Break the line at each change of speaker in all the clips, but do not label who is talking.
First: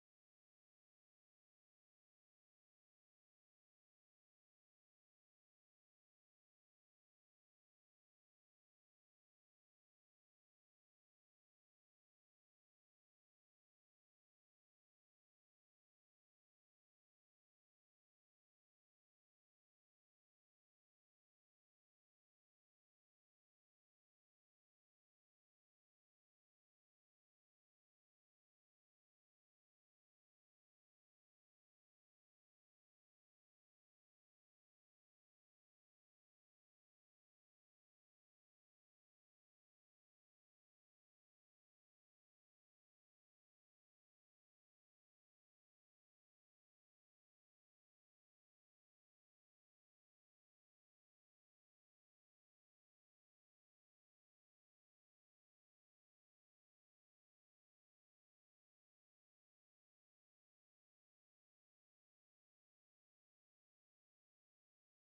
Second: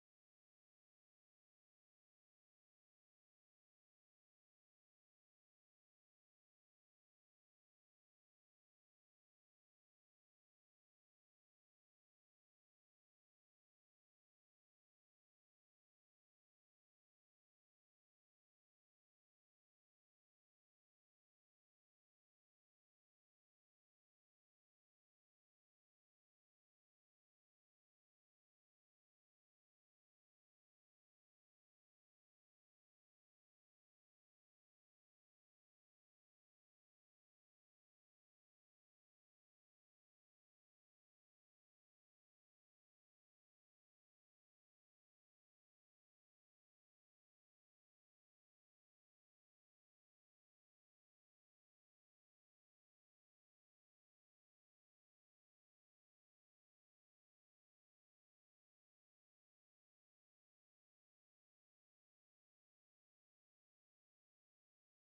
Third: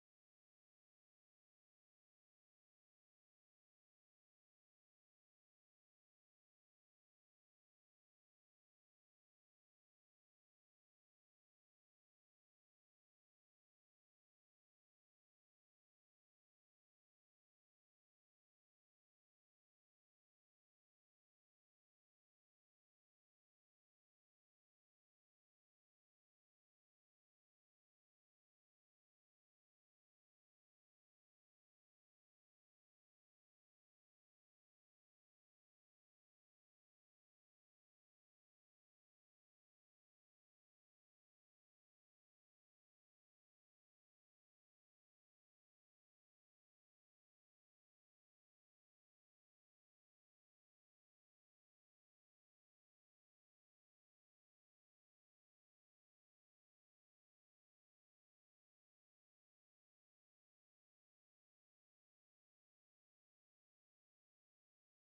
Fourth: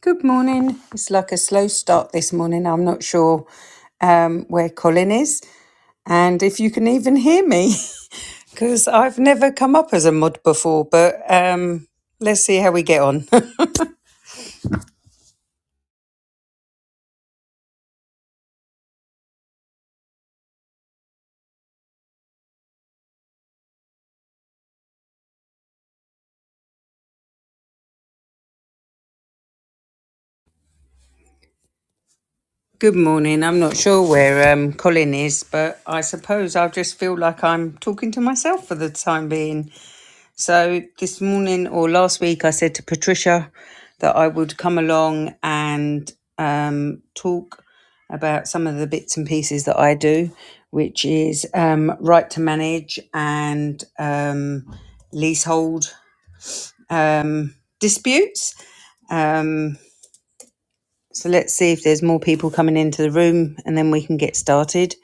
Good morning. It's like a slow start this morning. I'm not sure um, where Colin is and if you can even hear me because I've never come up as a mod before, but um, let's see how we get on. Good morning. I'm not sure where um, Colin is, but I suppose I just feel like I'm talking to myself for the time being. So this morning or last week, I said to Patricia that I would come along and um, talk about some of the bits and pieces that I do, which is um, right to manage and um, leasehold um, disputes. Um, so let's see if there's more people coming into the room, and then we can get started.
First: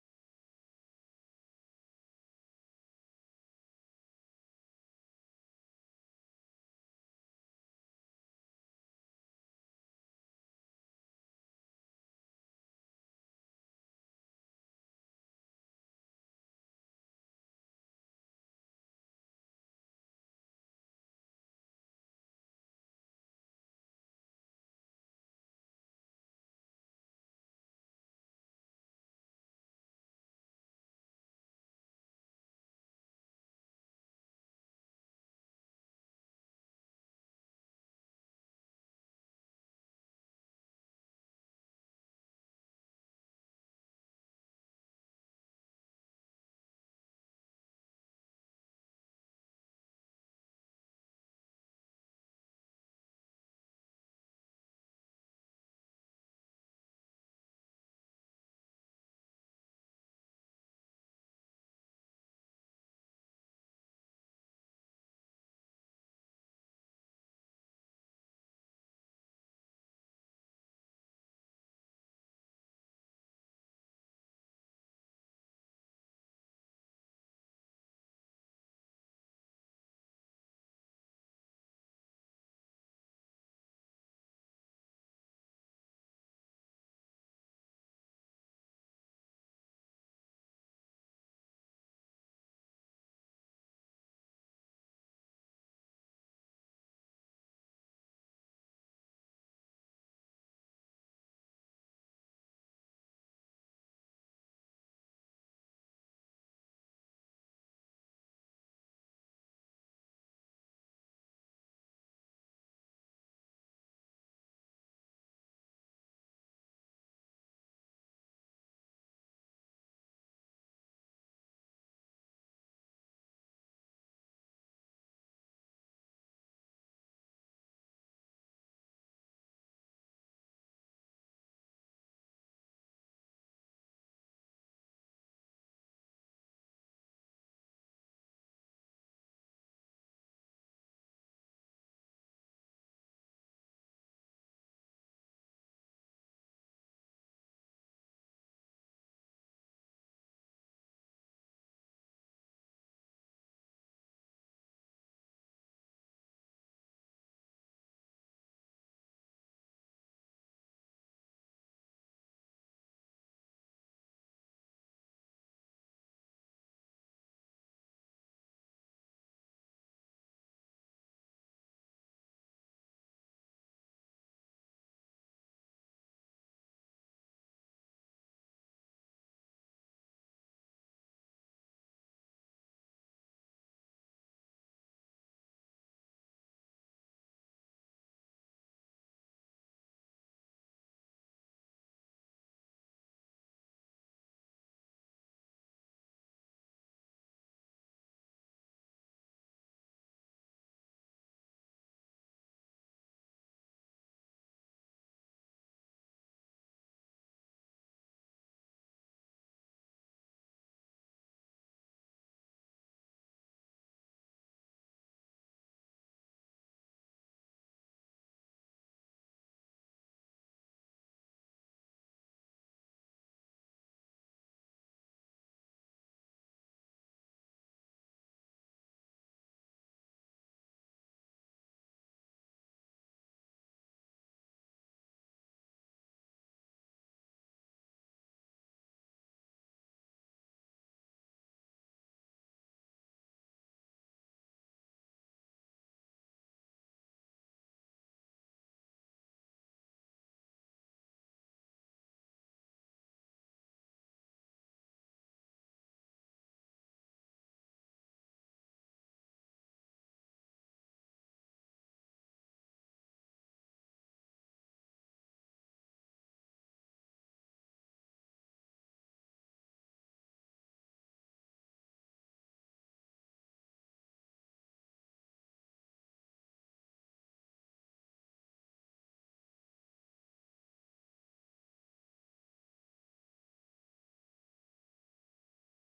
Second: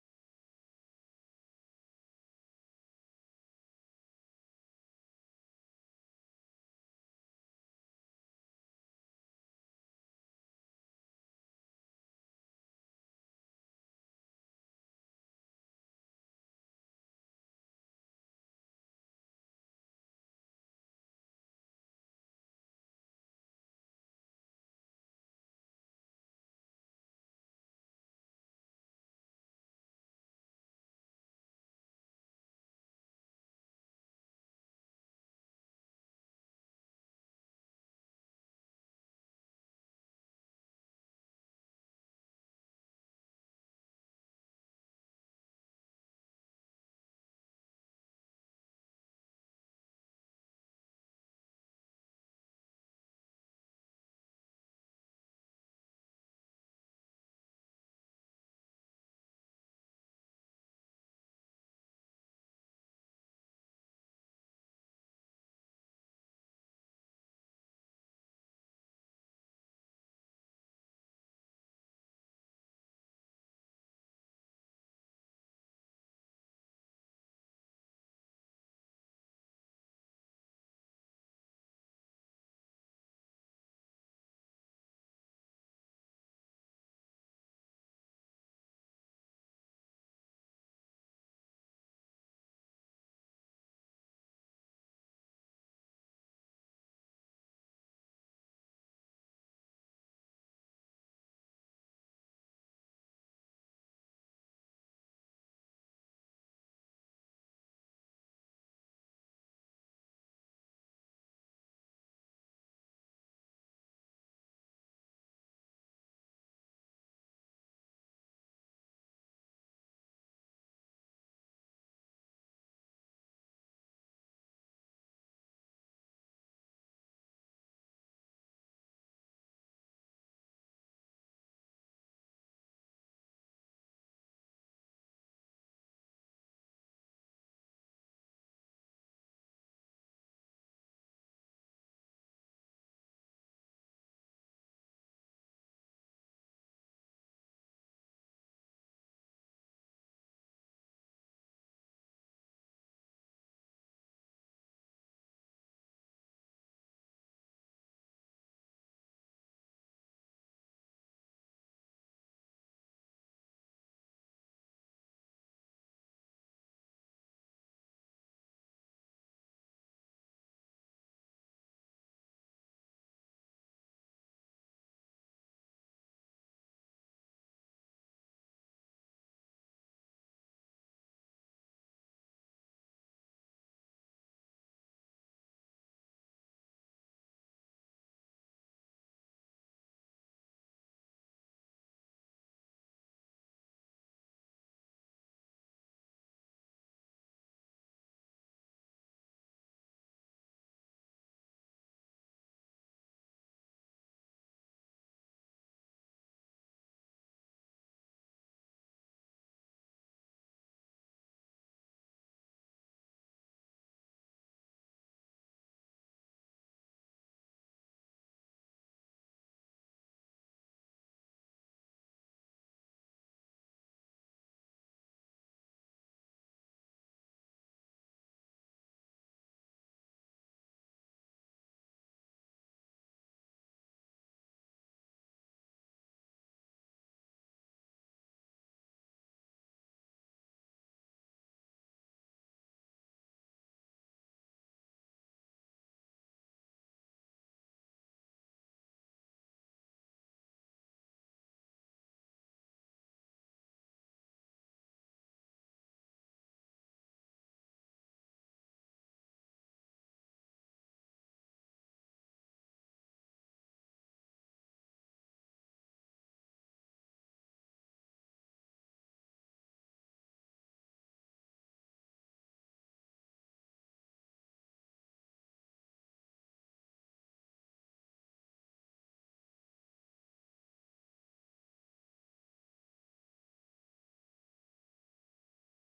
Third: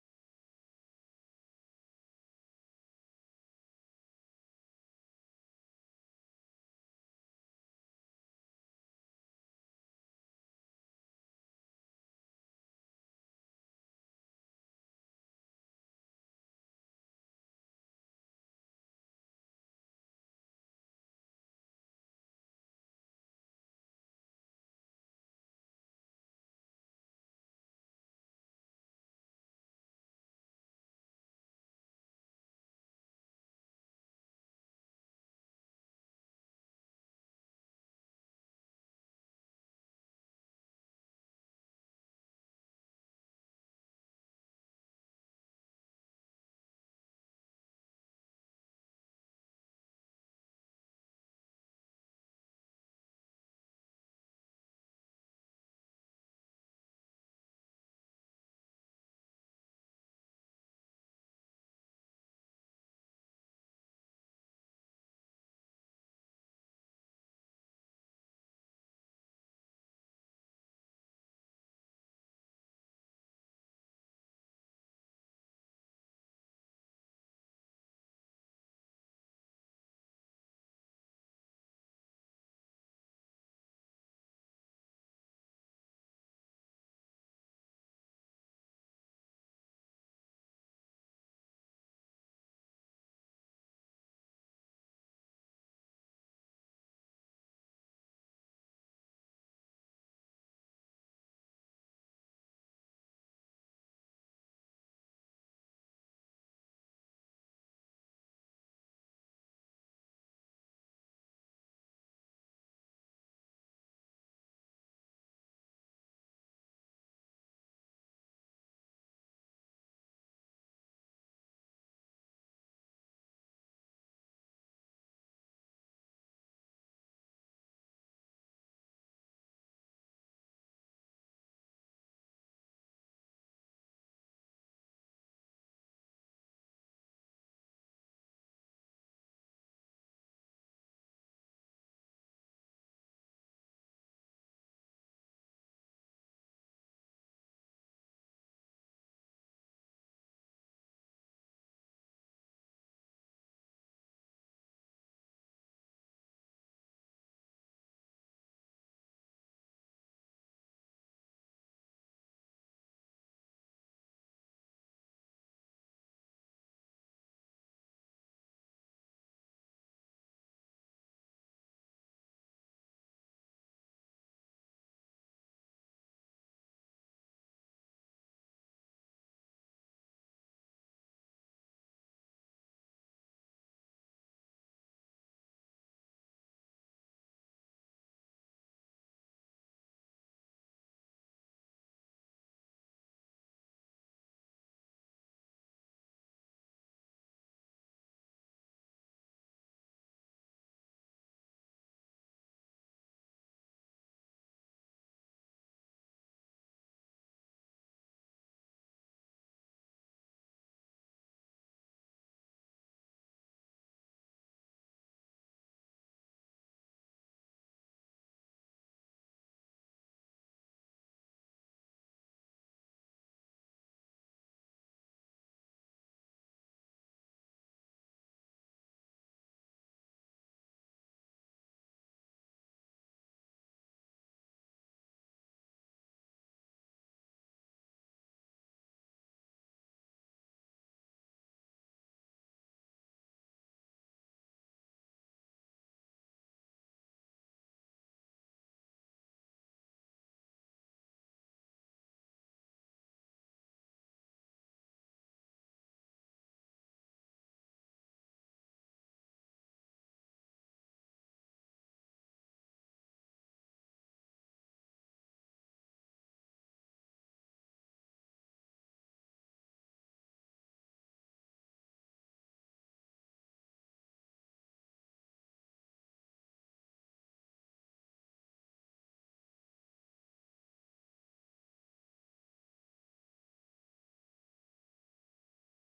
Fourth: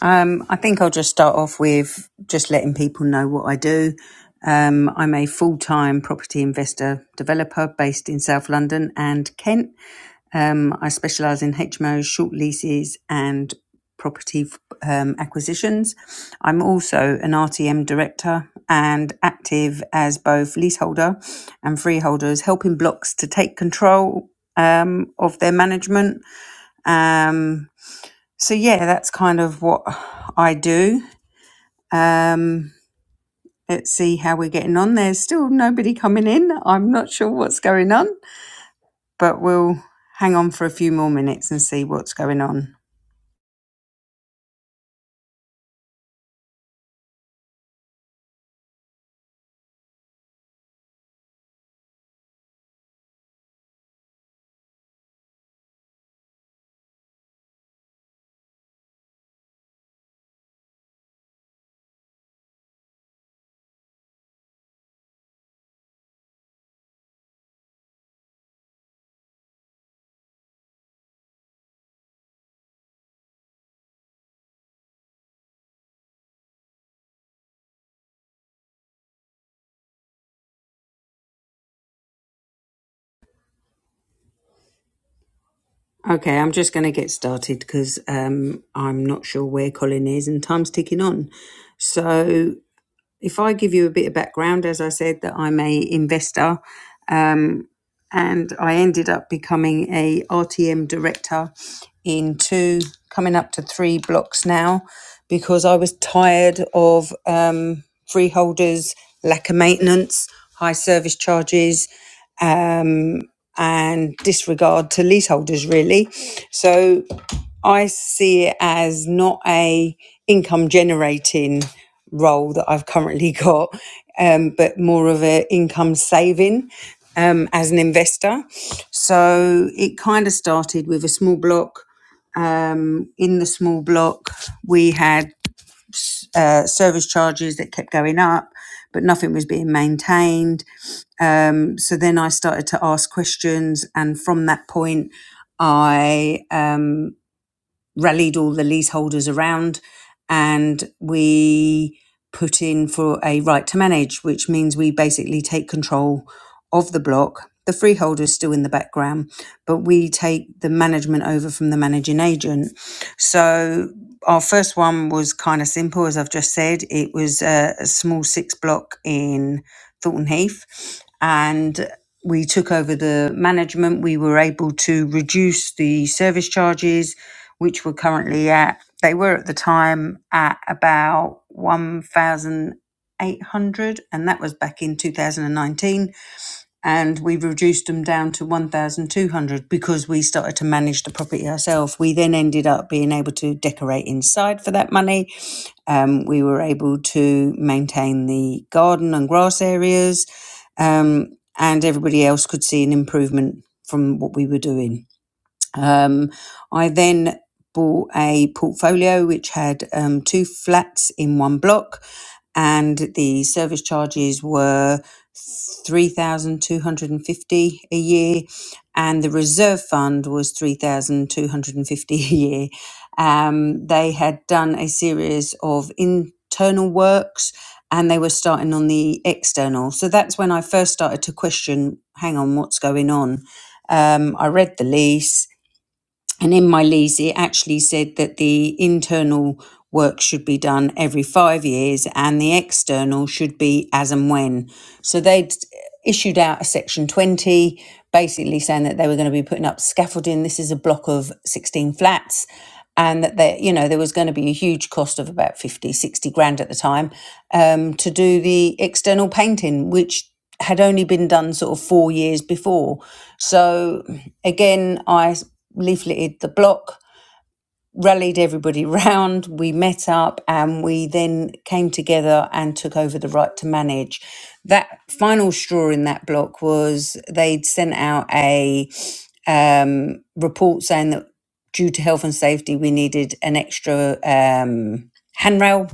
Um, I think I'll just start off with just letting people know what I do. Um, I'm a full time property investor developer based in South London and Kent. Um, I specialise in HMOs, short leases, and property um, acquisitions. I'm also an RTM director and active as both leaseholder and freeholders, helping blocks to take control um, of their management. Um, so yeah, that's kind of what I do. Um, let's see how we're getting on. There's still nobody coming in. I'm not sure what's going on, but we'll hang on for a few more minutes and see what's going on. Okay, I'm just going to get started because um, I'm not sure where Colin is and time's ticking on. So if I give you a bit of background, as I said, that I'm a investor and I ended up becoming a R T M director in two, coming up to three blocks now, because I was tired of um, freeholders' lack of maintenance, high service charges, um, and disregard to leaseholders. Really, so I see it as not a income generating role that I've currently got, um, but more of an income saving um, as an investor. So it kind of started with a small block. Um, in the small block, we had uh, service charges that kept going up, but nothing was being maintained. Um, so then I started to ask questions, and from that point, I um, rallied all the leaseholders around and we put in for a right to manage, which means we basically take control of the block. The freeholder is still in the background, but we take the management over from the managing agent. So our first one was kind of simple, as I've just said. It was a, a small six block in Thornton Heath, and we took over the management. We were able to reduce the service charges which we're currently at. They were at the time at about 1,800, and that was back in 2019. And we reduced them down to 1,200 because we started to manage the property ourselves. We then ended up being able to decorate inside for that money. Um, we were able to maintain the garden and grass areas, um, and everybody else could see an improvement from what we were doing. Um, I then bought a portfolio which had um, two flats in one block, and the service charges were three thousand two hundred and fifty dollars a year, and the reserve fund was three thousand two hundred and fifty dollars a year. Um, they had done a series of internal works. And they were starting on the external. So that's when I first started to question hang on, what's going on? Um, I read the lease and in my lease, it actually said that the internal work should be done every five years and the external should be as and when. So they'd issued out a section 20, basically saying that they were going to be putting up scaffolding. This is a block of 16 flats. And that there, you know, there was going to be a huge cost of about 50, 60 grand at the time um, to do the external painting, which had only been done sort of four years before. So again, I leafleted the block, rallied everybody round, we met up, and we then came together and took over the right to manage. That final straw in that block was they'd sent out a um, report saying that due to health and safety, we needed an extra um, handrail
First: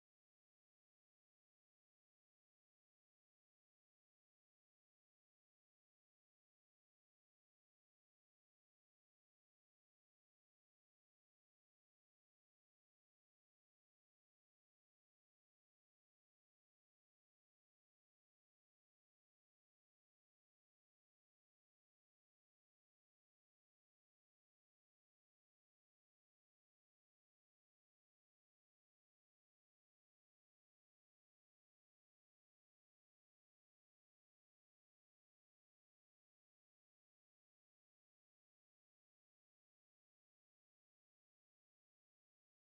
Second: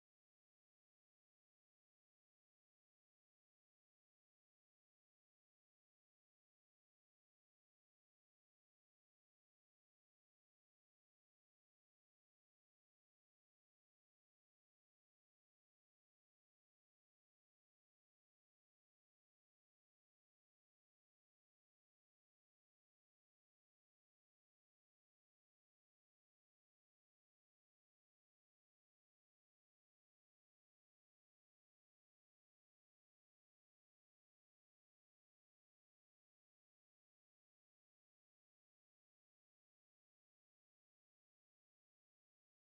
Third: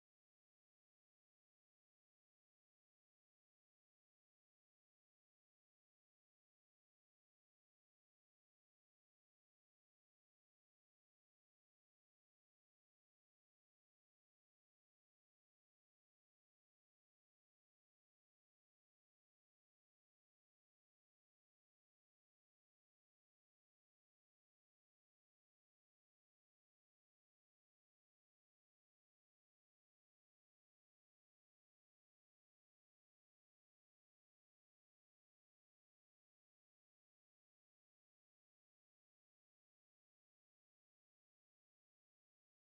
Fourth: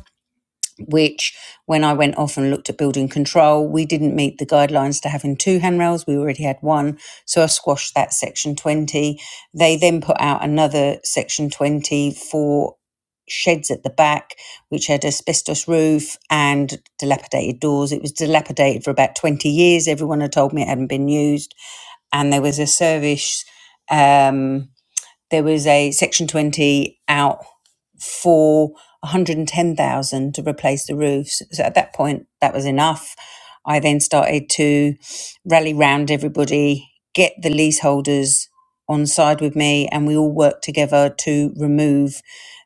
which when I went off and looked at building control, we didn't meet the guidelines to having two handrails. We already had one. So I squashed that section 20. They then put out another section 20 for sheds at the back, which had asbestos roof and dilapidated doors. It was dilapidated for about 20 years. Everyone had told me it hadn't been used. And there was a service. Um, there was a Section 20 out for 110,000 to replace the roofs. So at that point, that was enough. I then started to rally round everybody, get the leaseholders on side with me, and we all worked together to remove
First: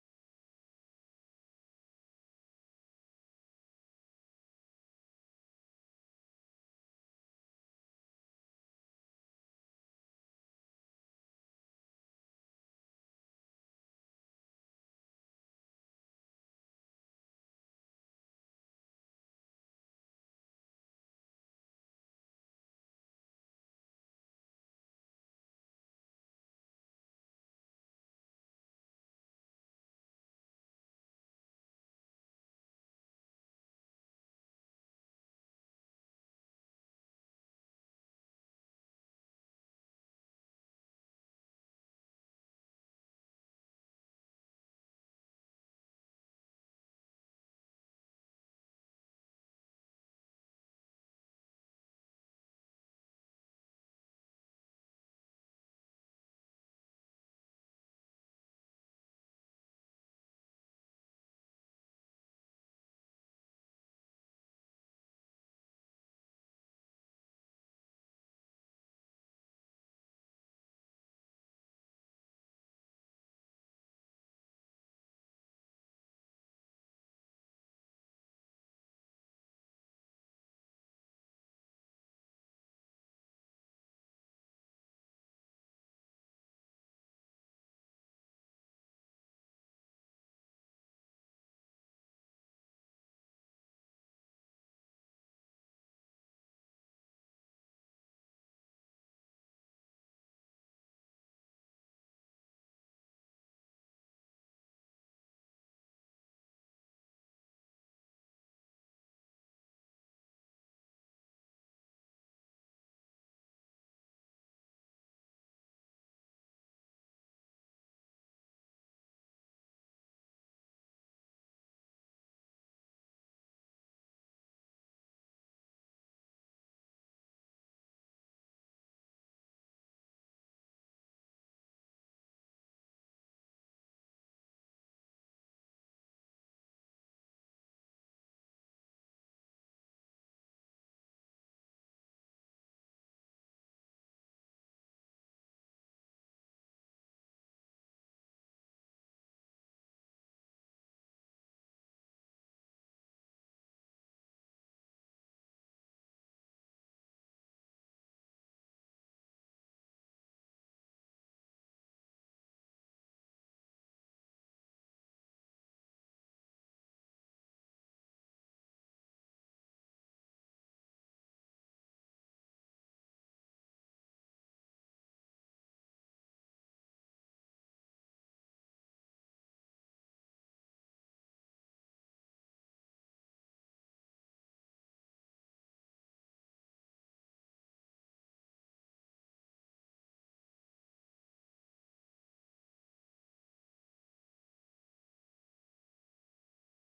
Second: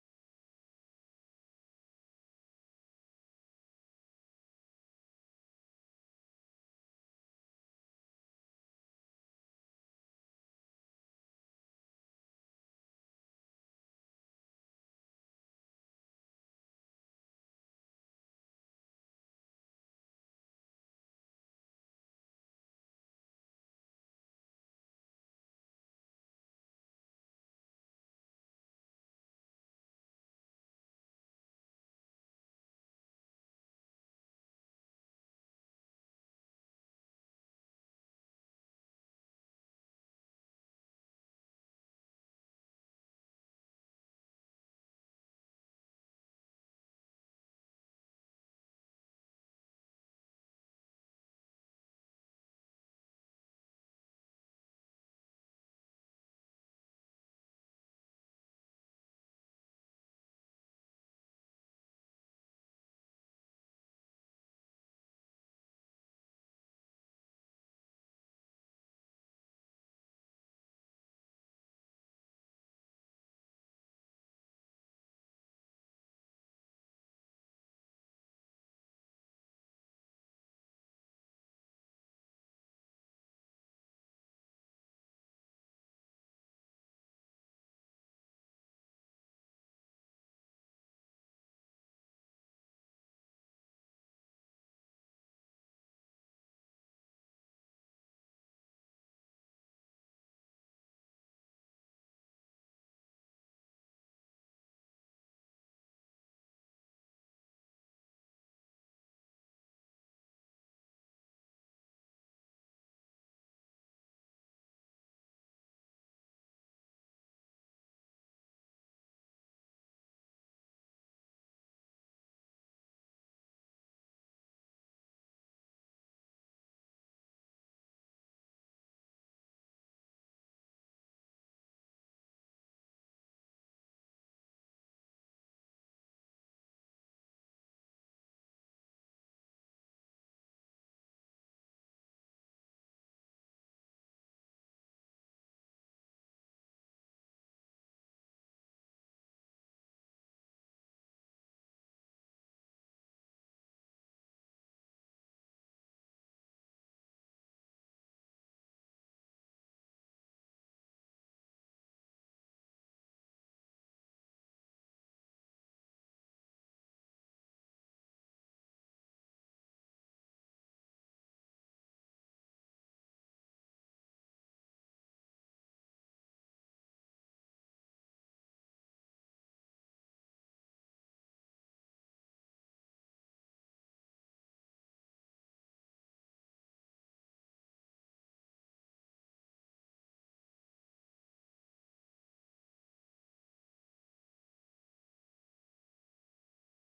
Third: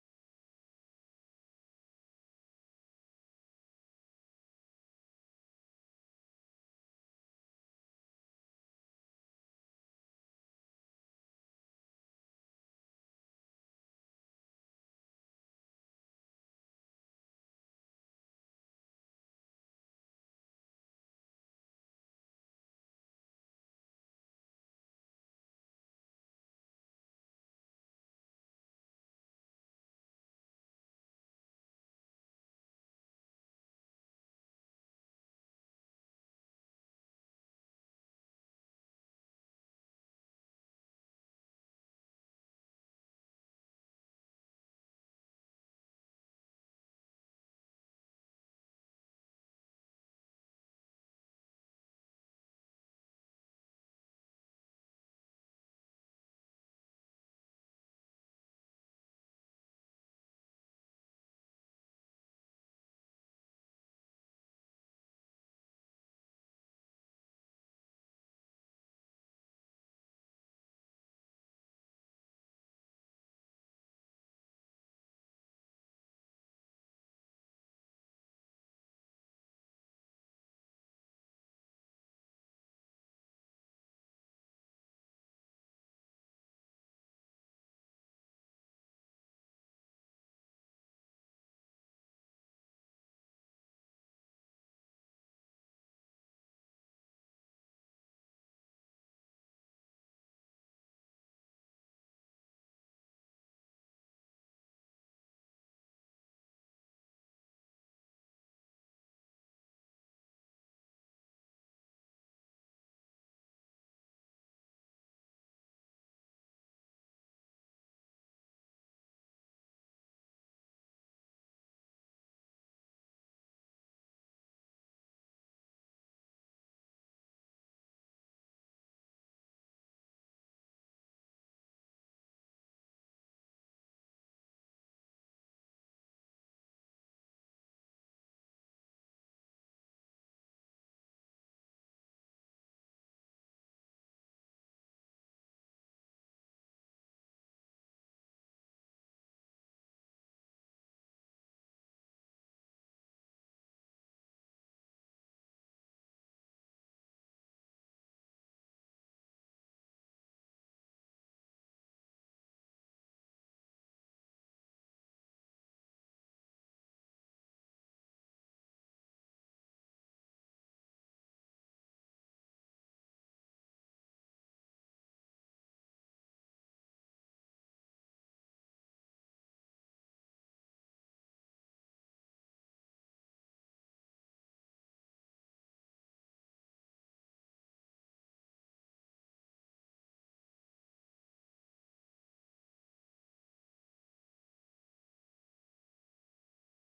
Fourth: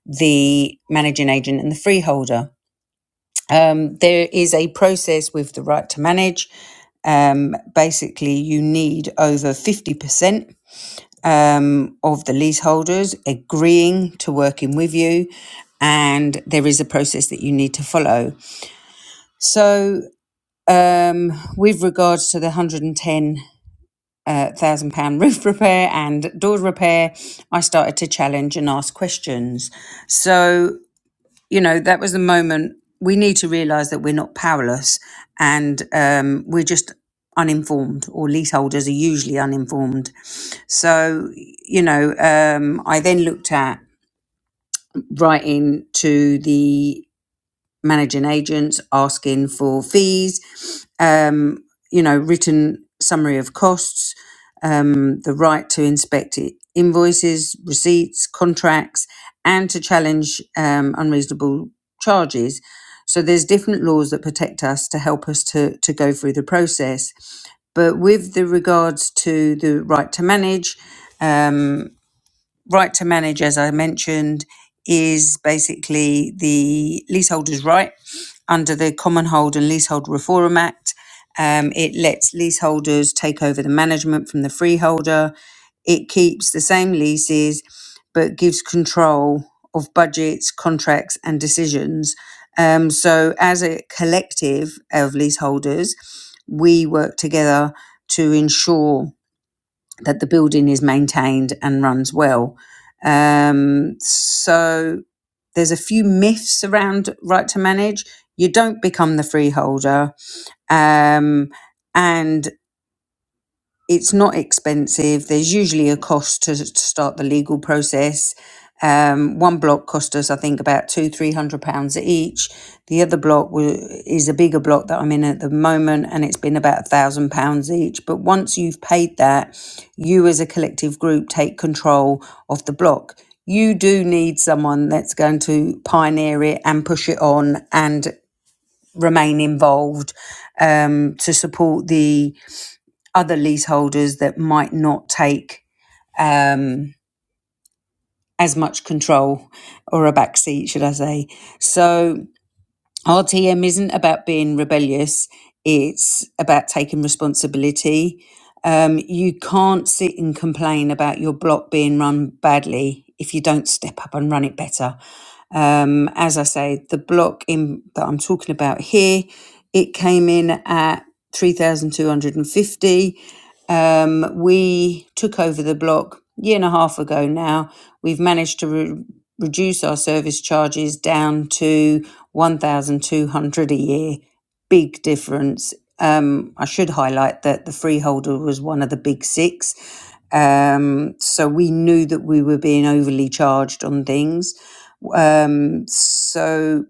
the managing agent and the freeholder. Um, there is a process with the right to manage. Um, basically, you need over 50% um, of the leaseholders agreeing to working with you, and there is a process that you need to follow. So, um, with regards to the £110,000 pound roof repair and door repair, I started to challenge and ask questions. So, you know, that was the moment we need to realize that we're not powerless and um, we're just uninformed, or leaseholders are usually uninformed. So, you know, um, I then looked at writing to the managing agents asking for fees, um, you know, written summary of costs, um, the right to inspect i- invoices, receipts, contracts, and to challenge um, unreasonable charges. So there's different laws that protect us to help us to to go through the process. But with the regards to the right to manage, um, right to manage, as I mentioned, is basically the leaseholder's right under the Common Hold and Leasehold Reform Act. Um, it lets leaseholders take over the management from the freeholder. It keeps the same leases but gives control of budgets, contracts, and decisions. Um, so, as a collective of leaseholders, we work together to ensure that the building is maintained and runs well. Um, so there's a few myths around right to manage. You don't become the freeholder, um, and it's not expensive. There's usually a cost to, to start the legal process. Um, one block cost us, I think, about two, three hundred pounds each. The other block wa- is a bigger block that I'm in at the moment, and it's been about a thousand pounds each. But once you've paid that, you as a collective group take control of the block. You do need someone that's going to pioneer it and push it on and remain involved um, to support the other leaseholders that might not take um, as much control or a backseat, should I say. So RTM isn't about being rebellious, it's about taking responsibility. Um, you can't sit and complain about your block being run badly if you don't step up and run it better. Um, as I say, the block in that I'm talking about here, it came in at 3,250. Um, we took over the block a year and a half ago now. We've managed to re- reduce our service charges down to 1,200 a year. Big difference. Um, I should highlight that the freeholder was one of the big six. Um, so we knew that we were being overly charged on things um, so,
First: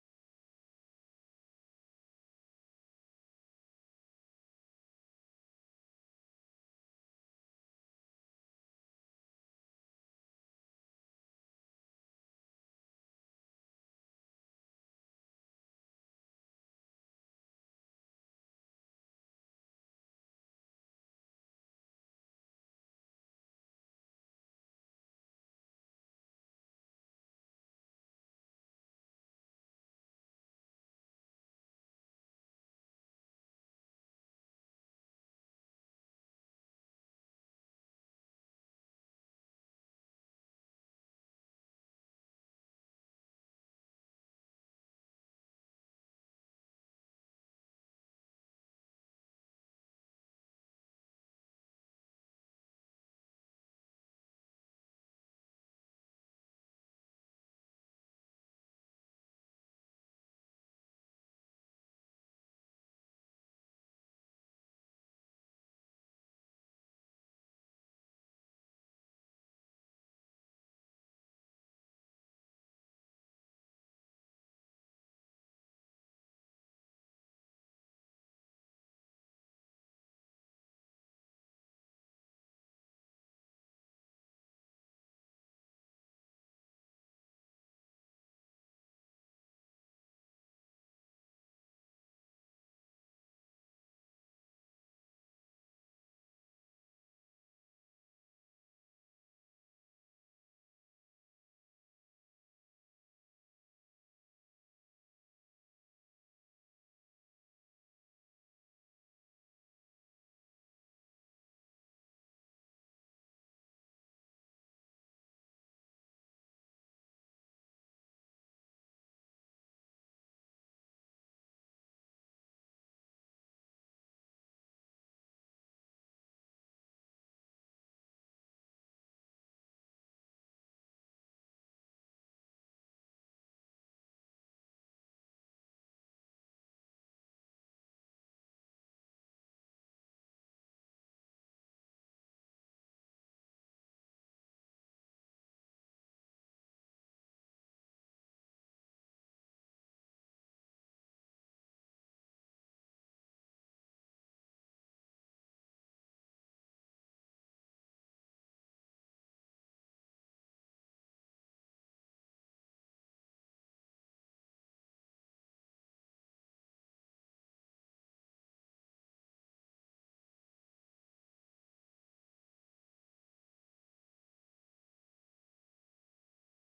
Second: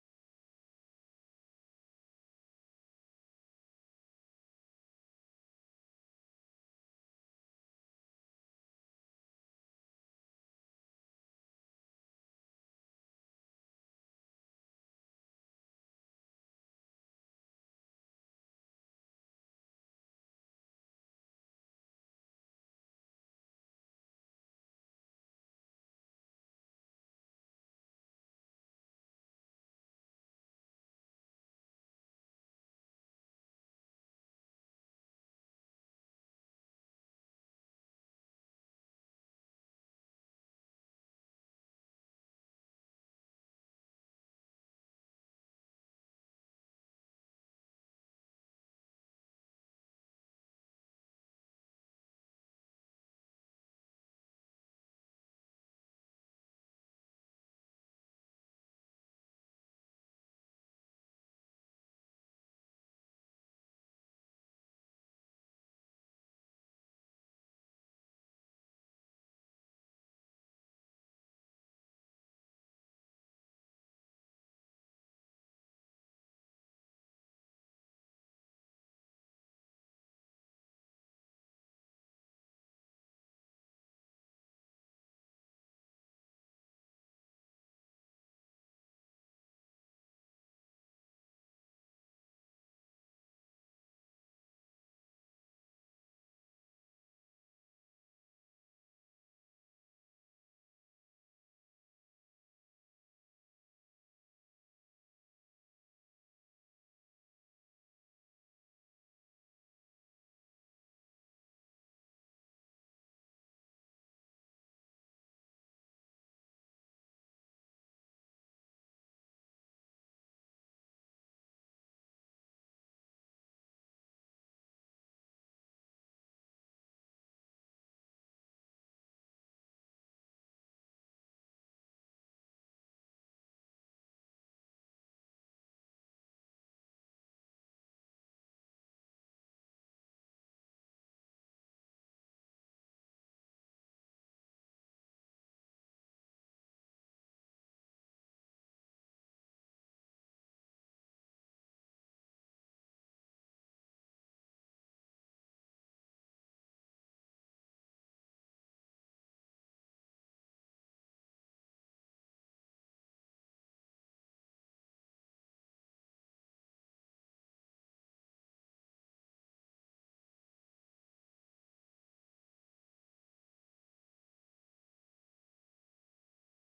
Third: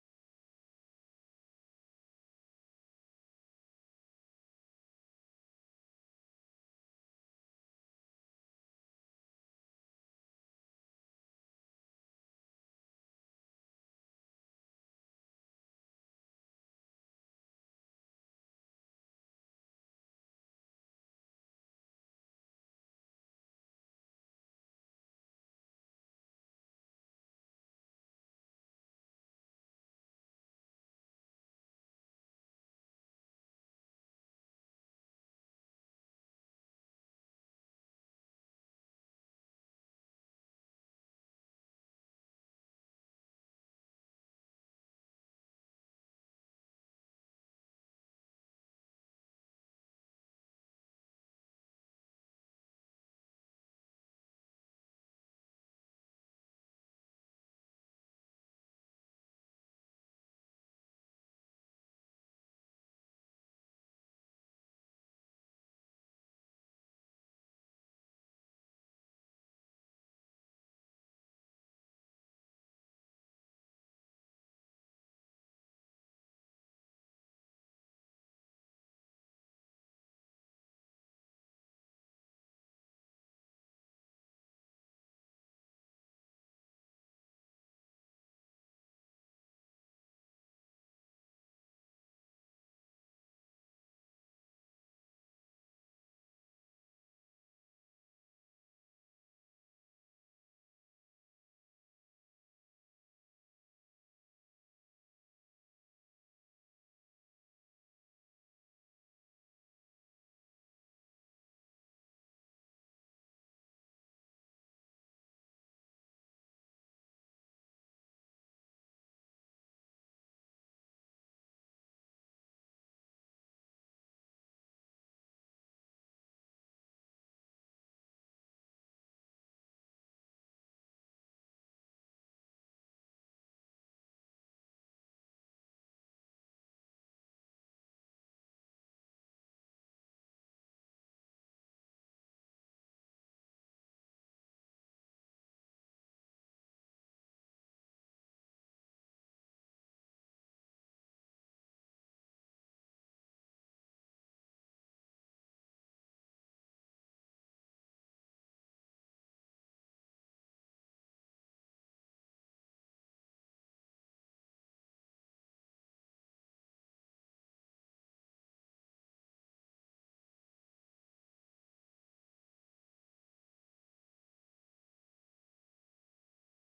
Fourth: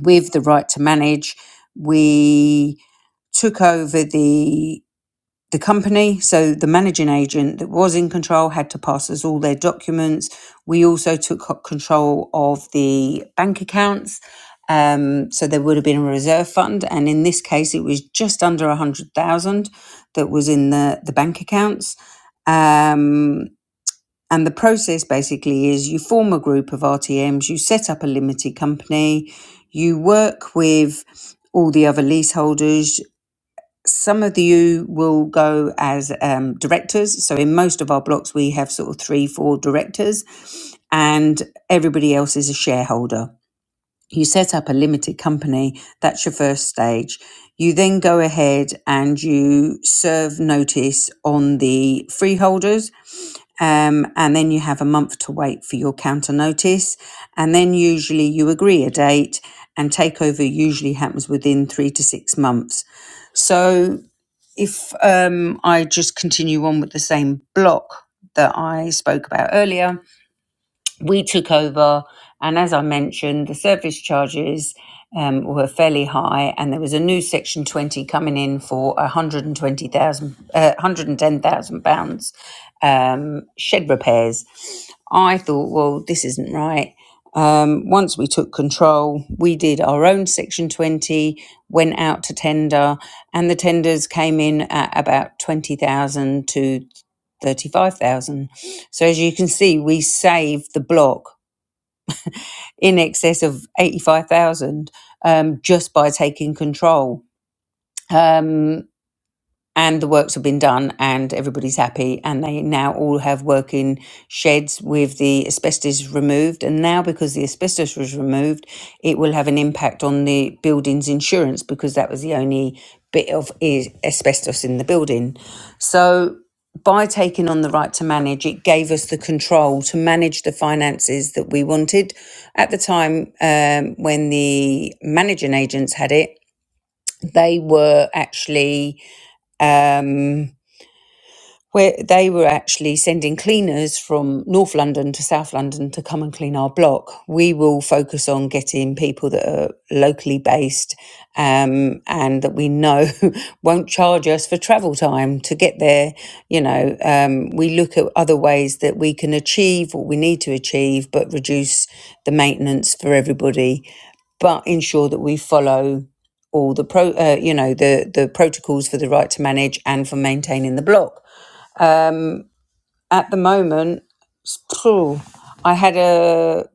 with the right to manage, we took over the the company. So, the managing agent that was in control had to pass us all their documents. We also took control of the bank accounts. Um, so there would have been a reserve fund, and in this case, it was just under a hundred thousand that was in the the bank accounts. Um, and the process basically is you form a group of RTMs, you set up a limited company, you work with all the other leaseholders. Some of you will go as um, directors. So in most of our blocks, we have sort of three, four directors, and everybody else is a shareholder you set up a limited company that's your first stage you then go ahead and you serve notice on the freeholders um, and then you have a month to wait for your counter notice and then usually you agree a date and takeover usually happens within three to six months so if um, i just continue on with the same block that i spoke about earlier we took over, and as I mentioned, the service charges um, were fairly high, and there was a new Section 20 coming in for 120,000, uh, 110,000 pounds um, shed repairs. I thought, well, this isn't right. Um, once we took control, we did our own Section 20, went out to tender, and the tenders came in at about 20,000 to 35,000. So as you can see, we saved the block in excess of 85,000 um, just by taking control. Um, and the works have been done and everybody's happy and they now all have working sheds with the asbestos removed and now because the asbestos was removed it will have an impact on the building's insurance because that was the only bit of asbestos in the building so by taking on the right to manage, it gave us the control to manage the finances that we wanted. At the time um, when the managing agents had it, they were actually um, where they were actually sending cleaners from North London to South London to come and clean our block. We will focus on getting people that are locally based um, and that we know won't charge us for travel time to get there. You know, um, we look at other ways that we can achieve what we need to achieve, but reduce the maintenance for everybody, but ensure that we follow all the pro, uh, you know, the the protocols for the right to manage and for maintaining the block at the moment, I had a,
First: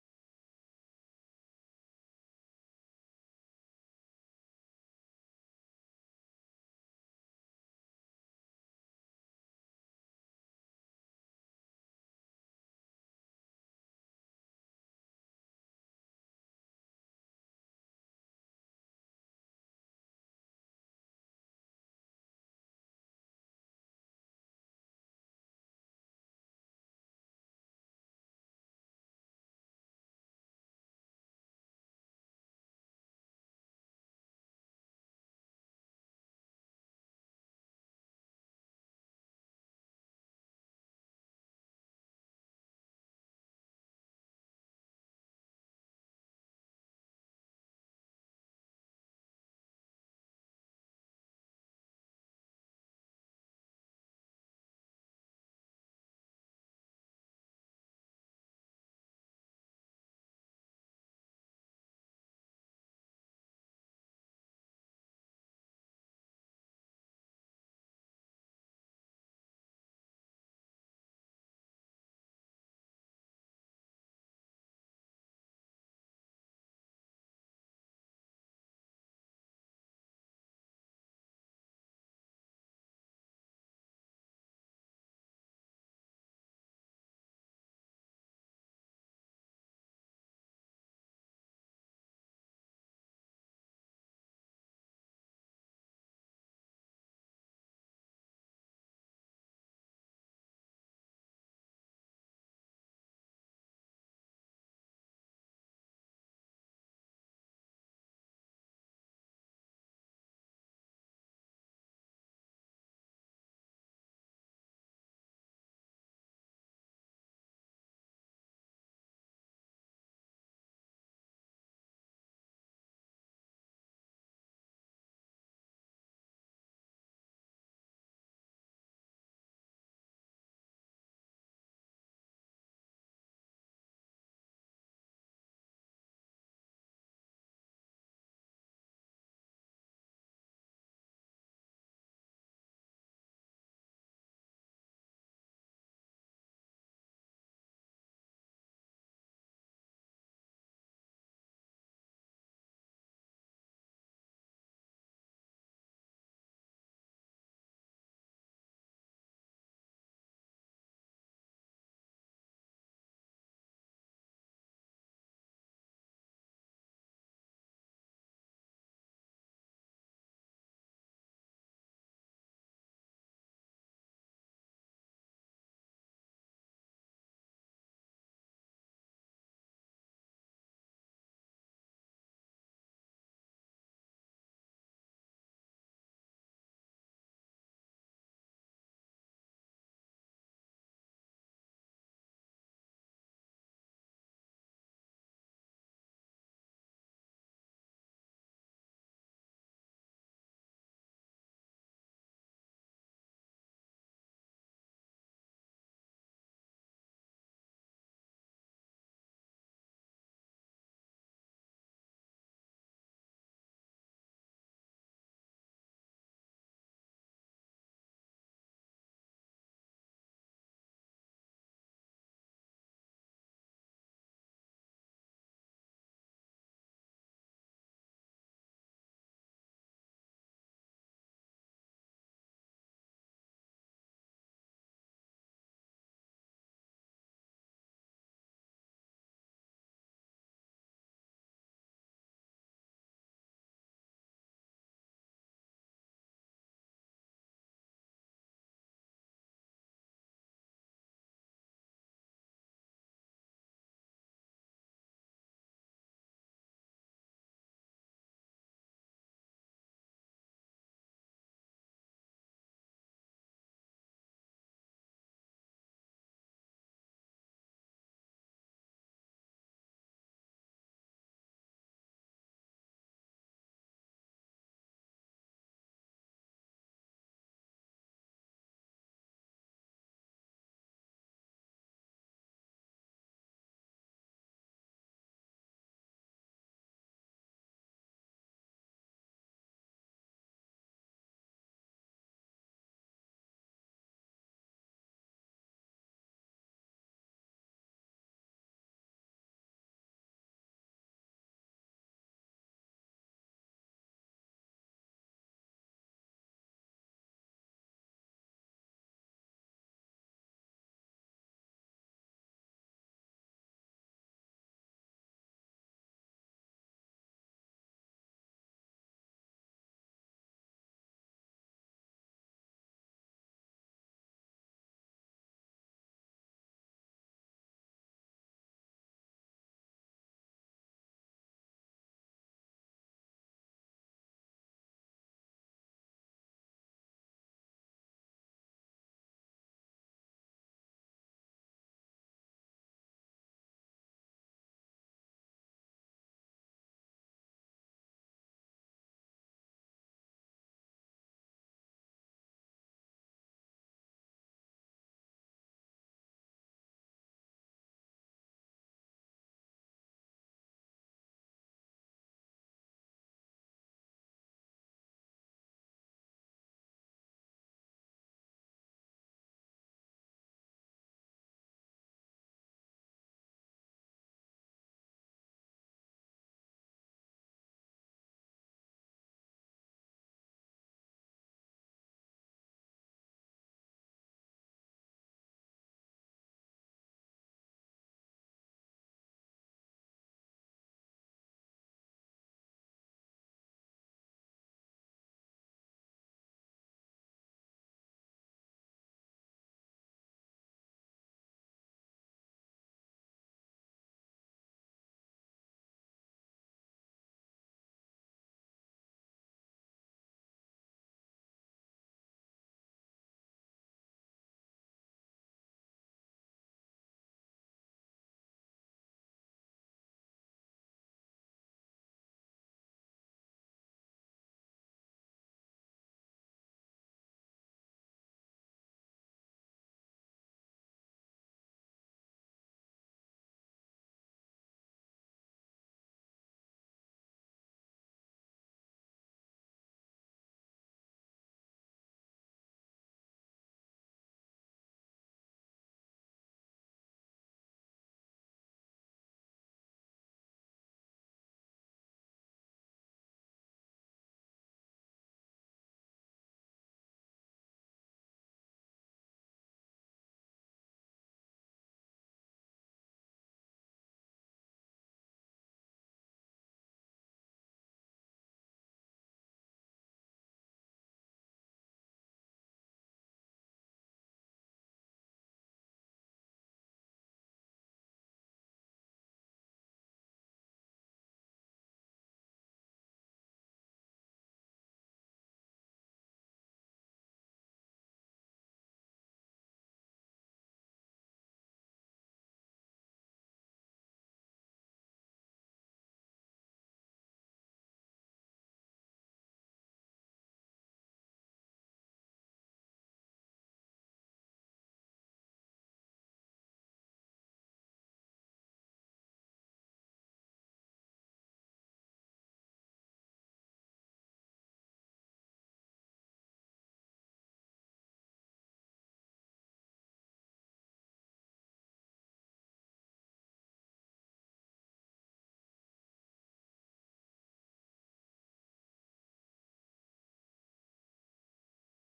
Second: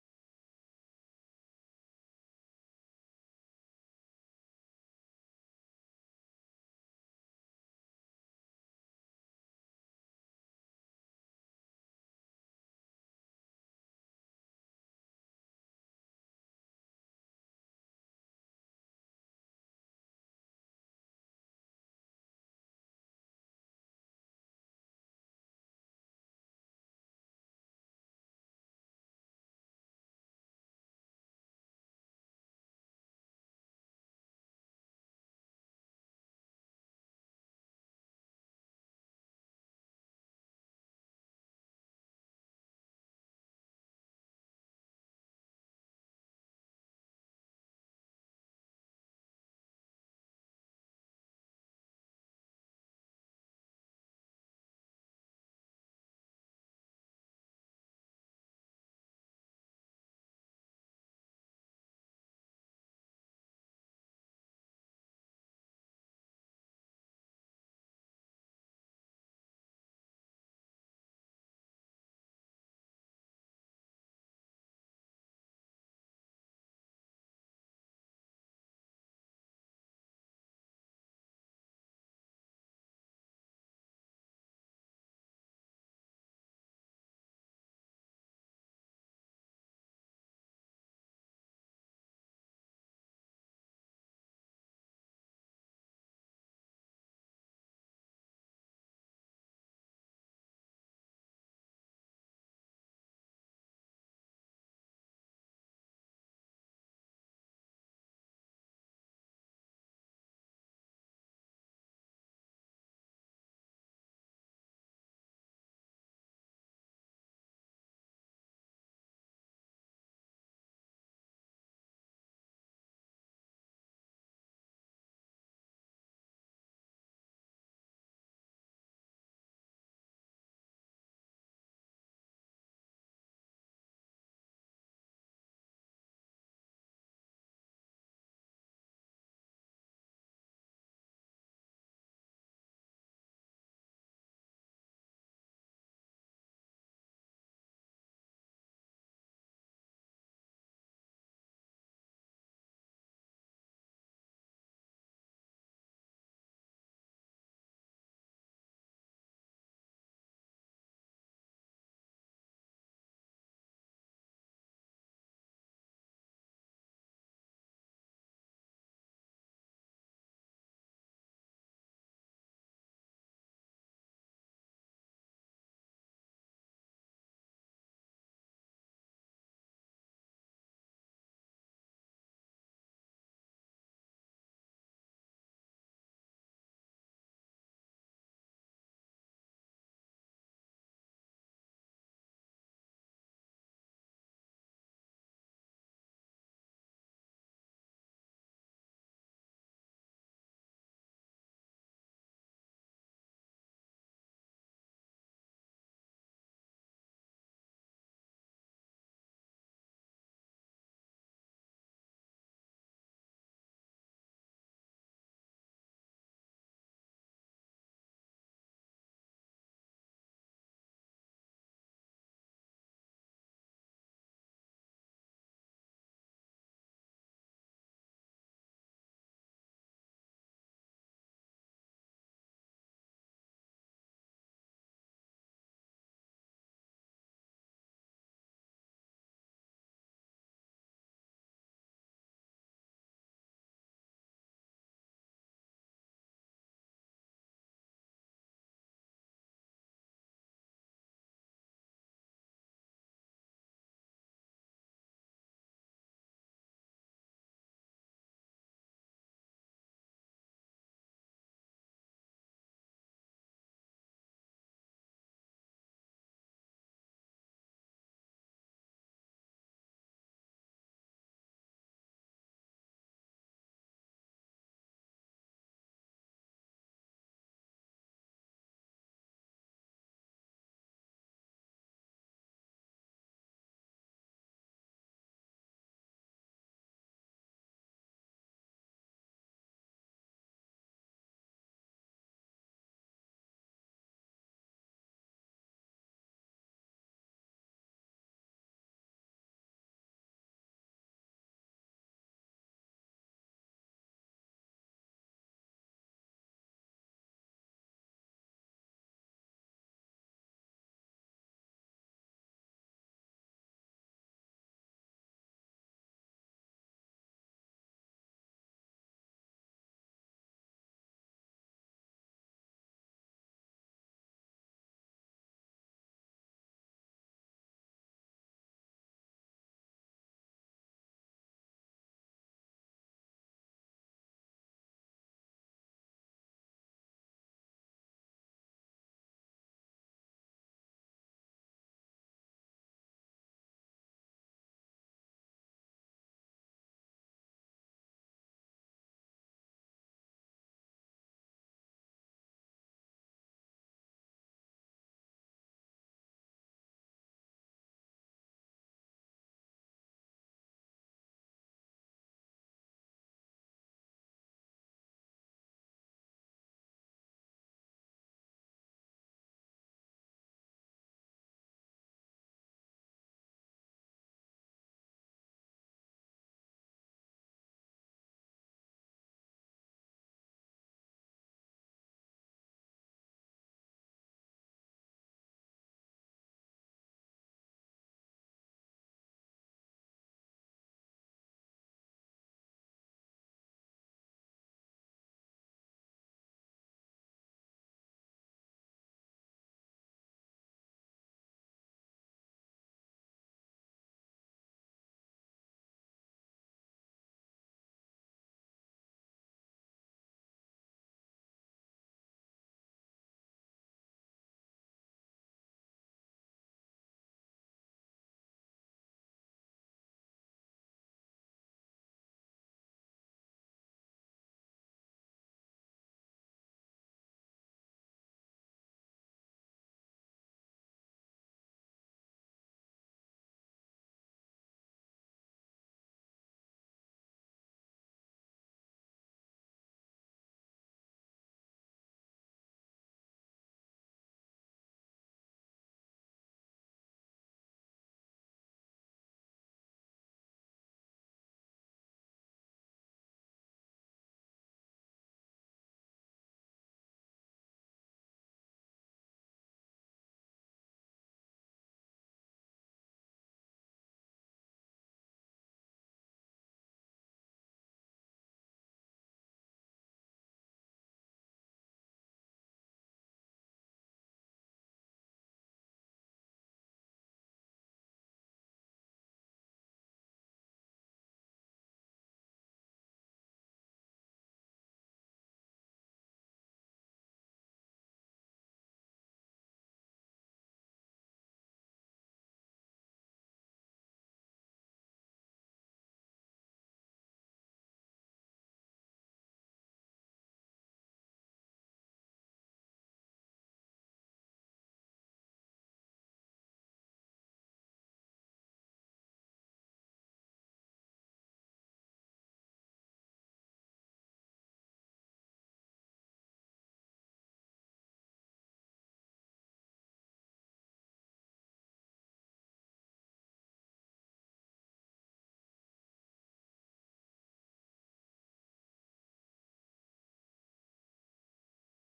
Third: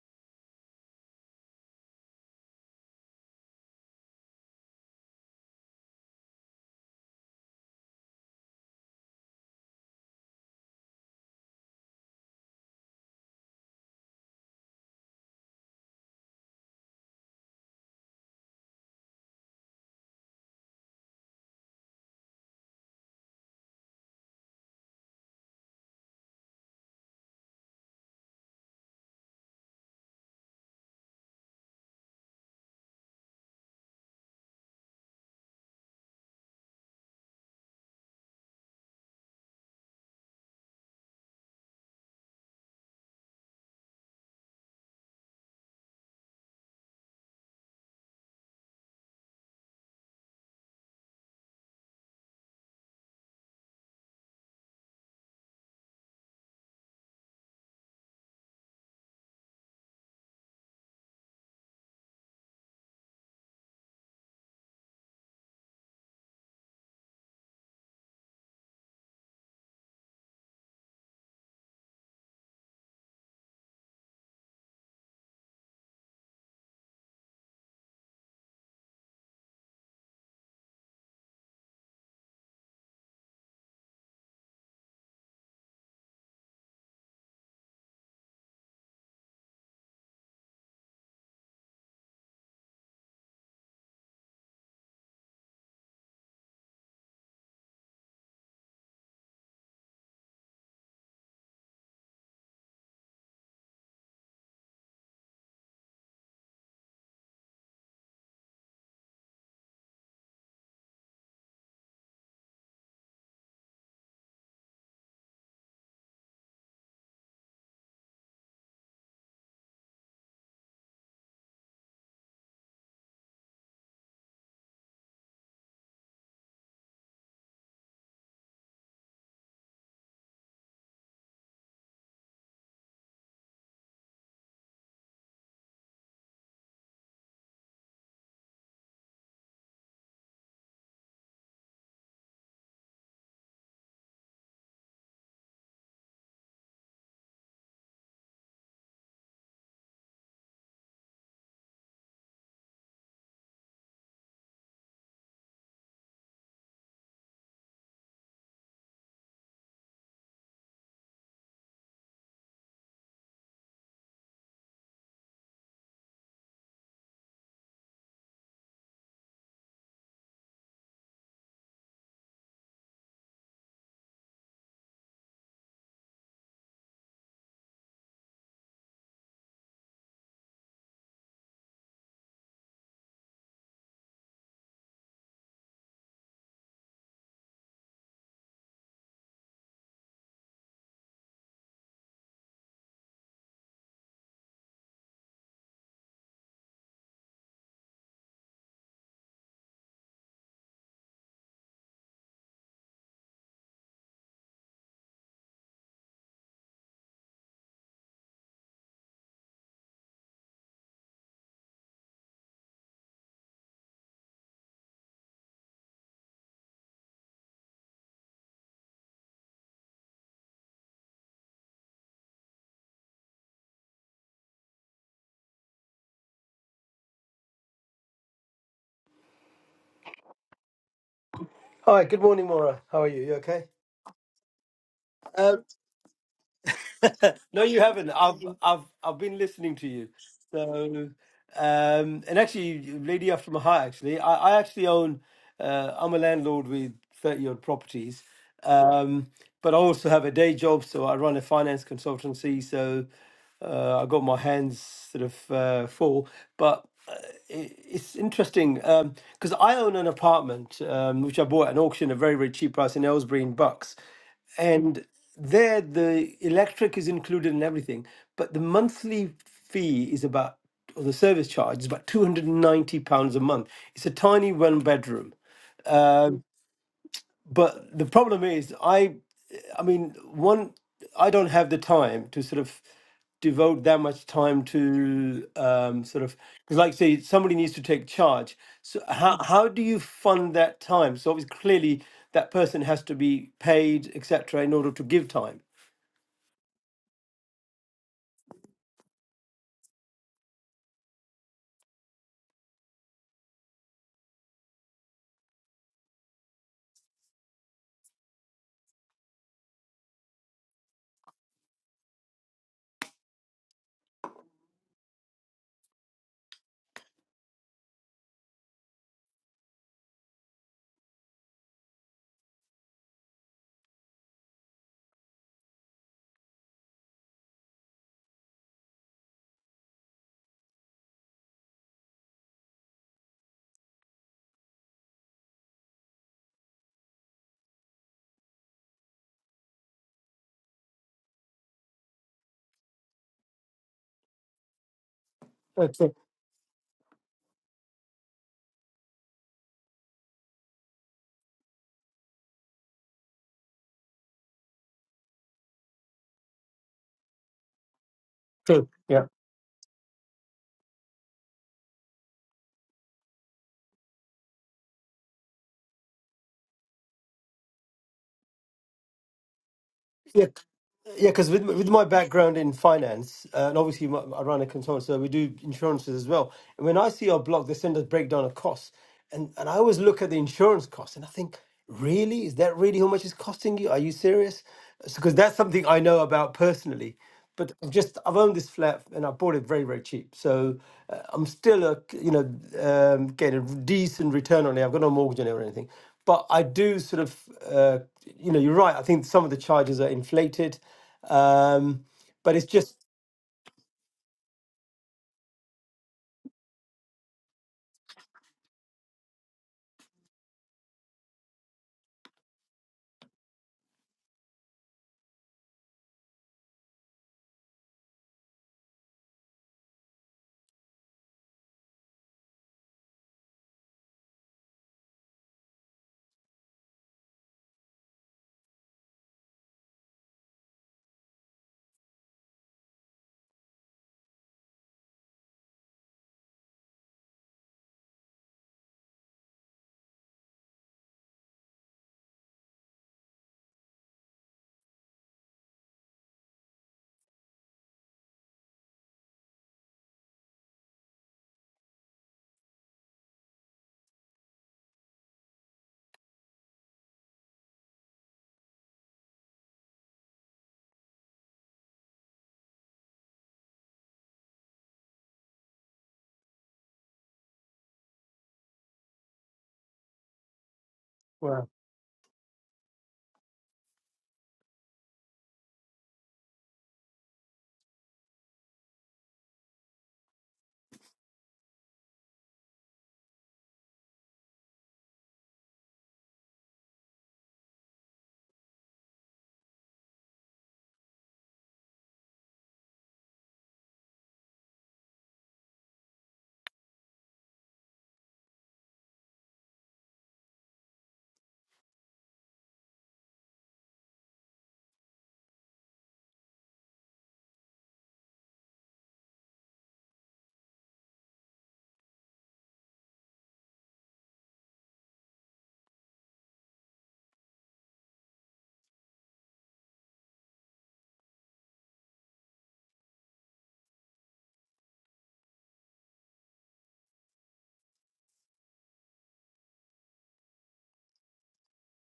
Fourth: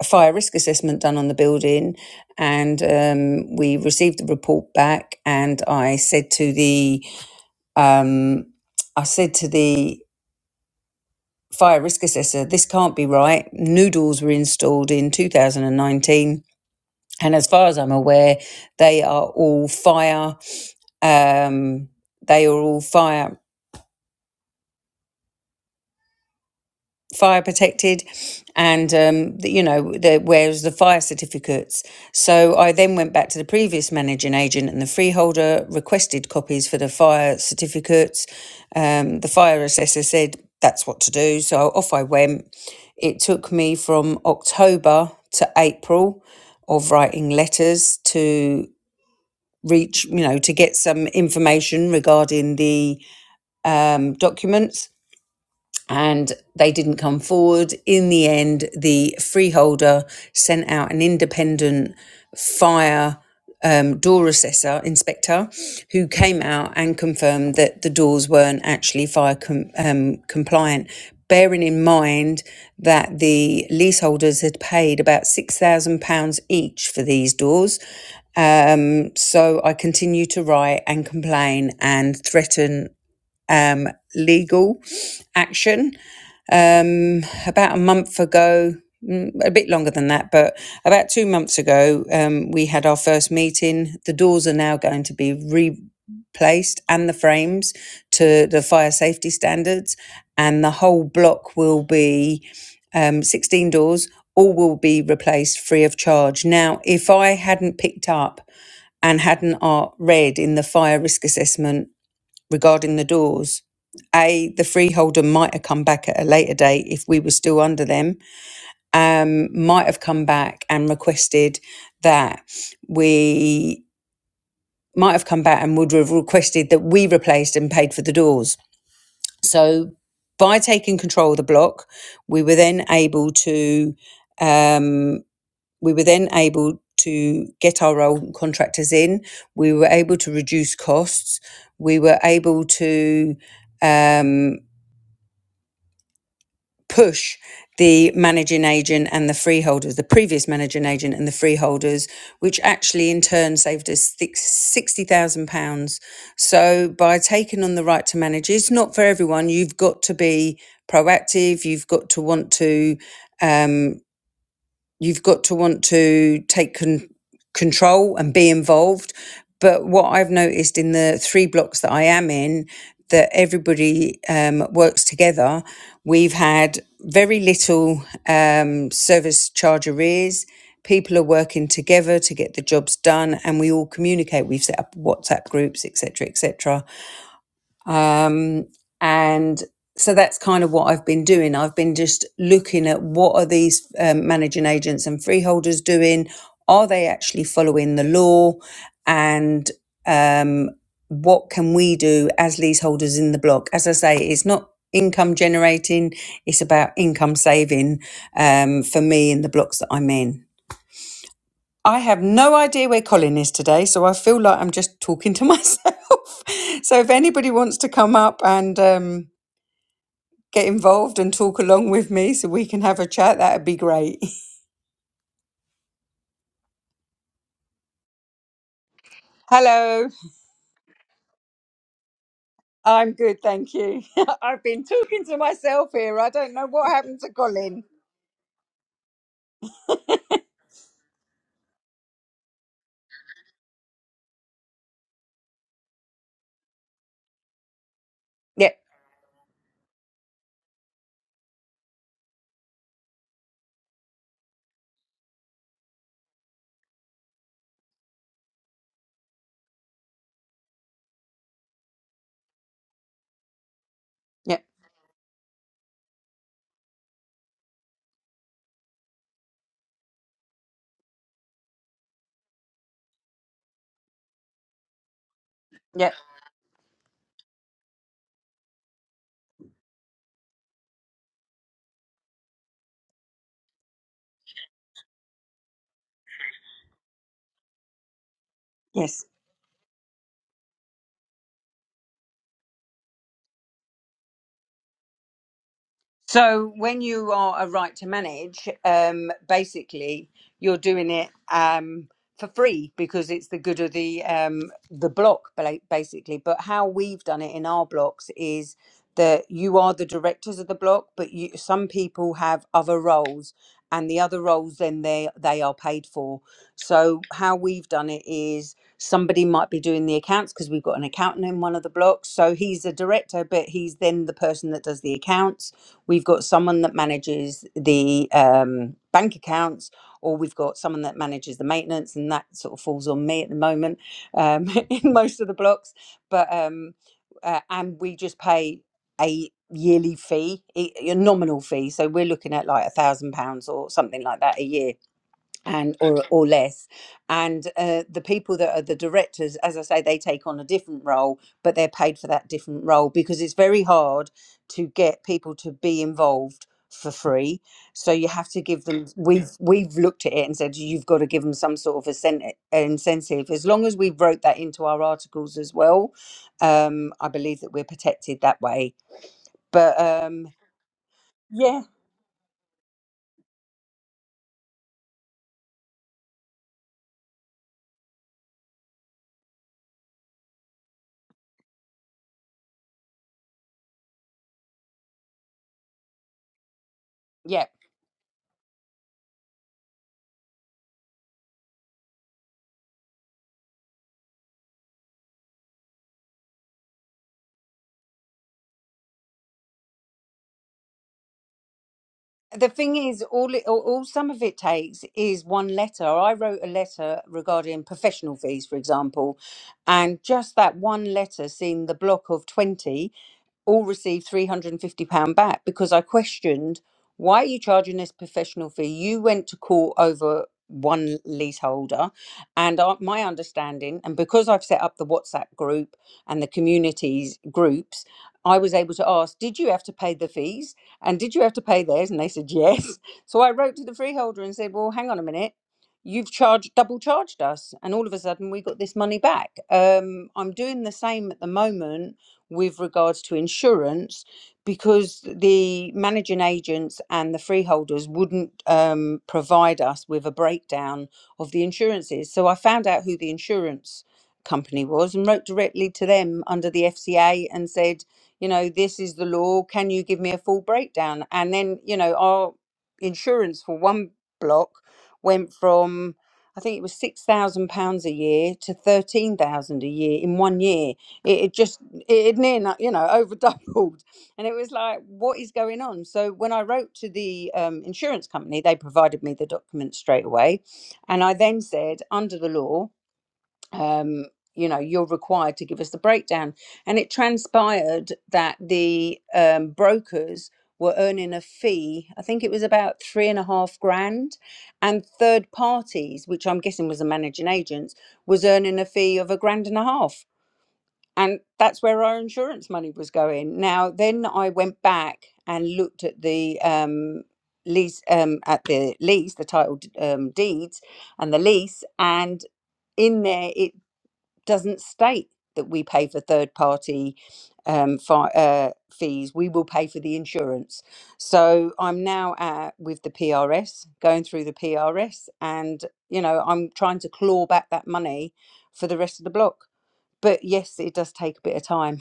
a fire risk assessment done on the building, and um, we received the report back. And I said to the, um, I said to the fire risk assessor, "This can't be right. Noodles were installed in 2019, and as far as I'm aware, they are all fire." Um, they are all fire. fire protected and um, the, you know the, where's the fire certificates so i then went back to the previous managing agent and the freeholder requested copies for the fire certificates um, the fire assessor said that's what to do so off i went it took me from october to april of writing letters to reach you know to get some information regarding the um, documents and they didn't come forward. In the end, the freeholder sent out an independent fire um, door assessor inspector who came out and confirmed that the doors weren't actually fire com- um, compliant. Bearing in mind that the leaseholders had paid about £6,000 each for these doors. Um, so I continue to write and complain and threaten um, legal action um, about a month ago, mm, a bit longer than that, but about two months ago, um, we had our first meeting. The doors are now going to be replaced and the frames to the fire safety standards, and the whole block will be um, 16 doors. All will be replaced free of charge. Now, if I hadn't picked up and hadn't uh, read in the fire risk assessment regarding the doors. A, the freeholder might have come back at a later date if we were still under them, um, might have come back and requested that we might have come back and would have requested that we replaced and paid for the doors. So by taking control of the block, we were then able to um, we were then able to get our own contractors in. We were able to reduce costs. We were able to um, push the managing agent and the freeholders, the previous managing agent and the freeholders, which actually in turn saved us 60000 £60,000. So by taking on the right to manage, it's not for everyone. You've got to be proactive, you've got to want to. um, you've got to want to take con- control and be involved. But what I've noticed in the three blocks that I am in, that everybody um, works together. We've had very little um, service charge arrears. People are working together to get the jobs done, and we all communicate. We've set up WhatsApp groups, etc., etc. And so that's kind of what I've been doing. I've been just looking at what are these um, managing agents and freeholders doing? Are they actually following the law? And um, what can we do as leaseholders in the block? As I say, it's not income generating, it's about income saving um, for me in the blocks that I'm in. I have no idea where Colin is today, so I feel like I'm just talking to myself. so if anybody wants to come up and um, get involved and talk along with me so we can have a chat, that'd be great. Hello,
Hi, good morning, Maura. How are
I'm
you? You
good,
okay?
thank you. I've been talking to
Um,
myself here. I don't know what happened to
no, you
Colin.
haven't. I've I've I've been listening to you. So, um, and actually, lady after my heart. Actually, I, I actually own. Uh, I'm a landlord with thirty odd properties,
Yep,
um, but I also have a day job. So I run a finance consultancy. So uh, I got my hands sort of uh, full. But uh, i- it's interesting because I own an apartment um, which I bought at an auction at a very, very cheap price in Aylesbury in Bucks.
yep,
And there, the electric is included in everything, but the monthly fee is about, or the service charge is about £290 a month. It's a tiny one bedroom
yep.
but the problem is i i mean one i don't have the time to sort of devote that much time to um sort of because like say somebody needs to take charge so
Yes.
how how do you fund that time so obviously clearly that person has to be paid etc in order to give time
So when you are a right to manage, um, basically you're doing it um, for free because it's the good of the um, the block, bla- basically. But how we've done it in our blocks is that you are the directors of the block, but you, some people have other roles, and the other roles then they they are paid for. So how we've done it is somebody might be doing the accounts because we've got an accountant in one of the blocks, so he's a director, but he's then the person that does the accounts We've got someone that manages the um, bank accounts, or we've got someone that manages the maintenance, and that sort of falls on me at the moment um, in most of the blocks. But um, uh, and we just pay a yearly fee, a a nominal fee. So we're looking at like a thousand pounds or something like that a year and
That's true,
or or less and uh, the people that are the directors as i say they take on a different role but they're paid for that different role because it's very hard to get people to be involved for free so you have to give them
true.
we've we've looked at it and said you've got to give them some sort of incen- incentive as long as we wrote that into our articles as well um i believe that we're protected that way but
Yeah,
um
yeah. Because with
yeah
with my background in finance, uh, and obviously my, I run a consultant, so we do insurances as well. And when I see our blog, they send us breakdown of costs, and and I always look at the insurance costs, and I think, really, is that really how much it's costing you? Are you serious? Because that's something I know about personally
yeah
but I've just I've owned this flat and I bought it very very cheap. So uh, I'm still a you know um, getting a decent return on it. I've got no mortgage on it or anything, but I do sort of uh, you know you're right. I think some of the charges are inflated, um, but it's
the thing
just
is all, it, all all some of it takes is one letter i wrote a letter regarding professional fees for example and just that one letter seeing the block of 20 all received £350 back because I questioned why are you charging this professional fee? You went to court over one leaseholder, and uh, my understanding, and because I've set up the WhatsApp group and the communities groups, I was able to ask, Did you have to pay the fees? And did you have to pay theirs? And they said, Yes. So I wrote to the freeholder and said, Well, hang on a minute. You've charged double charged us, and all of a sudden we got this money back. Um, I'm doing the same at the moment with regards to insurance because the managing agents and the freeholders wouldn't um, provide us with a breakdown of the insurances. So I found out who the insurance company was and wrote directly to them under the FCA and said, you know, this is the law. Can you give me a full breakdown? And then, you know, our insurance for one block went from I think it was six thousand pounds a year to thirteen thousand a year in one year. It, it just it had near enough, you know, over doubled. And it was like, what is going on? So when I wrote to the um, insurance company, they provided me the documents straight away. And I then said, under the law, um, you know, you're required to give us the breakdown. And it transpired that the um, brokers were earning a fee. I think it was about three and a half grand. And third parties, which I'm guessing was the managing agents, was earning a fee of a grand and a half and that's where our insurance money was going. Now, then I went back and looked at the um, lease, um, at the lease, the title d- um, deeds, and the lease, and in there it doesn't state that we pay for third party um, fi- uh, fees. We will pay for the insurance. So I'm now at, with the PRS, going through the PRS, and you know I'm trying to claw back that money for the rest of the block but yes, it does take a bit of time.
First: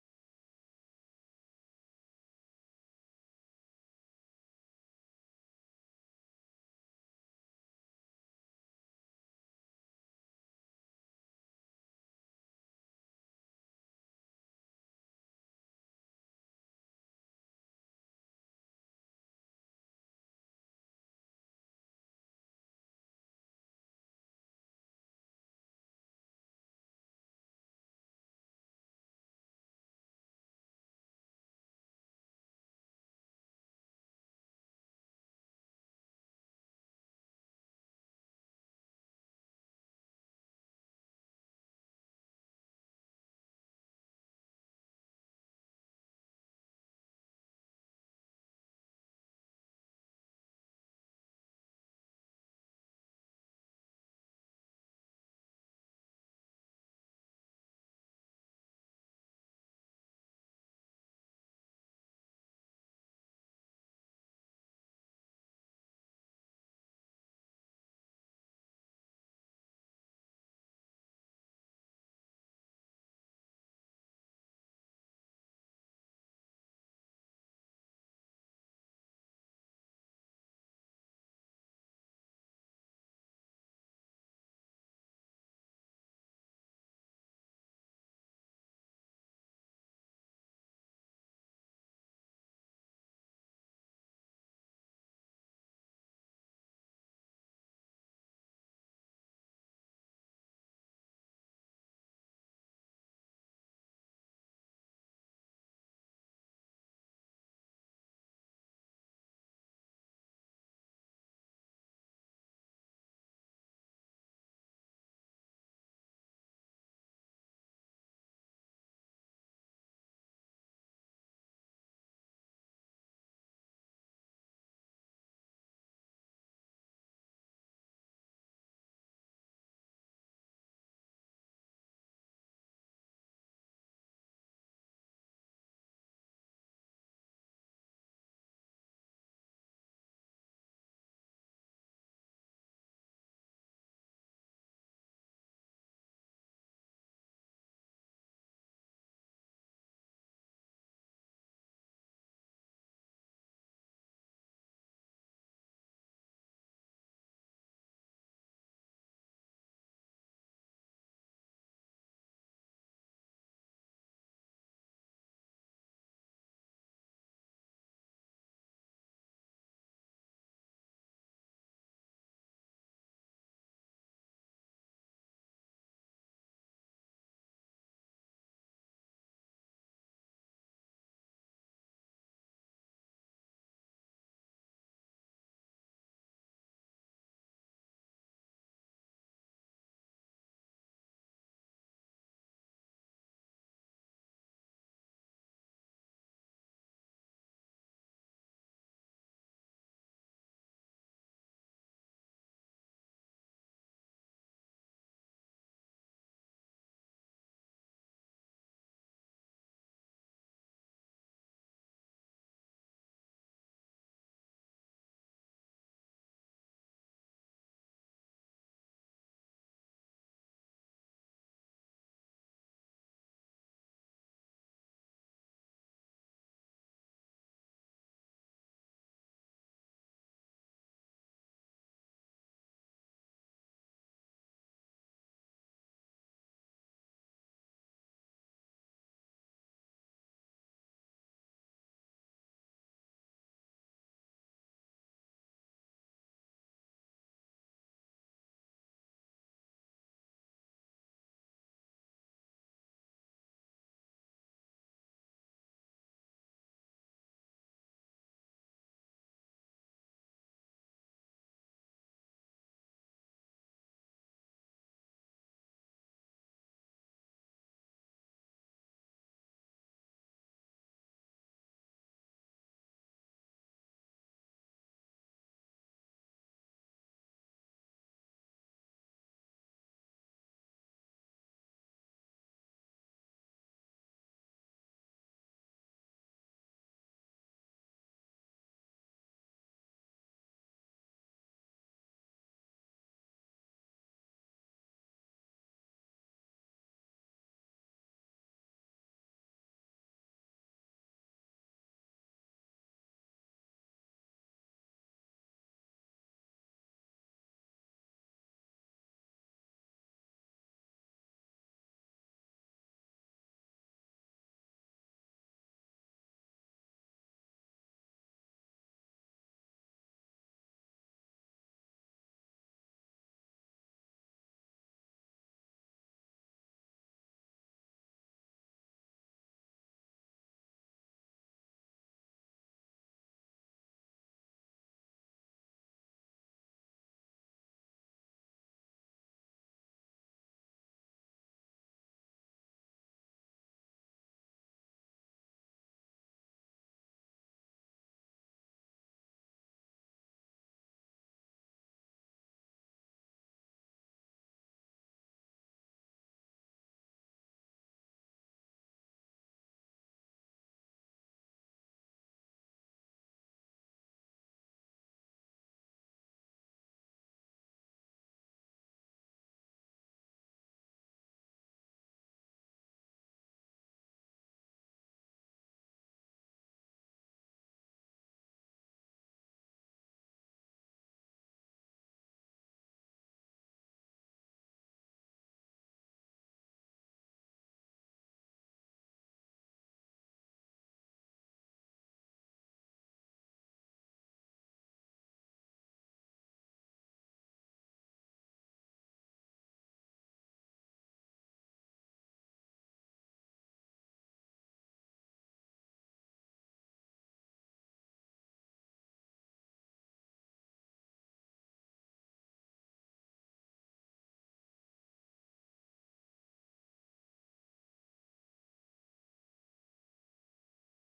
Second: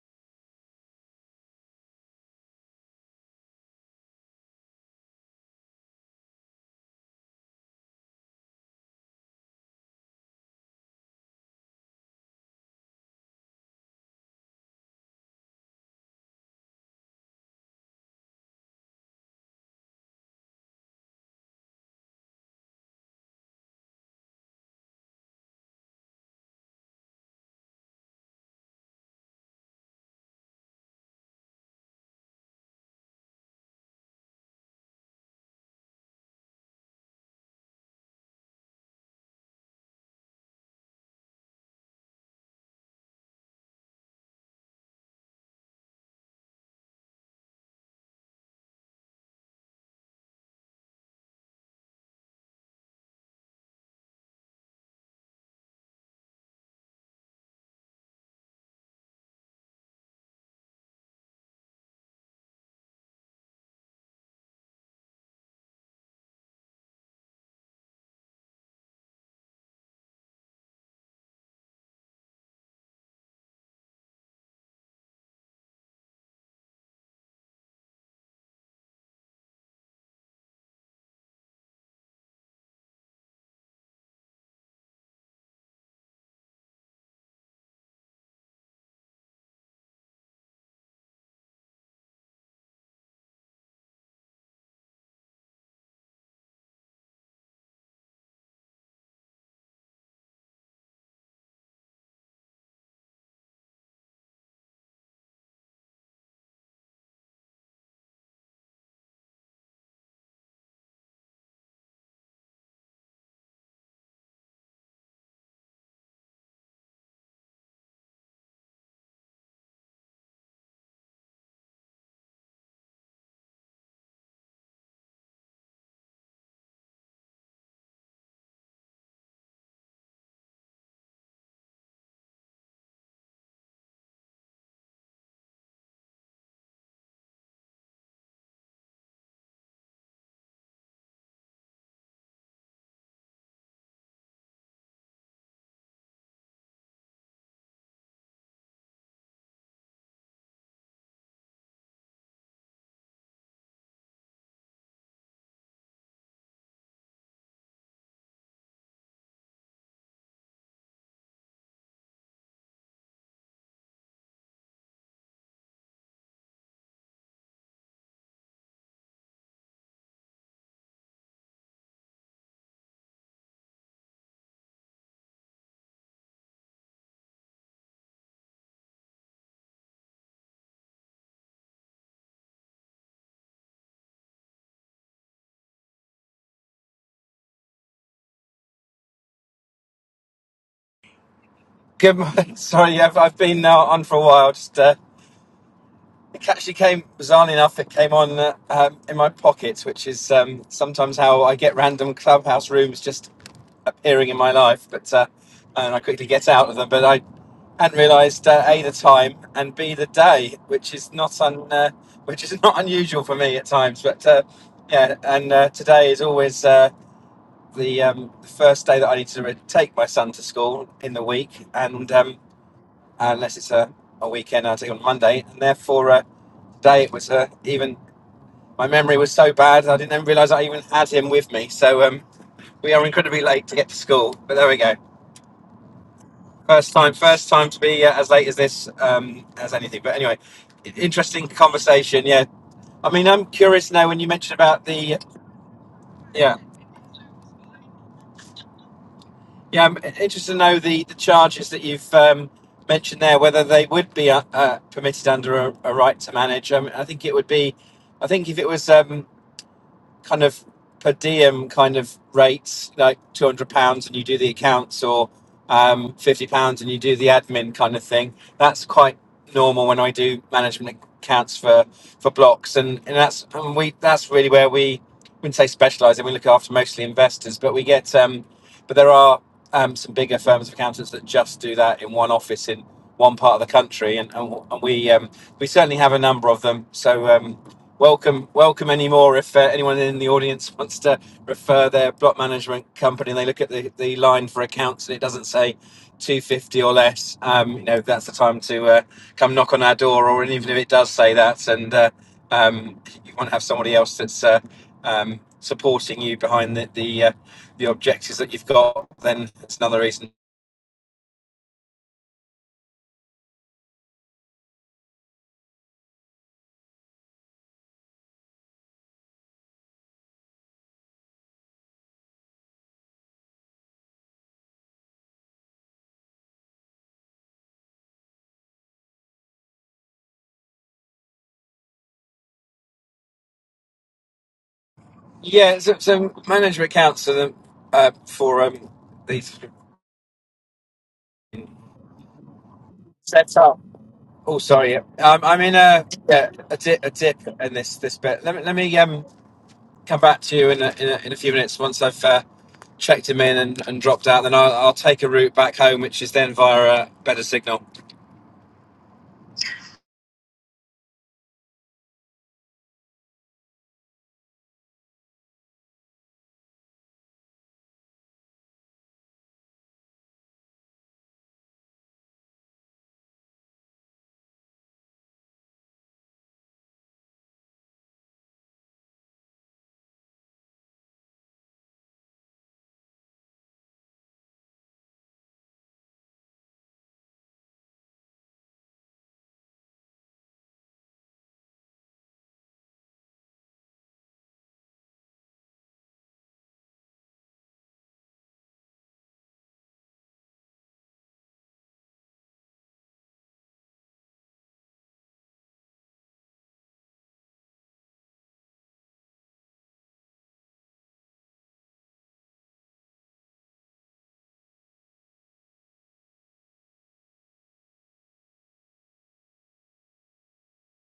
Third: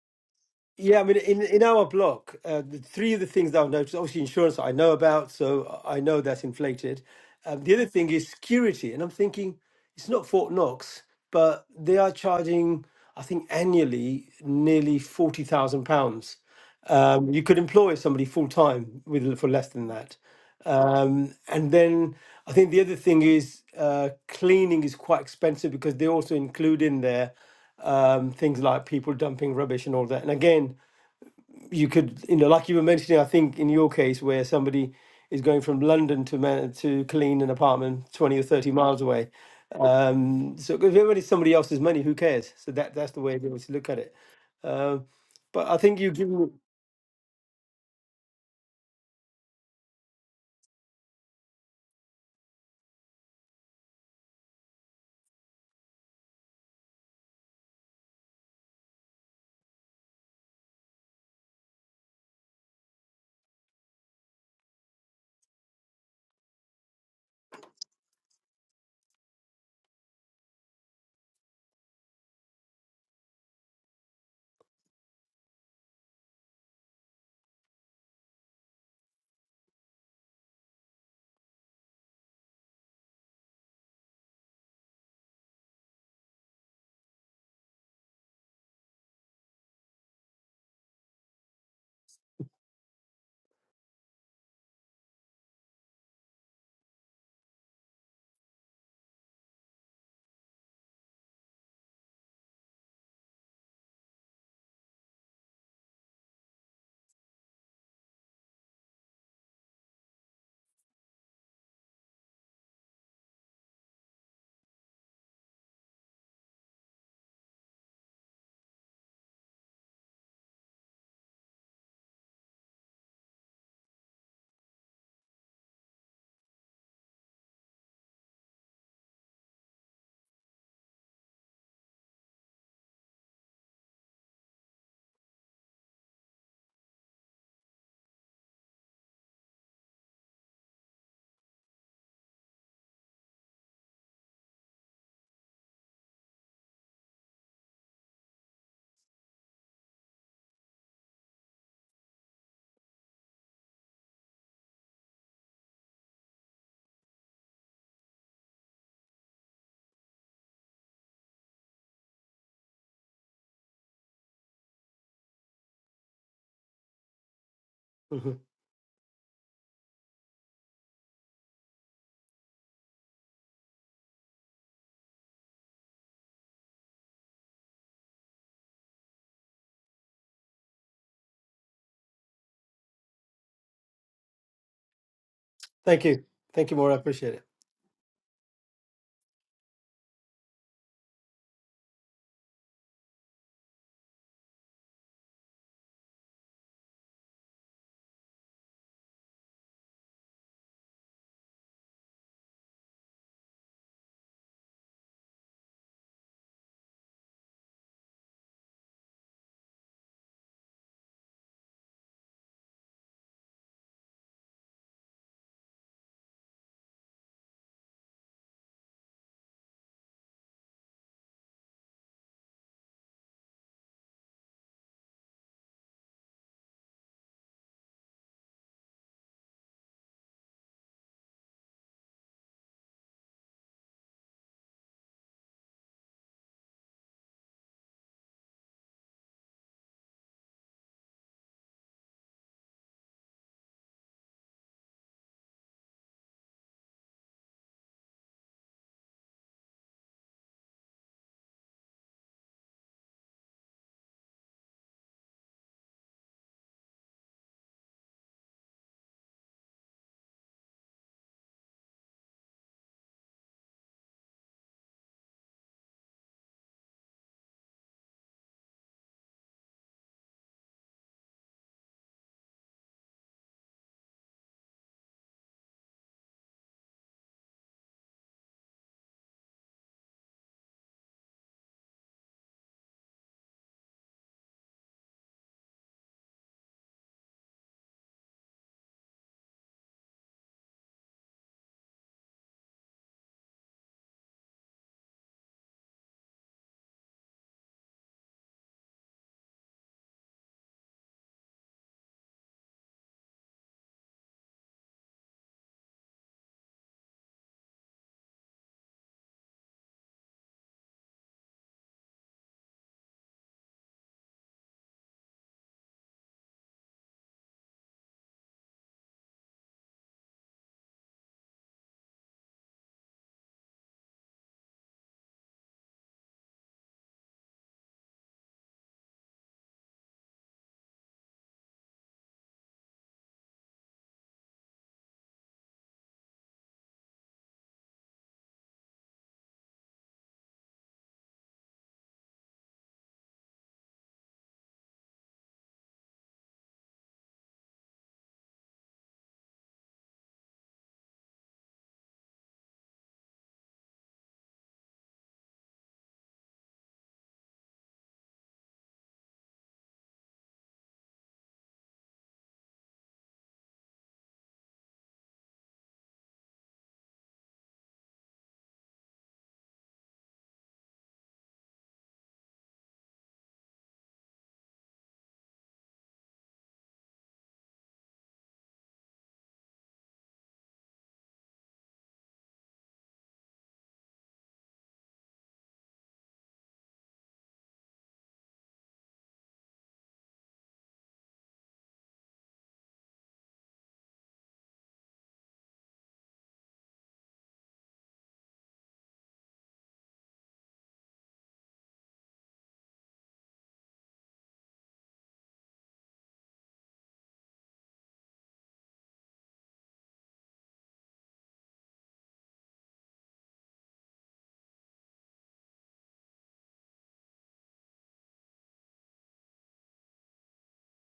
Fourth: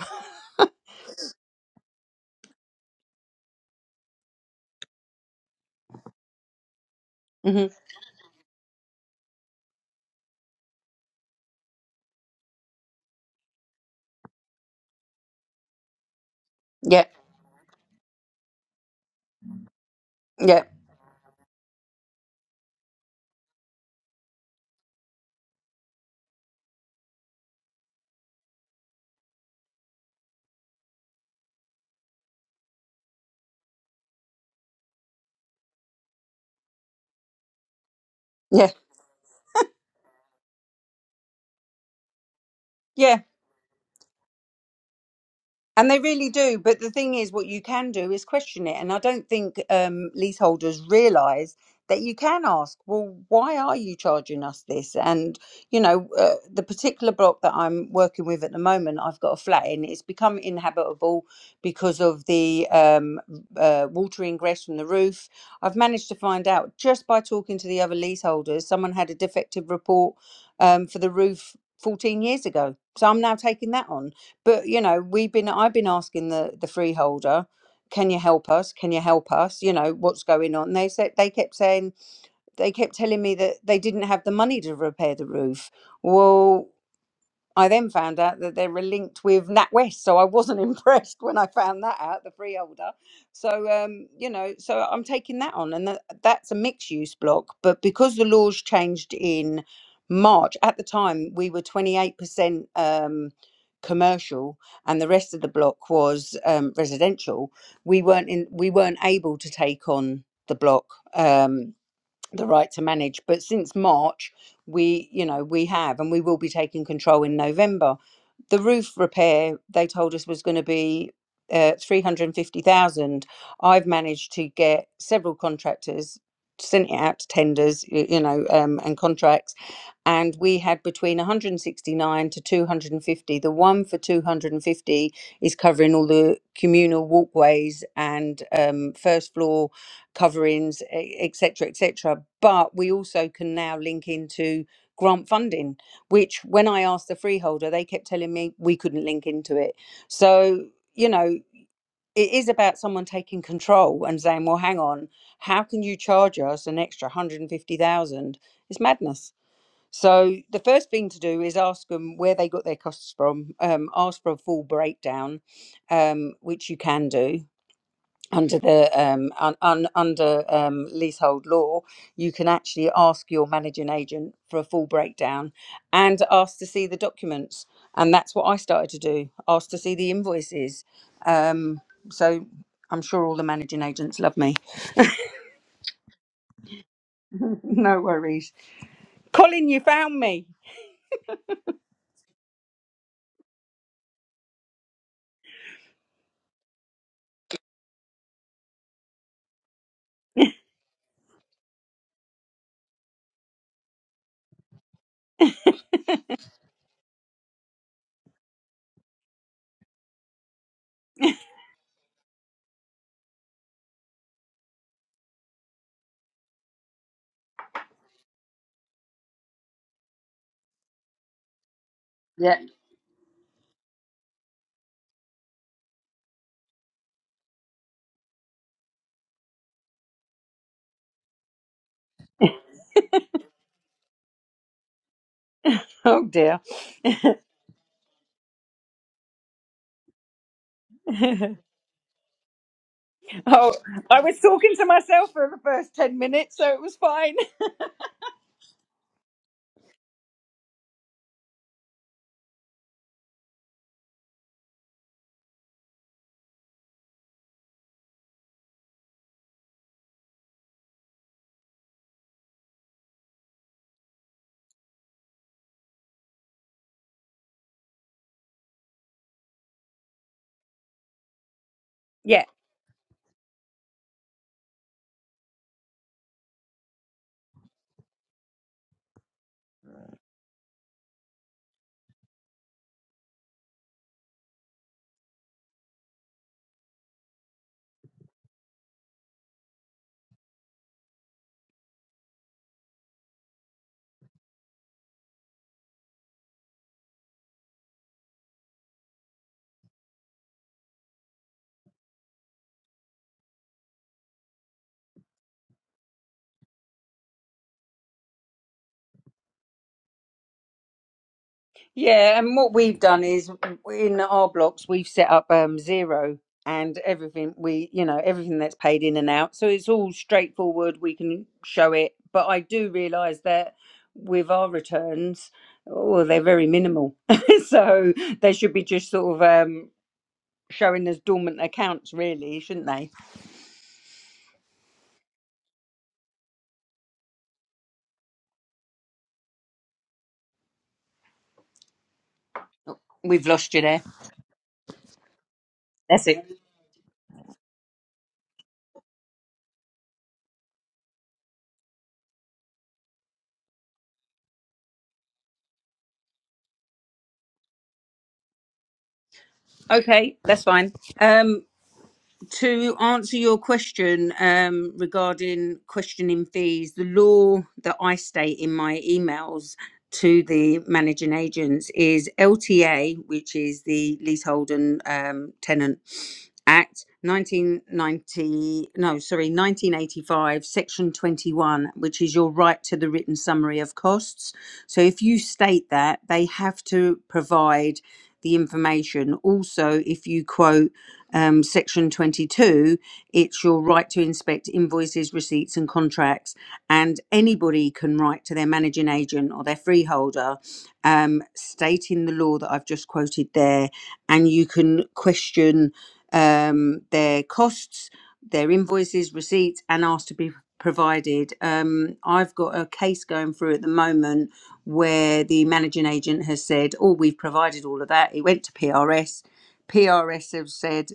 Yeah, I mean, in in our block, uh, the three of the things that I've noticed, obviously insurance I know about, so I know that's inflated. Um,
hmm
the other thing is security, and I'm thinking it's not Fort Knox, but they are charging, I think, annually nearly forty thousand pounds.
Yeah,
Um, you could employ somebody full time with for less than that.
yeah,
Um, and then I think the other thing is uh, cleaning is quite expensive because they also include in there um, things like people dumping rubbish and all that. And again, you could, you know, like you were mentioning, I think in your case where somebody is going from London to man- to clean an apartment 20 or
yeah,
30 miles away. Um, so if everybody's somebody else's money, who cares? So that that's
yeah.
the way we always look at it. Um, but I
And
think
they
you give
really
me.
do. But the thing is, what you can do is question it. And I don't think um, leaseholders realise that you can ask, well, why are you charging us this? And, you know, uh, the particular block that I'm working with at the moment, I've got a flat in, it's become inhabitable because of the um, uh, water ingress from the roof. I've managed to find out just by talking to the other leaseholders, someone had a defective report um, for the roof 14 years ago. So I'm now taking that on but you know we've been i've been asking the the freeholder can you help us can you help us you know what's going on they said they kept saying they kept telling me that they didn't have the money to repair the roof well I then found out that they were linked with NatWest, so I wasn't impressed when I found that out, the freeholder. So, um, you know, so I'm taking that on, and that, that's a mixed use block. But because the laws changed in March, at the time we were 28% um, commercial, and the rest of the block was um, residential. We weren't in, we weren't able to take on the block. Um, the right to manage. But since March, we, you know, we have, and we will be taking control in November. The roof repair they told us was going to be uh, three hundred and fifty thousand. I've managed to get several contractors sent it out to tenders, y- you know, um, and contracts and we had between 169 to 250. The one for 250 is covering all the communal walkways and um, first floor coverings, etc., etc. But we also can now link into grant funding, which when I asked the freeholder, they kept telling me we couldn't link into it. So you know. It is about someone taking control and saying, "Well, hang on, how can you charge us an extra 150,000? It's madness." So the first thing to do is ask them where they got their costs from. Um, ask for a full breakdown, um, which you can do
Mhm.
under the um, un, un, under um, leasehold law. You can actually ask your managing agent for a full breakdown and ask to see the documents. And that's what I started to do. Ask to see the invoices. Um, so I'm sure all the managing agents love me.
Thank you. Thank you, Maura. I appreciate it.
no worries, Colin. You found me.
Good morning. Sorry, yeah, I've, I've been now on for a while. Just uh, it actually came bizarrely enough. It came on uh, um, in my pocket, which is um, sometimes how I get random clubhouse rooms just appearing in my life. But uh, and I quickly get out of them. But I hadn't realised uh, a the time and b the day, which is not un, uh, which is not unusual for me at times. But uh, yeah, and uh, today is always uh, the um, first day that I need to re- take my son to school in the week, and. Um,
Yeah.
uh, unless it's a, a weekend. I'll take it on Monday, and therefore uh, today it was uh, even. My memory was so bad I didn't even realise I even had him with me. So um, we are incredibly late to get to school, but there we go.
Oh dear.
First time, first time to be uh, as late as this um, as anything. But anyway, interesting conversation. Yeah, I mean, I'm
Oh,
curious now when
I
you
was
mentioned
talking
about
to
the
myself for the first 10
yeah.
minutes, so it was fine.
Yeah, I'm interested to know the, the charges that you've um, mentioned there, whether they would be uh, uh, permitted under a, a right to manage. Um, I think it would be, I think if it was um, kind of per diem kind of rates, like two hundred pounds, and you do the accounts, or um, fifty pounds and you do the admin kind of thing. That's quite normal when I do management accounts for for
Yeah.
blocks, and and that's and we that's really where we wouldn't say specialise, and we look after mostly investors, but we get um, but there are um, some bigger firms of accountants that just do that in one office in one part of the country, and and, and we um, we certainly have a number of them. So. Um, welcome welcome anymore if uh, anyone in the audience wants to refer their block management company and they look at the, the line for accounts and it doesn't say 250 or less um, you know that's the time to uh, come knock on our door or even if it does say that and uh, um, you want to have somebody else that's uh, um, supporting you behind the the, uh, the objectives that you've got then it's another reason
Yeah. And what we've done is in our blocks, we've set up um, zero and everything we, you know, everything that's paid in and out. So it's all straightforward. We can show it. But I do realize that with our returns, oh, they're very minimal. so they should be just sort of um, showing as dormant accounts, really, shouldn't they?
yeah so, so management accounts are the, uh, for um, these
We've
set
lost
up
you there.
Oh, sorry. Um, I'm in a
That's it.
yeah, a dip, a dip in this this bit. Let me let me um come back to you in a, in a, in a few minutes once I've uh, checked him in and, and dropped out. Then I'll, I'll take a route back home, which is then via a better signal. Do
Okay. That's fine. Um, to answer your question um, regarding questioning fees, the law that I state in my emails to the managing agents is LTA, which is the Leasehold and um, Tenant Act 1990, no, sorry, 1985, Section 21, which is your right to the written summary of costs. So if you state that, they have to provide the information. Also, if you quote um, section 22, it's your right to inspect invoices, receipts, and contracts. And anybody can write to their managing agent or their freeholder, um, stating the law that I've just quoted there. And you can question um, their costs, their invoices, receipts, and ask to be provided. Um, I've got a case going through at the moment where the managing agent has said, Oh, we've provided all of that. It went to PRS. PRS have said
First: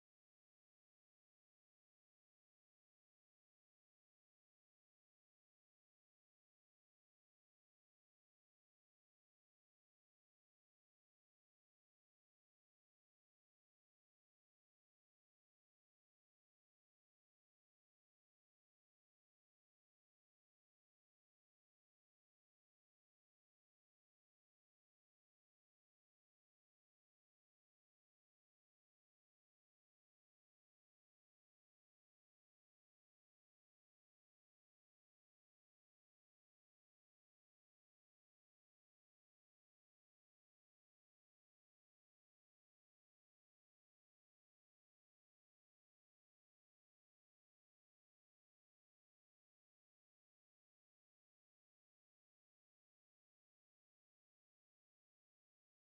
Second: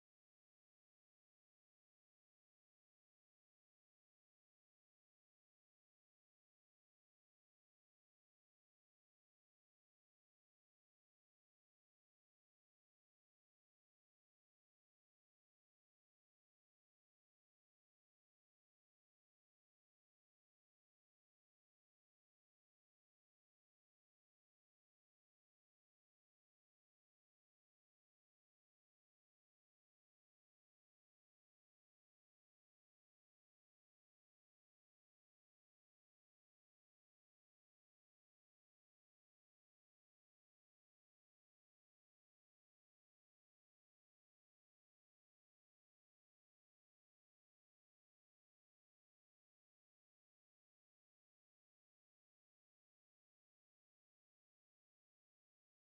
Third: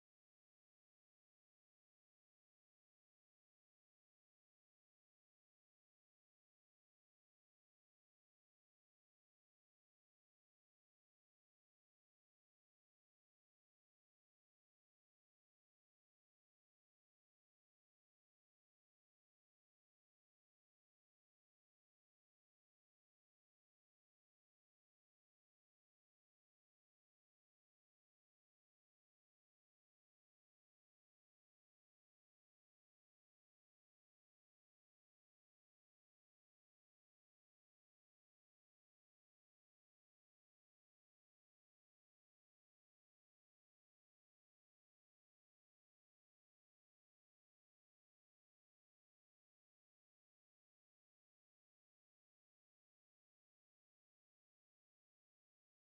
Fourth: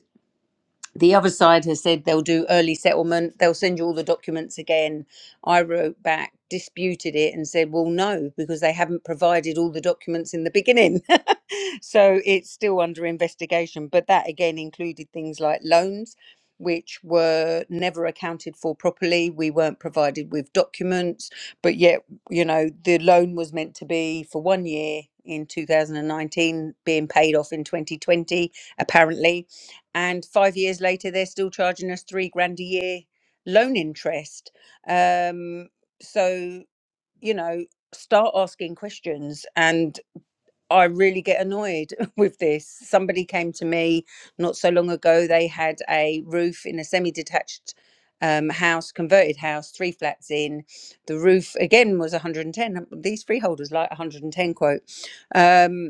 the other side has said they'll do early settlement they'll send you all the documents again i wrote back disputed it and said well no because they haven't provided all the documents in the beginning so it's still under investigation but that again included things like loans which were never accounted for properly we weren't provided with documents but yet you know the loan was meant to be for one year in 2019 being paid off in 2020 apparently and five years later they're still charging us three grand a year loan interest um so you know start asking questions and i really get annoyed with this somebody came to me not so long ago they had a roof in a semi-detached um, house converted house three flats in the roof again was 110 these freeholders like 110 quote Um,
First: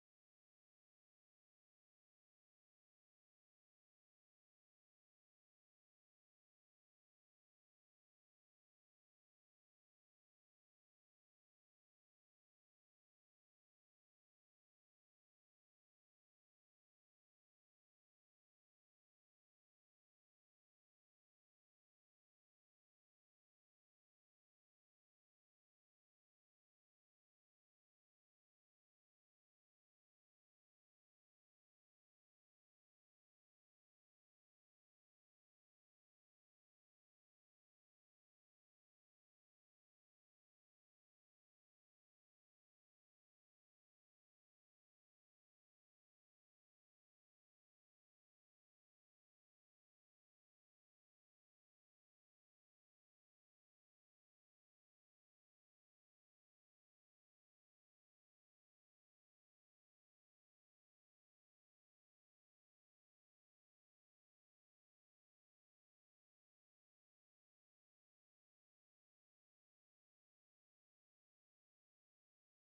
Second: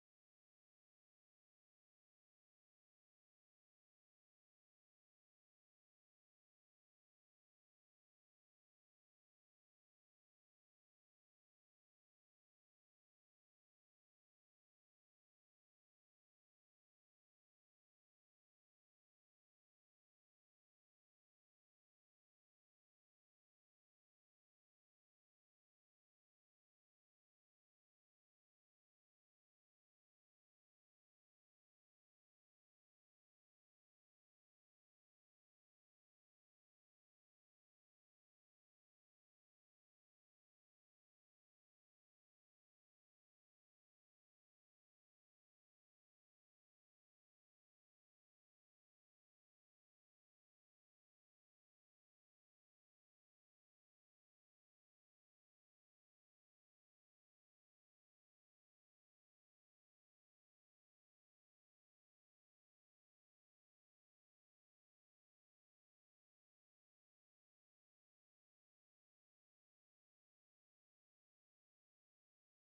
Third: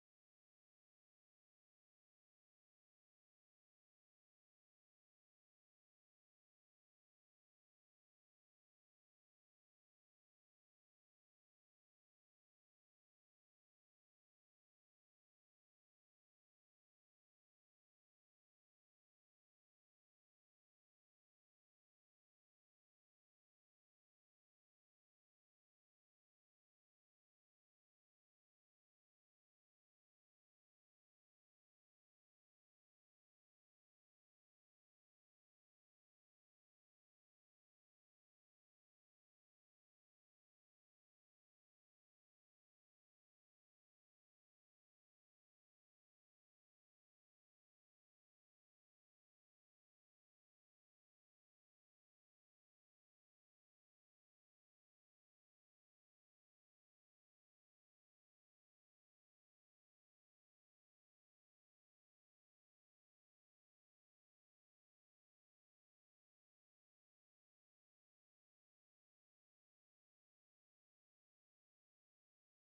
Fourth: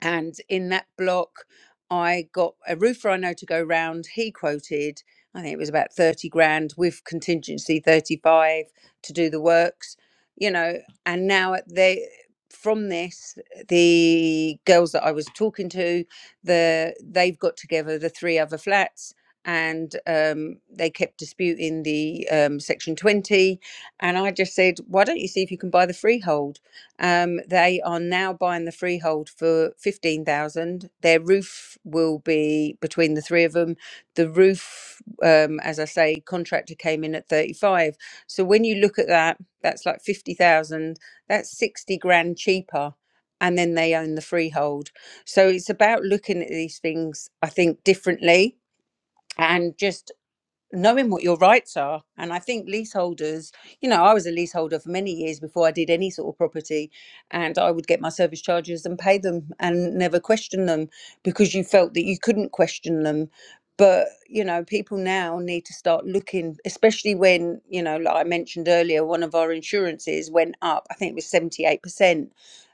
and in that block i got a roofer i know to go round he quoted i think it was about 30 grand with contingency 35 to do the works you know and now at the from this the girls that i was talking to the they've got together the three other flats and um, they kept disputing the um, section 20 and i just said why don't you see if you can buy the freehold um, they are now buying the freehold for fifteen thousand. Their roof will be between the three of them. The roof, um, as I say, contractor came in at thirty-five. So when you look at that, that's like fifty thousand. That's sixty grand cheaper, and then they own the freehold. So it's about looking at these things, I think, differently, and just knowing what your rights are. And I think leaseholders, you know, I was a leaseholder for many years before I did any sort of property, and I would get my service charges and pay them and never question them because you felt that you couldn't question them. But, you know, people now need to start looking, especially when, you know, like I mentioned earlier, one of our insurances went up, I think it was 78%.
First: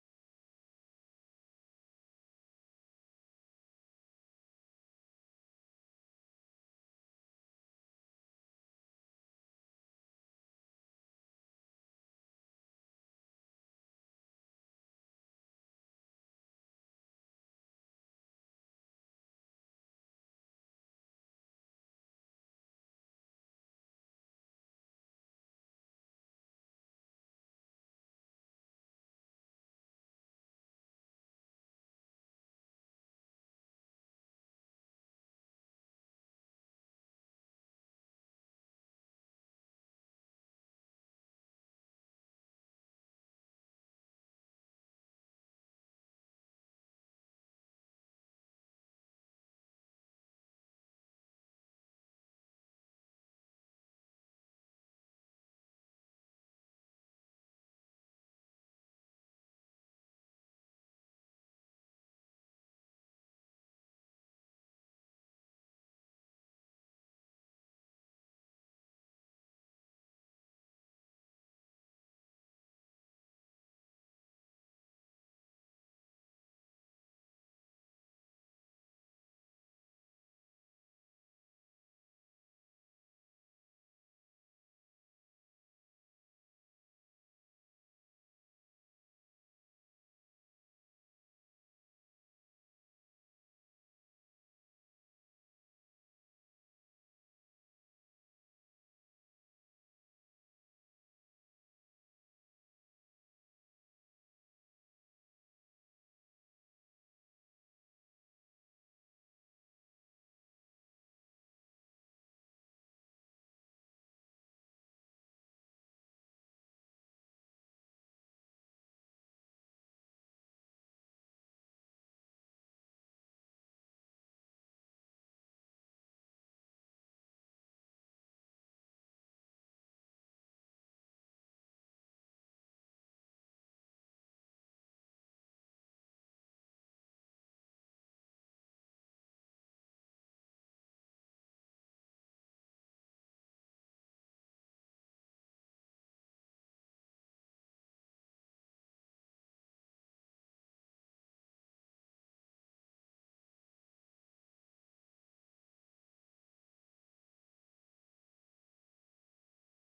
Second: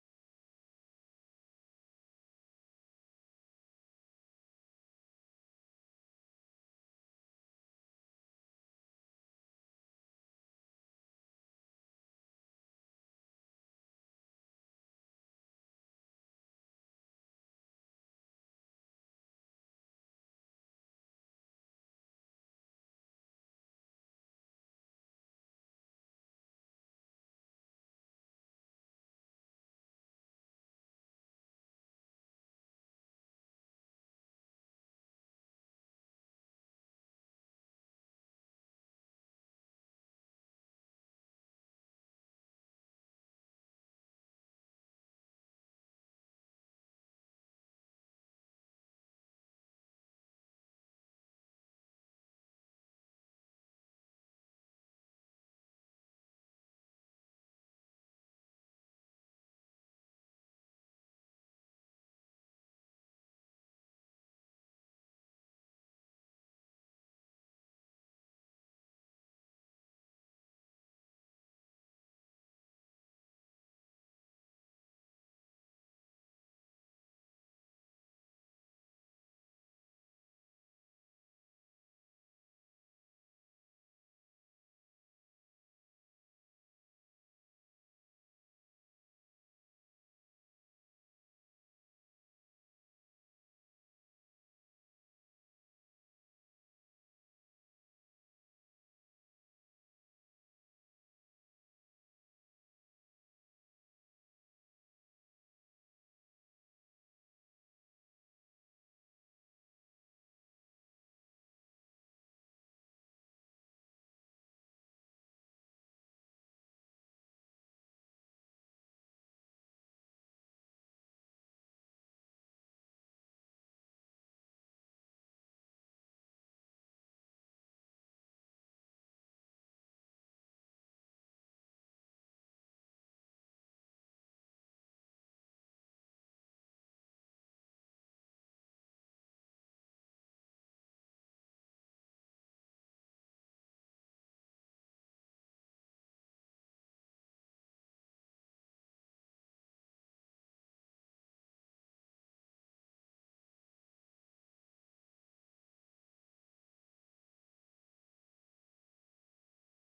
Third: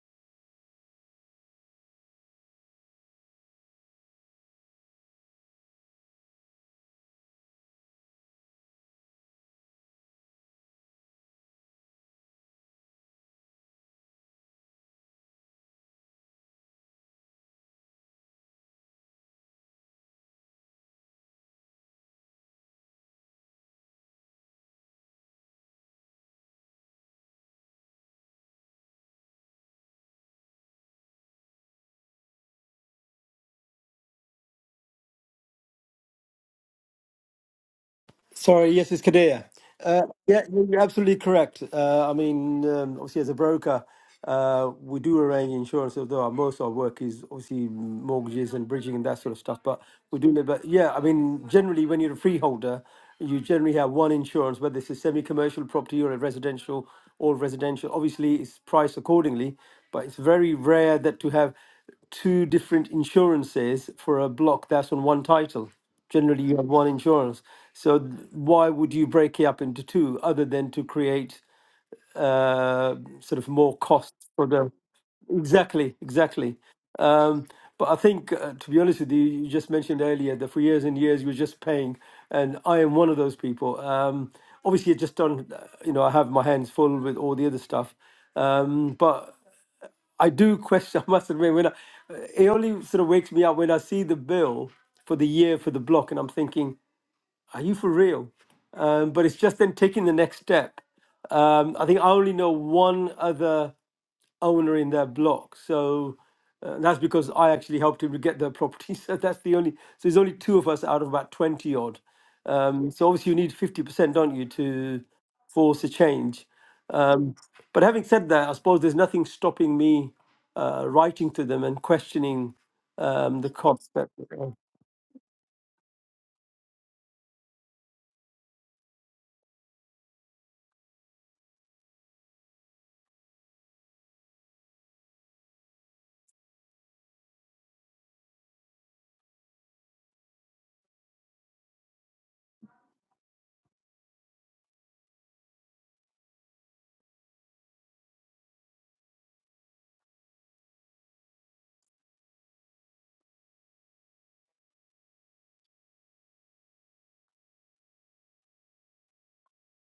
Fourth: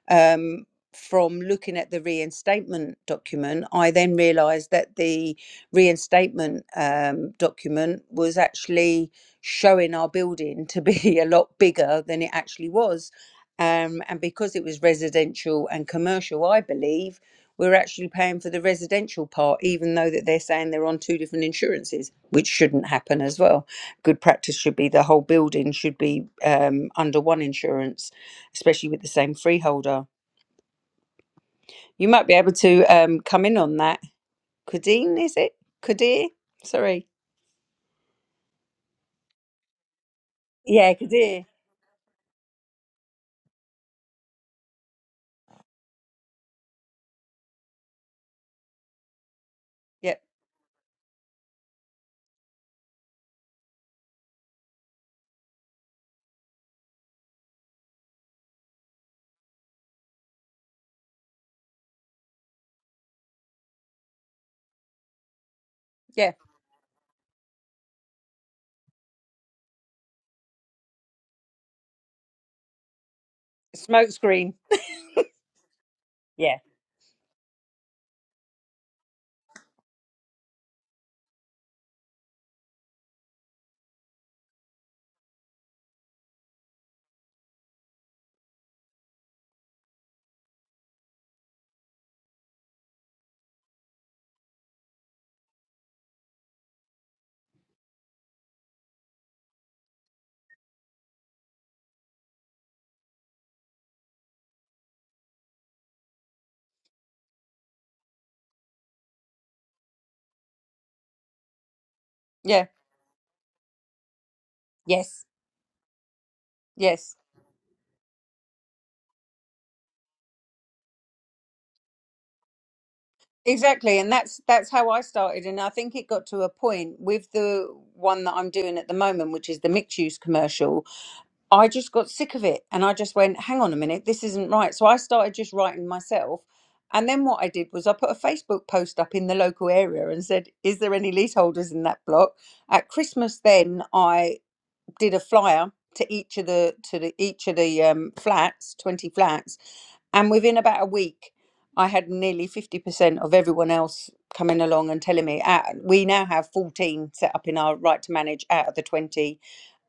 Um, from looking at the reinstatement document, I then realised that the reinstatement um, document was actually showing our building to be a lot bigger than it actually was. Um, and because it was residential and commercial, I believe we're actually paying for the residential part, even though that they're saying they're on two different insurances, which shouldn't happen as well. Good practice should be the whole building should be um, under one insurance, especially with the same freeholder. You might be able to um, come in on that. Kadeen, is it? Kadir? Sorry.
Sorry, yes, it's Kadir. Uh, yeah, you- you're
Yeah,
absolutely
Kadir.
correct. Uh, I mean, um, obviously, as a broker, uh, we do arrange insurance, although our- most of our work is obviously mortgages and bridging and that sort of stuff. But
Yeah,
we do, but yeah, I mean, generally, when you're a freeholder, you generally have one insurance, whether it's a semi-commercial property or a residential or residential. Obviously, it's priced accordingly, but it's very rare that to have two different insurances for a block that's on one title.
yeah.
Generally, you have one insurance. So th- why would you break it up into two other than to create uh, sort of more
Smoke
costs for
screen.
the Exactly, exactly.
Yeah.
Um, but I think, uh, to be honest with you, you just mentioned earlier that for years and years you were just paying, and I am one of those people. Um, obviously, I just don't, uh, you know, I have my hands full with all the other stuff. Um, but I do question. I must admit, when I, it only sort of wakes me up when I see the bill for the year for the block, and I'm thinking, "Are you for real?" Um, but it's just then taking the next step. Um, I think I only know one other owner in that block. So uh, that's because I actually helped him to get the property. So that's the only. So there's only two of us out of about twenty odd.
Yeah.
Um, so obviously you need fifty percent, don't you, to
Yes.
force a change?
Yes.
Um, but having said that, I suppose there's nothing stopping me uh, writing to them and questioning um, the cost.
Exactly.
That,
And that's
uh,
that's how I started. And I think it got to a point with the one that I'm doing at the moment, which is the mixed use commercial. I just got sick of it and I just went, hang on a minute, this isn't right. So I started just writing myself. And then what I did was I put a Facebook post up in the local area and said, Is there any leaseholders in that block? At Christmas then I did a flyer to each of the to the each of the um, flats, twenty flats, and within about a week, I had nearly fifty percent of everyone else coming along and telling me. Uh, we now have fourteen set up in our right to manage out of the twenty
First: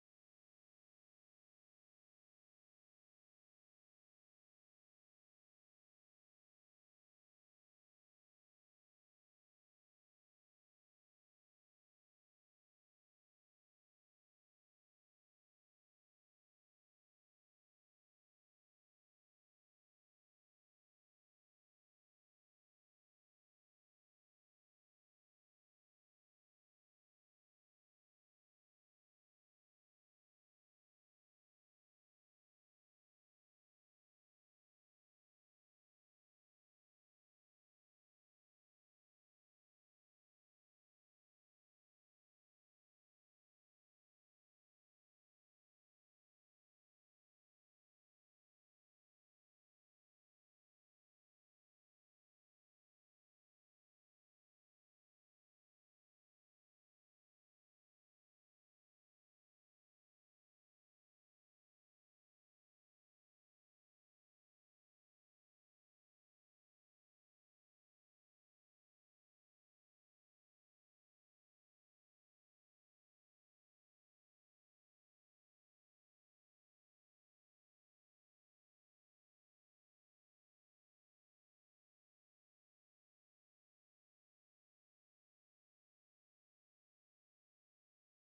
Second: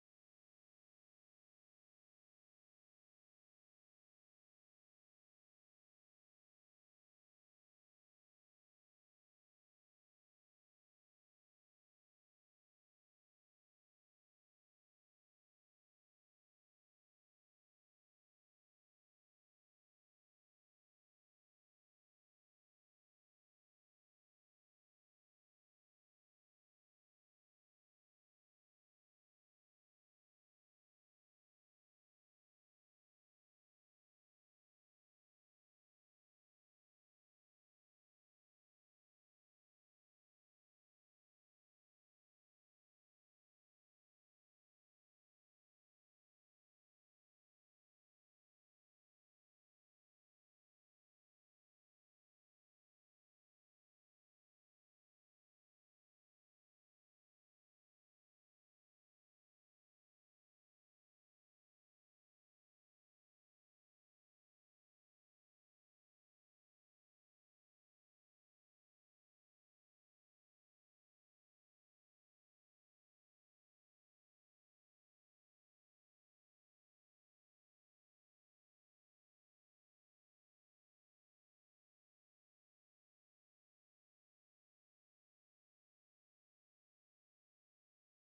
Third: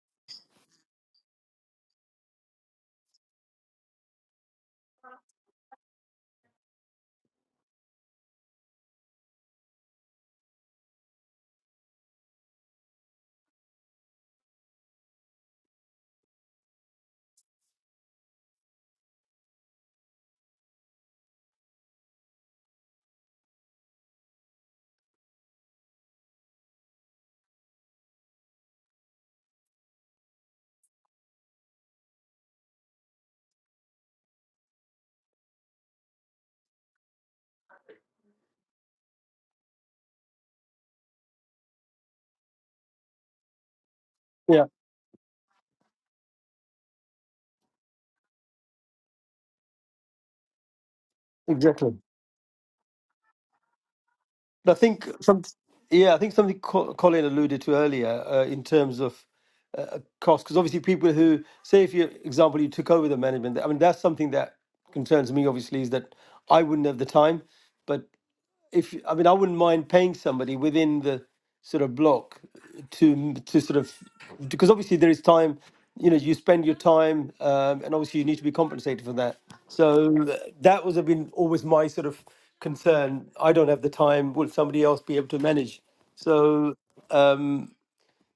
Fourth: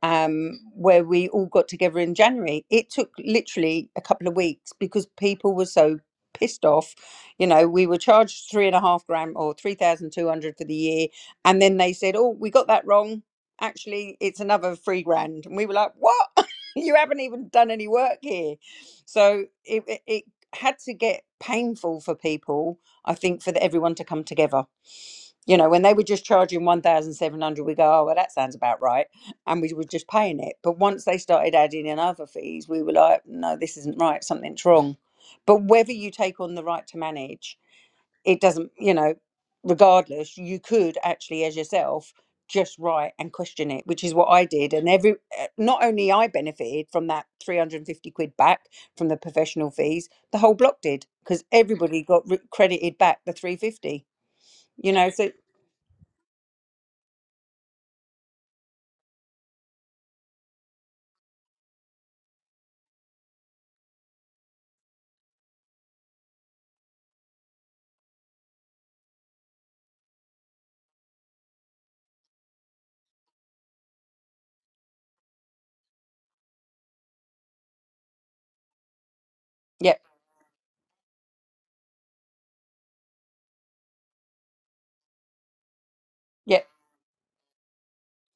um, where we all got together in January. It took literally a couple of weeks because people were so pissed off. You know, we were charged three and a half grand or 3,200 for the year. And then they said, oh, we got that wrong. Actually, it's another three grand. And we were like, what? you haven't even done any work here. So it, it, it had to get painful for people, I think, for the, everyone to come together you know, when they were just charging 1,700, we go, oh, well, that sounds about right. And we were just paying it. But once they started adding in other fees, we were like, no, this isn't right. Something's wrong. But whether you take on the right to manage, it doesn't, you know, regardless, you could actually, as yourself, just write and question it, which is what I
yeah,
did. And every, eh, not only I benefited from that 350 quid back from the professional fees, the whole block did because
exactly.
everybody got re- credited back the 350,
I
you know,
think.
so.
Yeah, I think something Co- Colin alluded to earlier uh, in terms of uh, uh, cost, because obviously people who say, if you example, you took over the management. I mean, that's something that concerns me. Obviously, is that I wouldn't have the time, but if I mean, I wouldn't mind paying somebody within the sort of block to to sort of because obviously there is time. You know, you spend your time, um, and obviously you need to be compensated for that.
yeah.
So uh, that was have been always my sort of concern. I don't have the time. Will somebody else be able to manage?
Yeah.
So um,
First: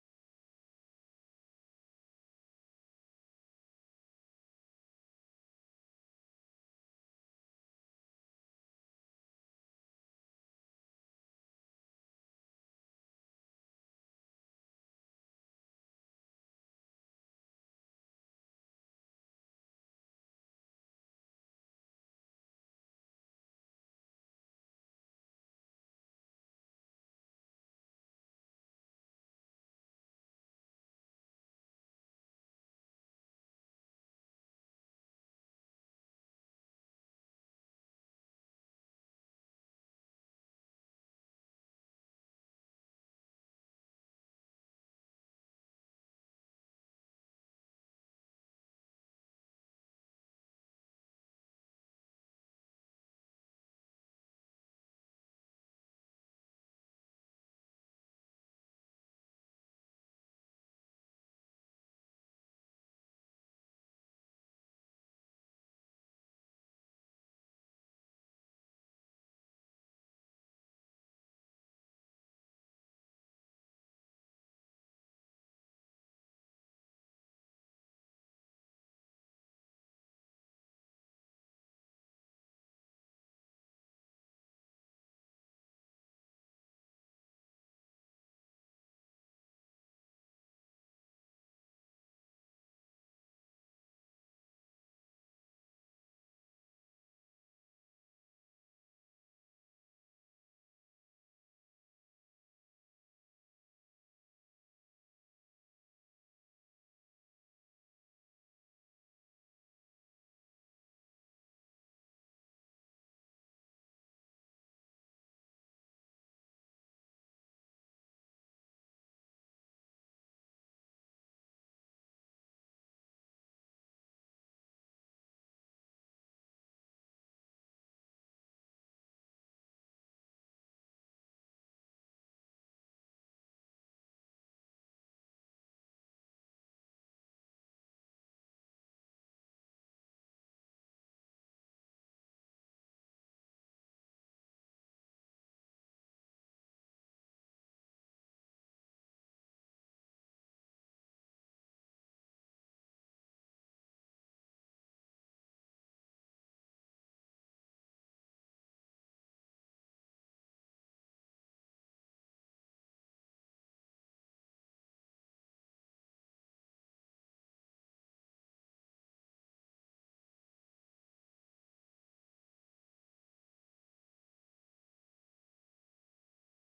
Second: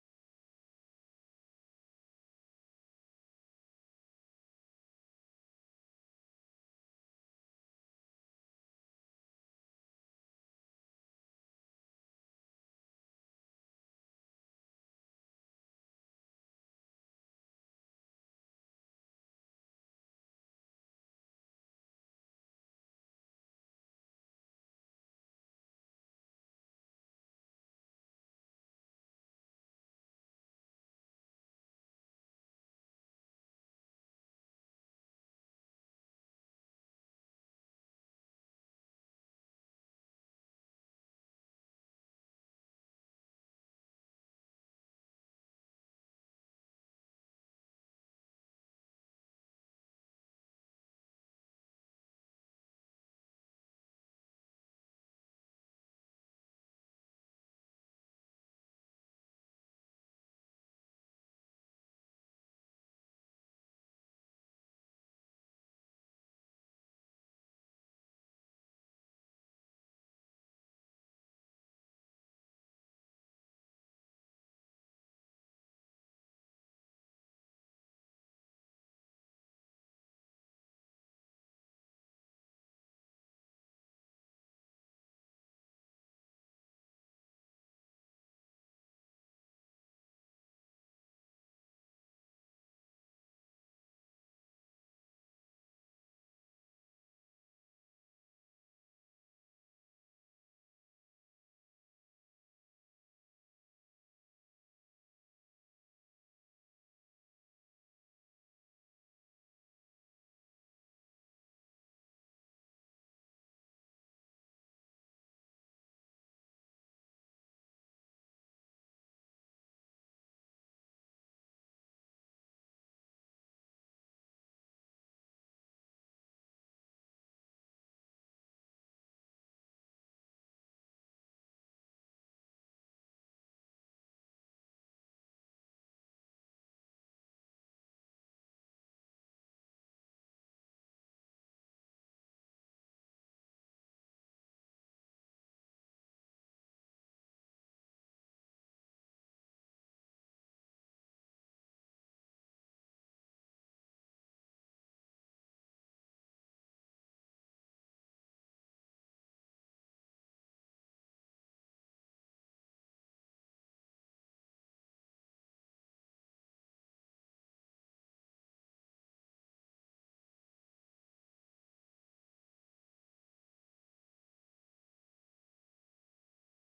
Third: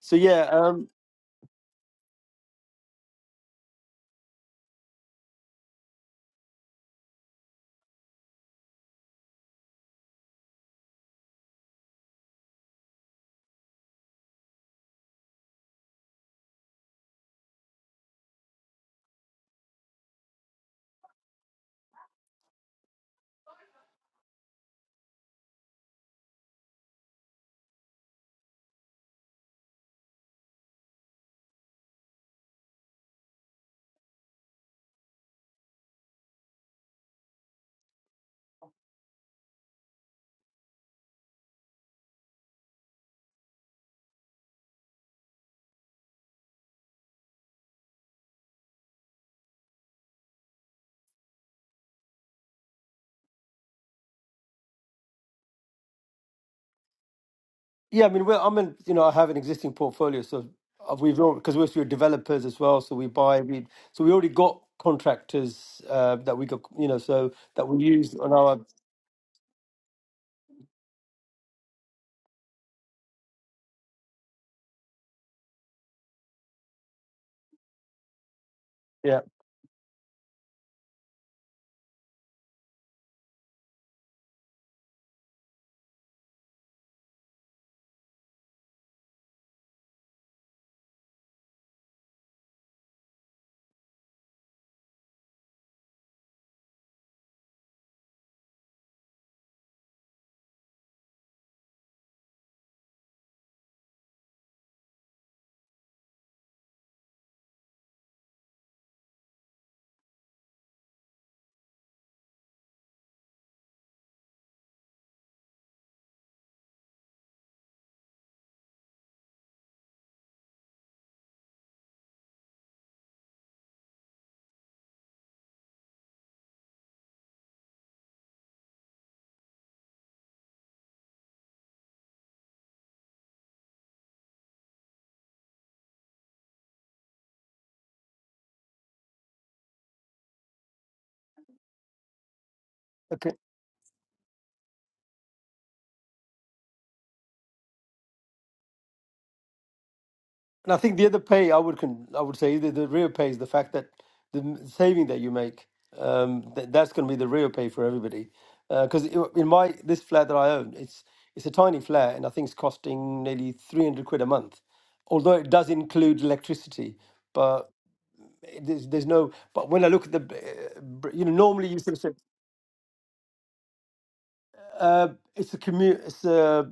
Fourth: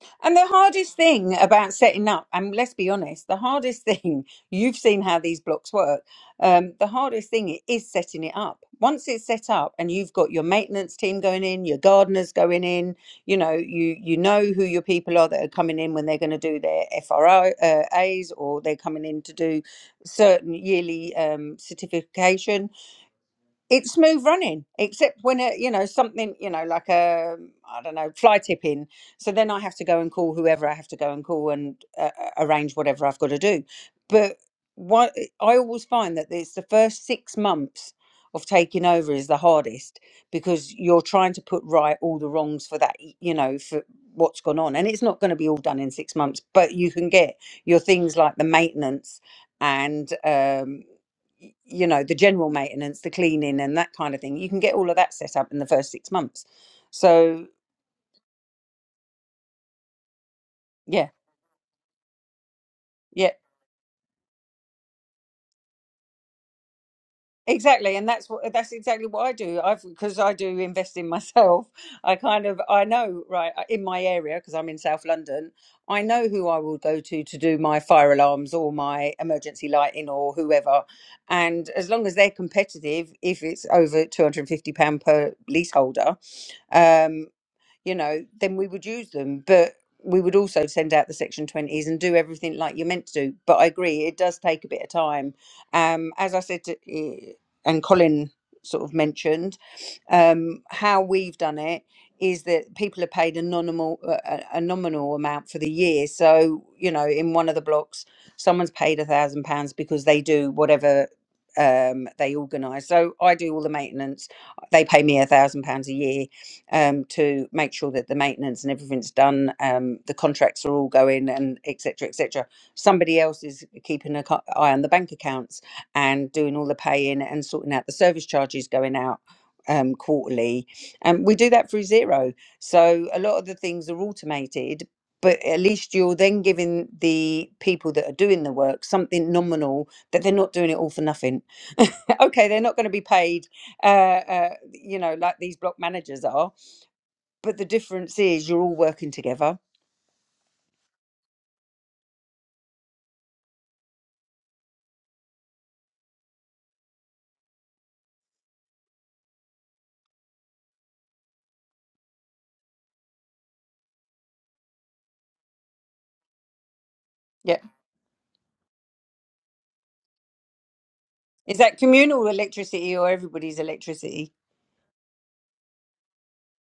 so
And
yeah.
the
Um,
hardest thing about setting up, and let's be honest, the hardest thing, you've seen how these blocks work. Um, the hardest thing i- is setting it up. Once it's set up and you've got your maintenance team going in, your gardeners going in, you know, you you know who your people are that are coming in when they're going to do their FRO uh, A's or they're coming in to do certain yearly um, certification it's smooth running except when it you know something you know like a i don't know fly tipping so then i have to go and call whoever i have to go and call and uh, uh, arrange whatever i've got to do but what i always find that it's the first six months of taking over is the hardest because you're trying to put right all the wrongs for that y- you know for what's gone on and it's not going to be all done in six months but you can get your things like the maintenance and um y- you know the general maintenance the cleaning and that kind of thing you can get all of that set up in the first six months so
Yeah, I mean, we're, I'm in, you know, I have an existing portfolio, so uh,
yeah
we've because we're also developers as well, so we
yeah
buy, we so we already got contractors uh, that we got, you know, so that we
exactly and
use
that's
on
what
our
that's exactly what i do i've because i do invest in myself i kind of i know right in my area because i'm in south london i know who i will go to to do my fire alarms or my
yeah.
emergency lighting or whoever and as long as they're competitive if it's over 250 pound per leaseholder um. you know, then we would use them. But we would also send out the section 20s and do everything like you're meant to do. But I agree, it does take a bit of time. Um, as I said, to, eh, and Colin sort of mentioned, um, how we've done it is that people are paid a nominal, a, a a nominal amount for the year. So, you know, in one of the blocks, someone's paid a thousand pounds because they do whatever um they organize so i do all the maintenance they pay me a thousand pounds a year um, to make sure that the maintenance and everything's done, um, the contracts are all going, and etc. Cetera, etc. Somebody else is keeping an eye on the bank accounts and doing all the paying and sorting out the service charges going out um, quarterly. And we do that through zero. So a lot of the things are automated. But at least you're then giving the people that are doing the work something nominal that they're not doing it all for nothing. okay, they're not going to be
Okay,
paid, uh, uh, you know, like these block managers are but the difference is you're all working together.
and I think the other pay I would con, I would say the, the real pay is the fact that the m- saving that you make, um, that that's going to be the real pay for everybody, because in my this flat that I own, it's it's a tiny flat, and I think it's costing nearly three hundred quid a month, although it does include electricity,
Yeah.
but there's there's no but when i look at the uh, br- you know
Is
normally
that
you sort of say
communal electricity or everybody's electricity?
uh it's a commu it's a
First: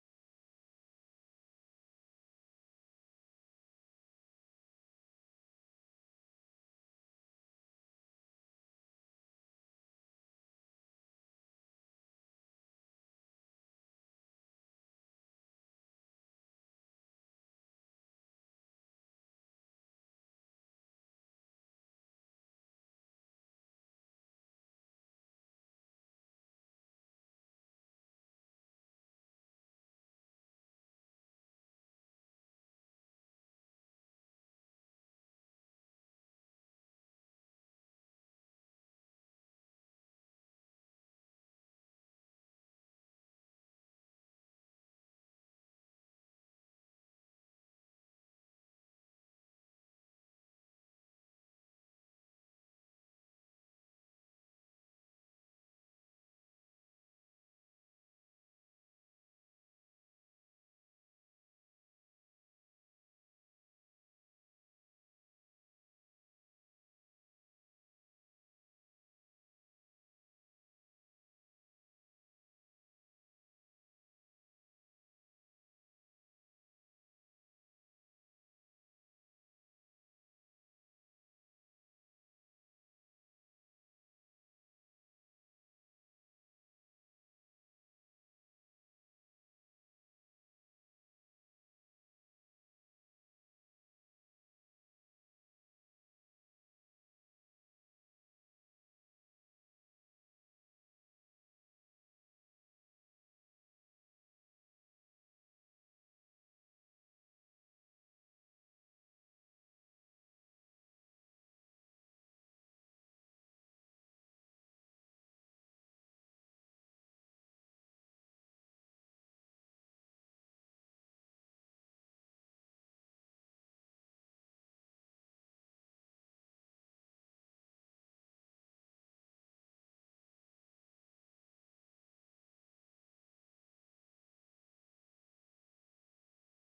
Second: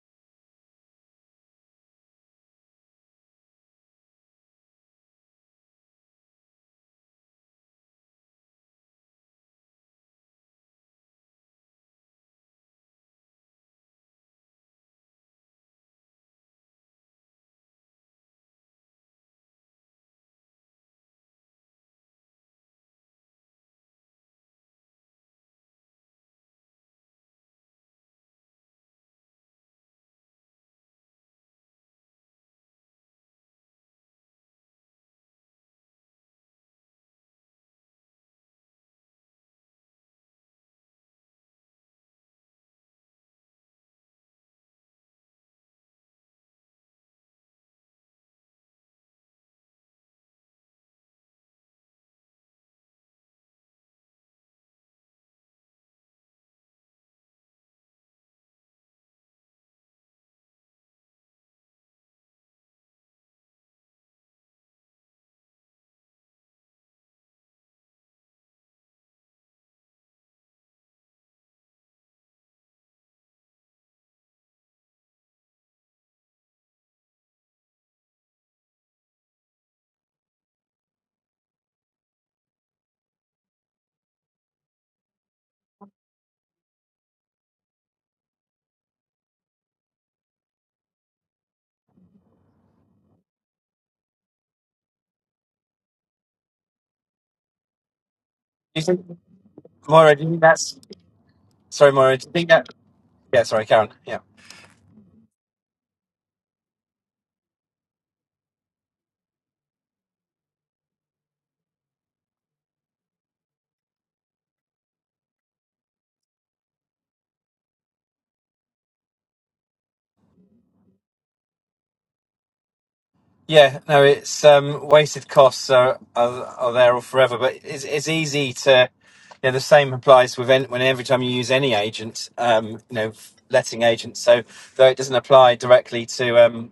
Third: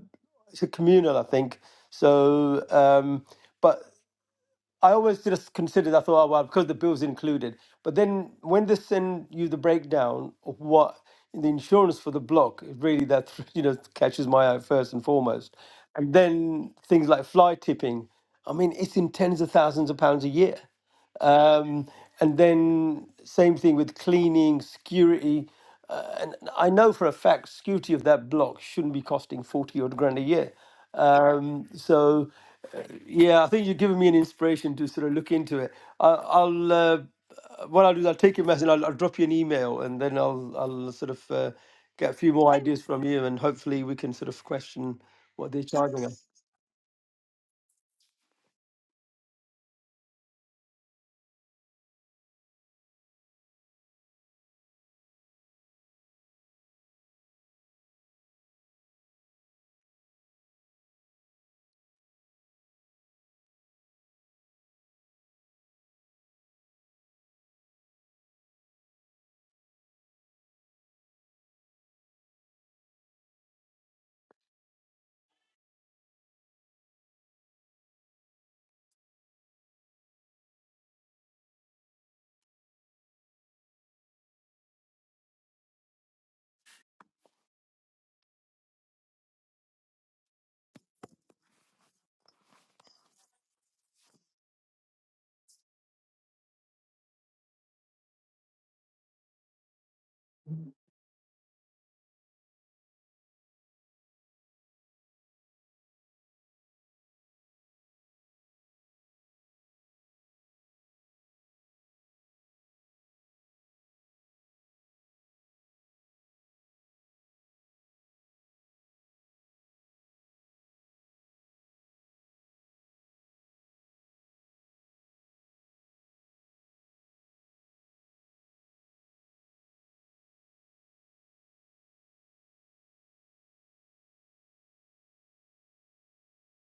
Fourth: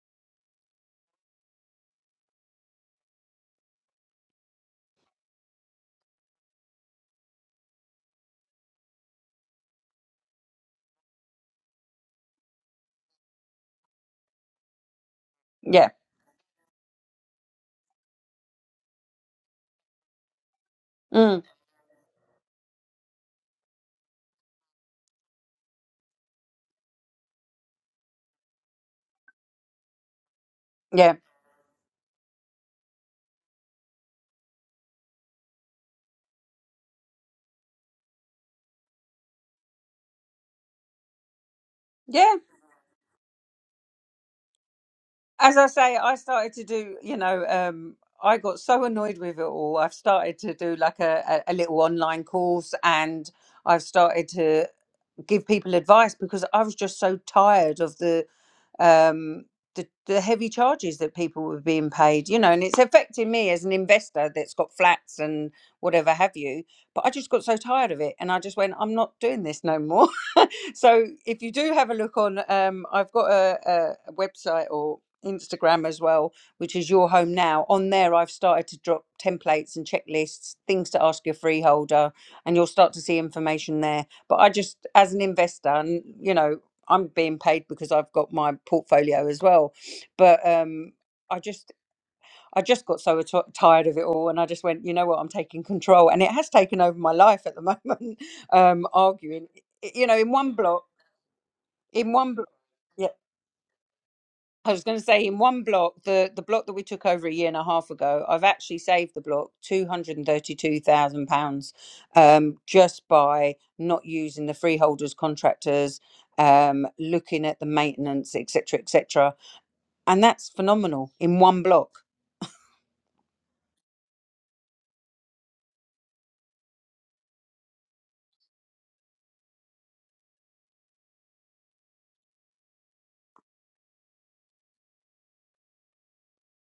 it's a communal i think so um but I always just considered, I thought, oh, well, because the bill's included. But then when they send you the breakdown of what the insurance for the block, it really that, you know, catches my eye first and foremost.
Yeah.
And then things like fly tipping, I mean, it's in tens of thousands of pounds a year.
Mm.
Um, and then same thing with cleaning, security. Uh, and I know for a fact security of that block shouldn't be costing 40 odd grand a year.
Yeah.
Um, so, uh, yeah, I think you've given me an inspiration to sort of look into it. I, I'll uh, what I'll do is I'll take your message. I'll, I'll drop you an email, and then I'll I'll sort of uh, get a few
Yeah.
more ideas from you, and hopefully we can sort of question what
As
they're
I say,
charging
I
us.
started to do, you know, um, I got so annoyed with it all. I've started to do like a, a a little online course and I've started to give people advice because I was just so tired of the um, the, the heavy charges that people were being paid, you know, and it's affecting me as an investor that's got flats and whatever have you. But I just got so tired of it and I just went, I'm not doing this no more. so if you do have a look on, um, I've got a, a, a website or Instagram as well, which is Your Home Now. On there, I've started to drop templates and checklists, things to ask your freeholder, and you'll start to see information there. But I just, as an investor, and you know, I'm being paid because I've got my portfolio as well. But um, I just I just got so t- tired of it all, and I just went, you know what, I'm taking control, and it has taken over my life at the moment.
you
Um,
think,
arguing, Y- you
Moira?
know,
Do you
in
think
one
that's
block,
sorry,
in
Moira? Do you
one
think
block,
that?
yeah.
Yeah, sorry, Karen. Yeah.
I was going to say in one block, the, the block that we took over a year and a half ago, I've actually saved the block two hundred and thirty two thousand pounds um, just by not using the freeholders contractors, um, looking at the maintenance, etc., etc And that's phenomenal in one block.
Yeah, no, it's um, wasted costs are, are are there all forever, but it's it's easy to, you know, the same applies with any, when every time you use any agent, um, you know, letting agents. So though it doesn't apply directly to um,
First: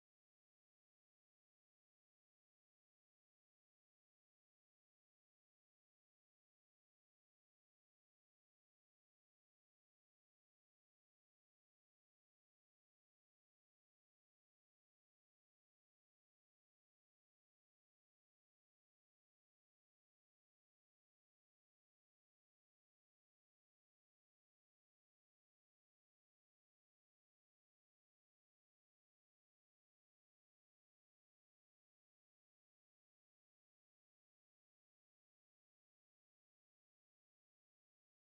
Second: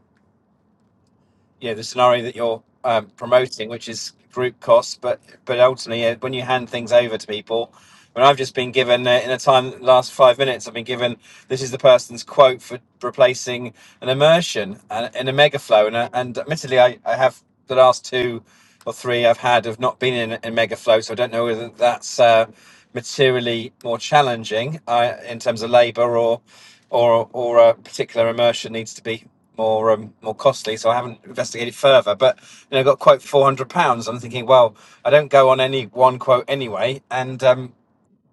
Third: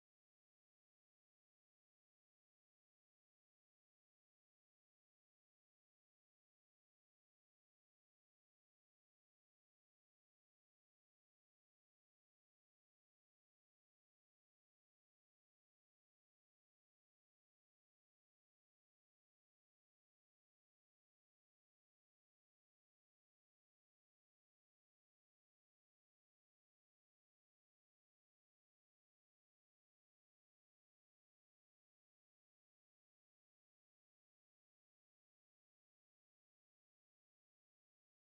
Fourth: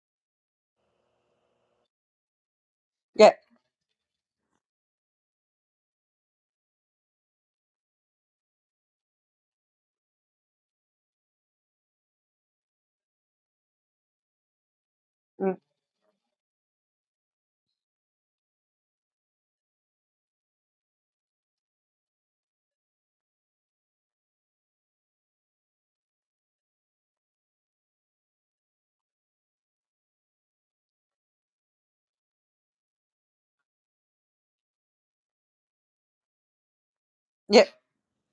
yeah the scenario that you're um,
Yeah.
promoting, which is group costs. But but ultimately, yeah, when you hand things over to people, when I've just been given uh, in a time last five minutes, I've been given this is the person's quote for replacing an immersion and in a
Mm.
mega flow, and I- and admittedly, I, I have the last two or three I've had have not been in in mega flow, so I don't know whether that's uh, materially more challenging uh, in terms of labour or or or a particular immersion needs to be more um, more costly, so I haven't investigated further. But you know, I got a quote for four hundred pounds. I'm thinking, well, I don't go on any one quote anyway, and
Yeah.
um,